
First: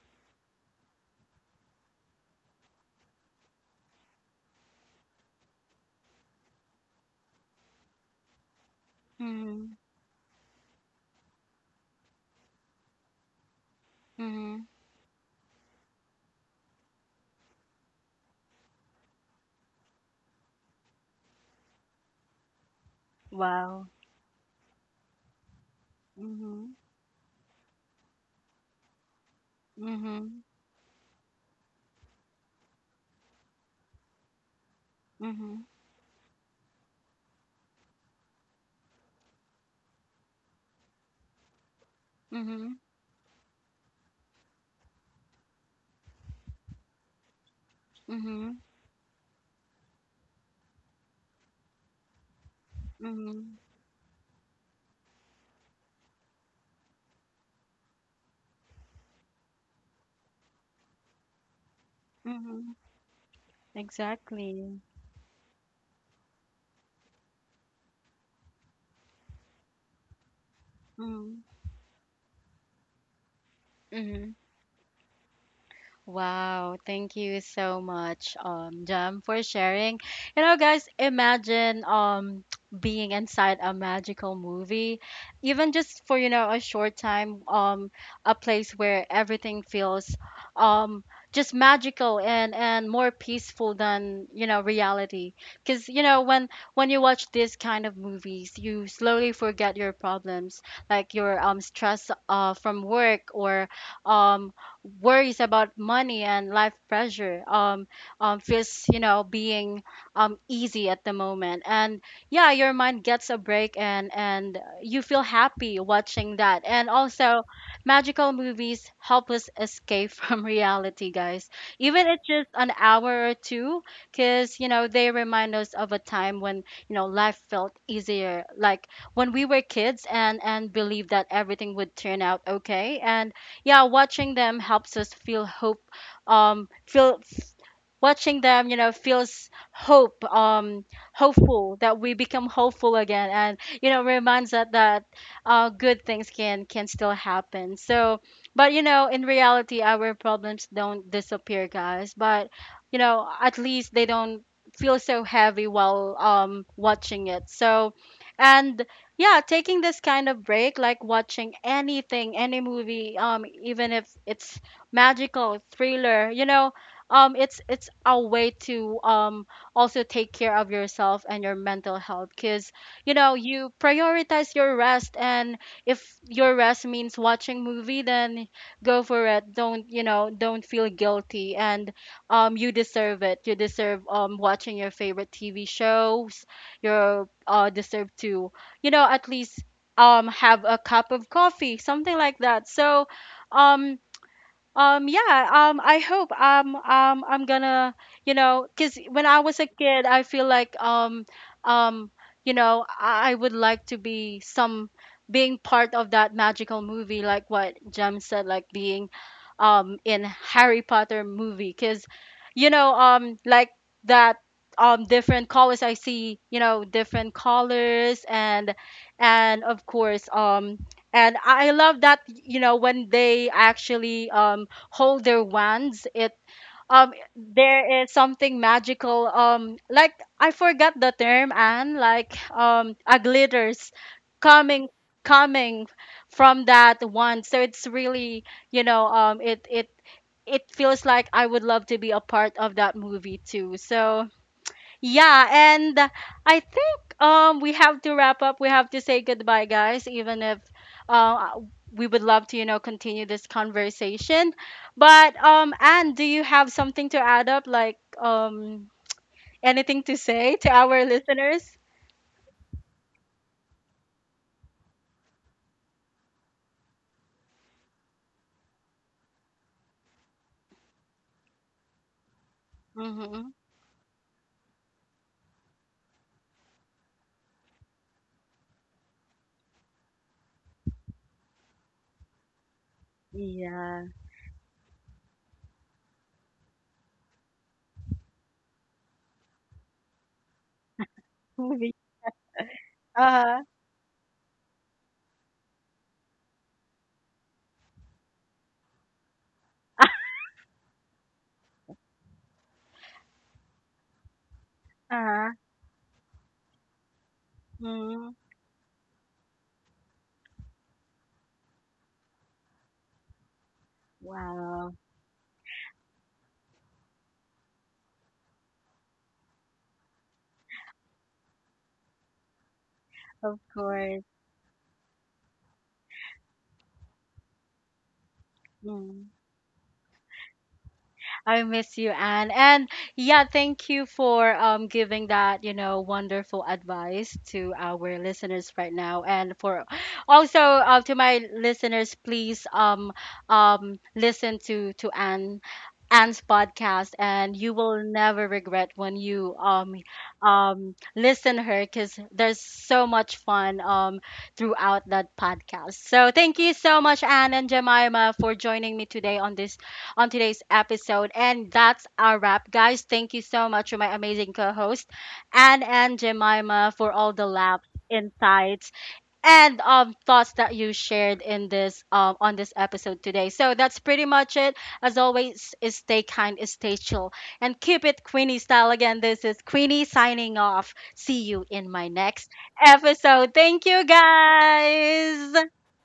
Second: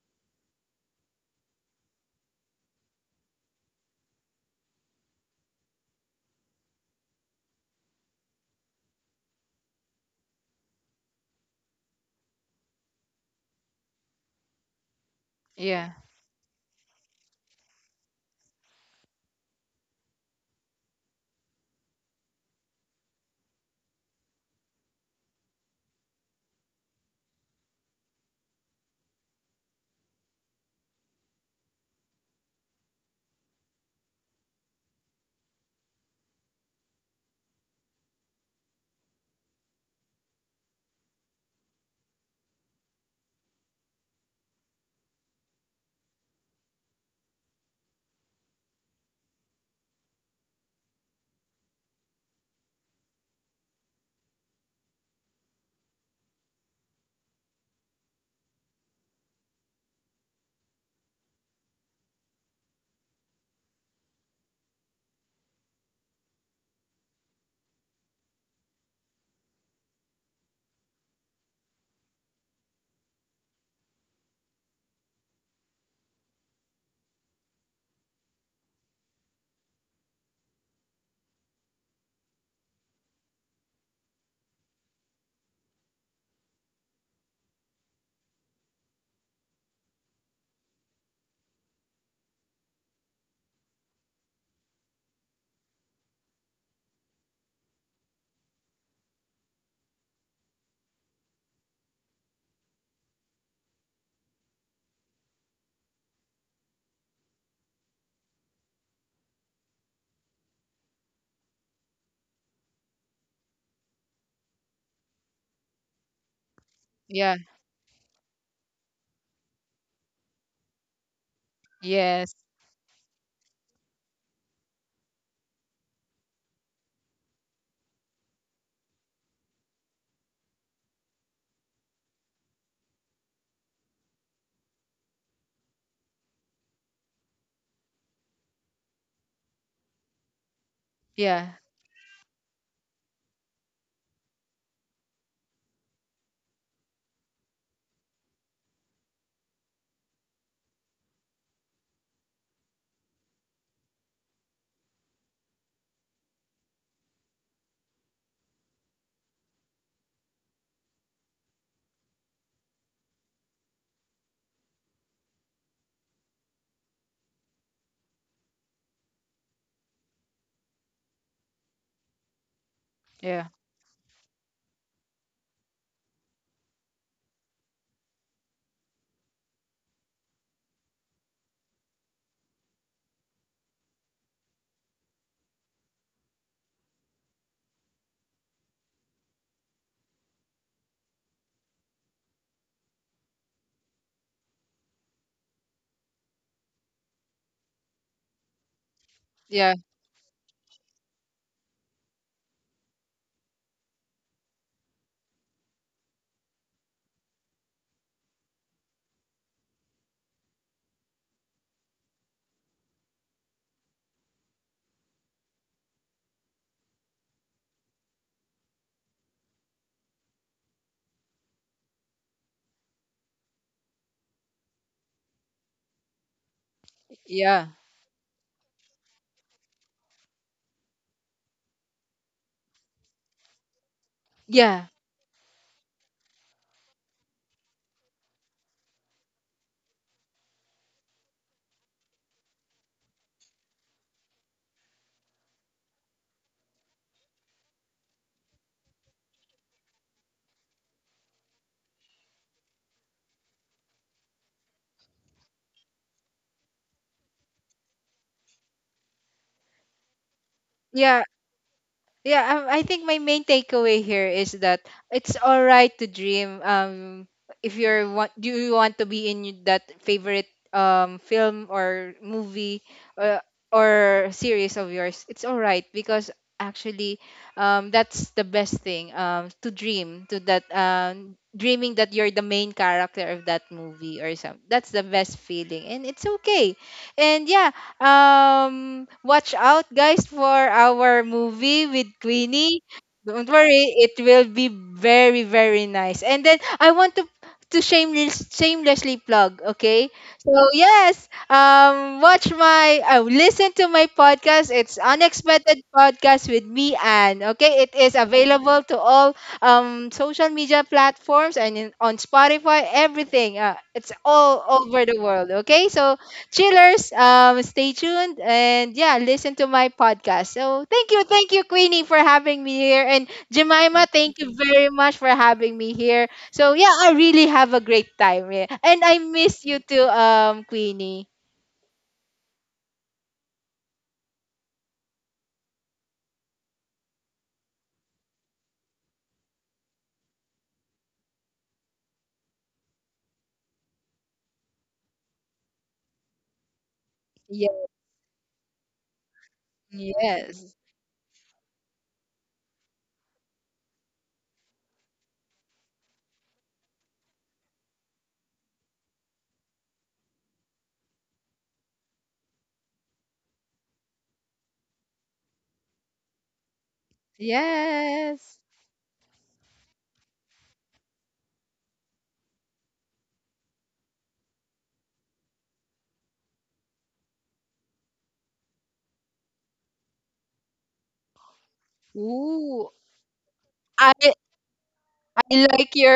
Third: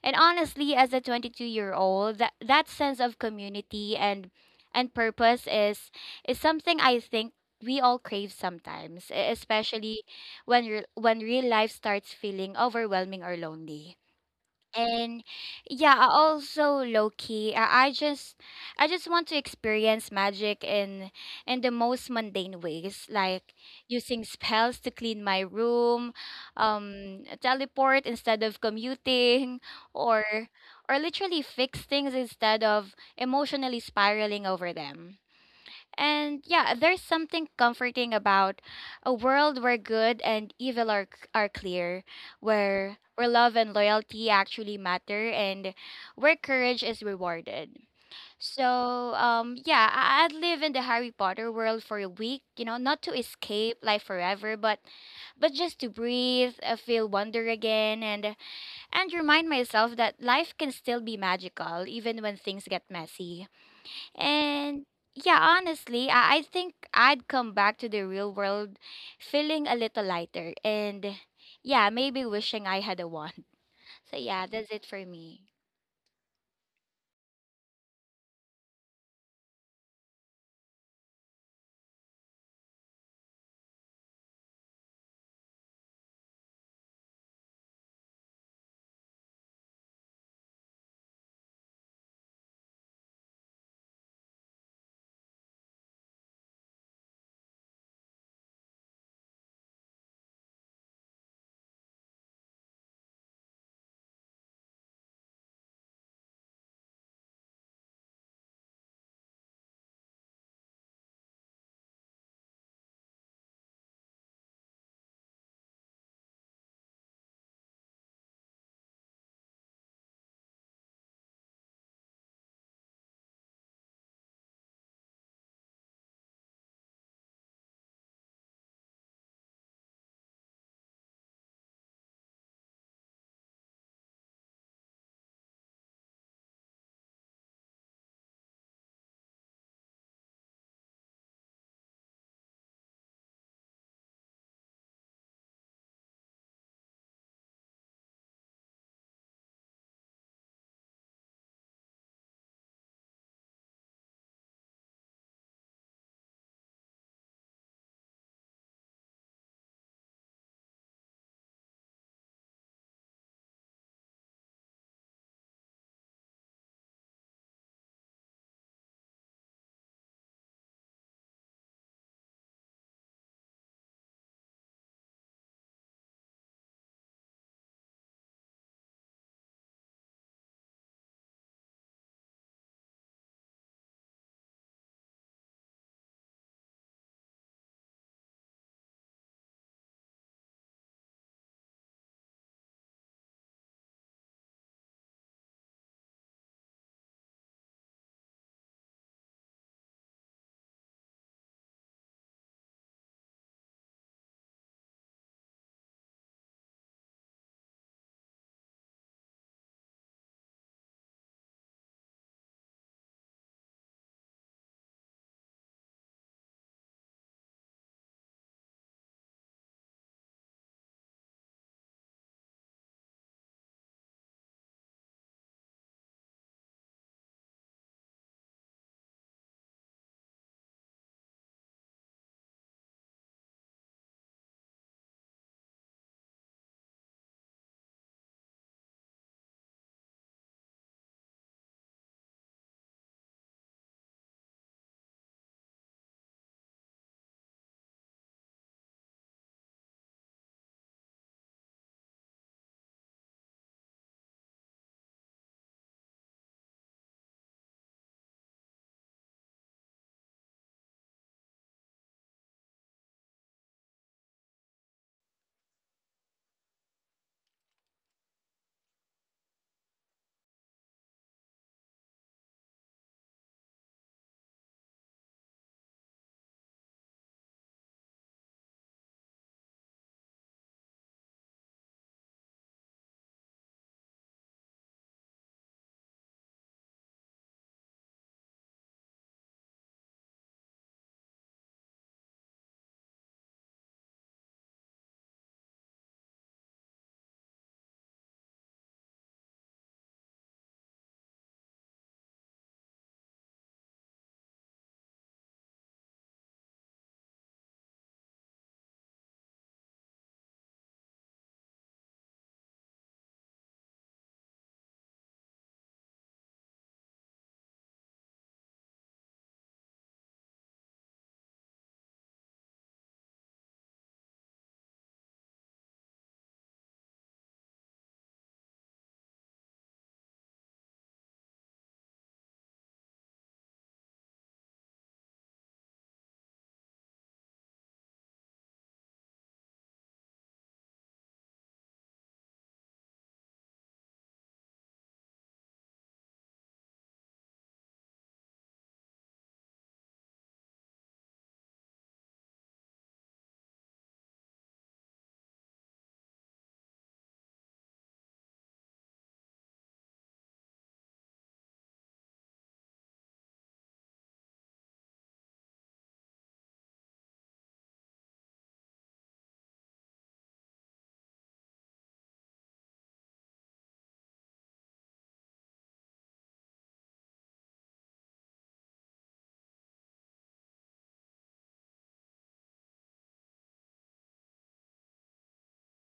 And honestly, as a 22-year-old, that that sense of community and purpose is something I think we all crave sometimes, Mhm. especially when when real life starts feeling overwhelming or lonely. Mhm. And Yeah. yeah, I also low key, I just want to experience magic in the most mundane ways, like Wow. using spells to clean my room, Mhm. Teleport instead of commuting, or Mhm. or literally fix things instead of emotionally spiraling over them. Mhm. And yeah, there's something comforting about a world where good and evil are clear, Mhm. Where love and loyalty actually matter, and where courage is rewarded. Mhm. So yeah, I'd live in the Harry Potter world for a week, you know, not to Mhm. escape life forever, but just to breathe, feel wonder again, and remind myself that life can still be magical even when things Mhm. get messy. Exactly. And yeah, honestly, I think I'd come back to the real world feeling a little lighter, and Mhm. yeah, maybe wishing I had a wand. So Mhm. yeah, that's it for me. Wow, thank you so much, Jam, for sharing. You know, guys, imagine being inside a magical movie, even just for a short time, a place where everything feels um just magical and more peaceful than reality. Because you know when you watch these kind of movies, you slowly forget your problems, like your stress from work or um worries about money and life pressure feels, you know, being easy at the moment. And yeah, your mind gets a break and you feel happy watching that. And Yeah. also, magical movies help us escape from reality, guys. Even it's Yes. just an hour or two, because, you know, they remind us of a time when, you know, life felt easier. Like, when we were kids and believed that everything would turn out okay and yeah, watching them helps us feel hope. Feel Watching them, you know, feels hope. Um, Yeah. hopeful that we become hopeful again, and you know, reminds us that good things can still happen. So, but you know, in reality, our problems don't disappear, guys. But you know, at least they don't feel so heavy while watching it. So, and yeah, taking this kind of break, like watching anything, any movie, even if it's magical thriller, it's a way to also take care of yourself and your mental health, because you know, Yeah. you prioritize your rest. And if your rest means watching movie, then go for it. Don't feel guilty. And you deserve it. You deserve watching your favorite TV shows. You deserve to, you know, at least have a cup of coffee, something like that. Um yeah, I hope I'm gonna, you know, because when I was a Yeah. kid, I feel like, um, you know, I would like to be some being part of that magical movie, like what Jem said, like being in Harry Potter movie, because, like that different colors, I see, you know, different colors, and of course, and I love that, you know, when they actually, hold their wands. It Yeah. there is something magical, like, I forgot the term. And like a glitters Yeah, coming, coming from that wand. So it's really, it it feels like I would love to be a part of that movie too. So yeah, and I think we have to wrap up. We have to say goodbye, guys, even if uh, we would love to, you know, continue this conversation. But Anne, do you have something to add up, like anything to say to our yeah, listeners? yeah. I think my main takeaway here is that it's all right to dream. If you're want, do you want to be in that favorite film or movie or Mhm. or series of yours? It's all right because actually, that's the best thing. To dream to that dreaming that you're the main character of that Yeah. movie or something. That's the best feeling, and it's okay. And yeah, um, watch out, guys, for our movie Movie. with Queenie. Don't Uh-huh. worry, it will be very, very nice. And then I want to shamelessly plug, okay? So yes, watch my, listen to my podcast. It's Uh-huh. Unexpected Podcast with me, Anne. Okay, it is Mm. available to all social media platforms and on Spotify, everything. It's all Wow. over the world. Okay, so chillers, stay tuned and yeah, listen to my podcast. So thank you, Queenie, for having me here. And Of Jemima, course. thank you very much for having me here. So yeah, I really have a great time. Yeah. And I Mm. miss you too, Queenie. I miss you, Anne. And yeah, thank you for giving that, you know, wonderful advice to our listeners right now. And for also to my listeners, please listen to Anne's podcast, and you Yeah, will never regret when you yes. Listen her, because there's so much fun throughout that podcast. So thank you so much, Anne and Jemima, for joining me today on this on today's episode. And that's our wrap, guys. Thank you so much to my amazing co host, Anne and Jemima, for all the laughs, Yes. insights, and thoughts that you shared in this on this episode today. So that's pretty much it. As always, is stay kind, is stay chill, and keep it Queenie style. Again, this is Queenie signing off. See you in my next Ooh. episode. Thank you, I guys. I like your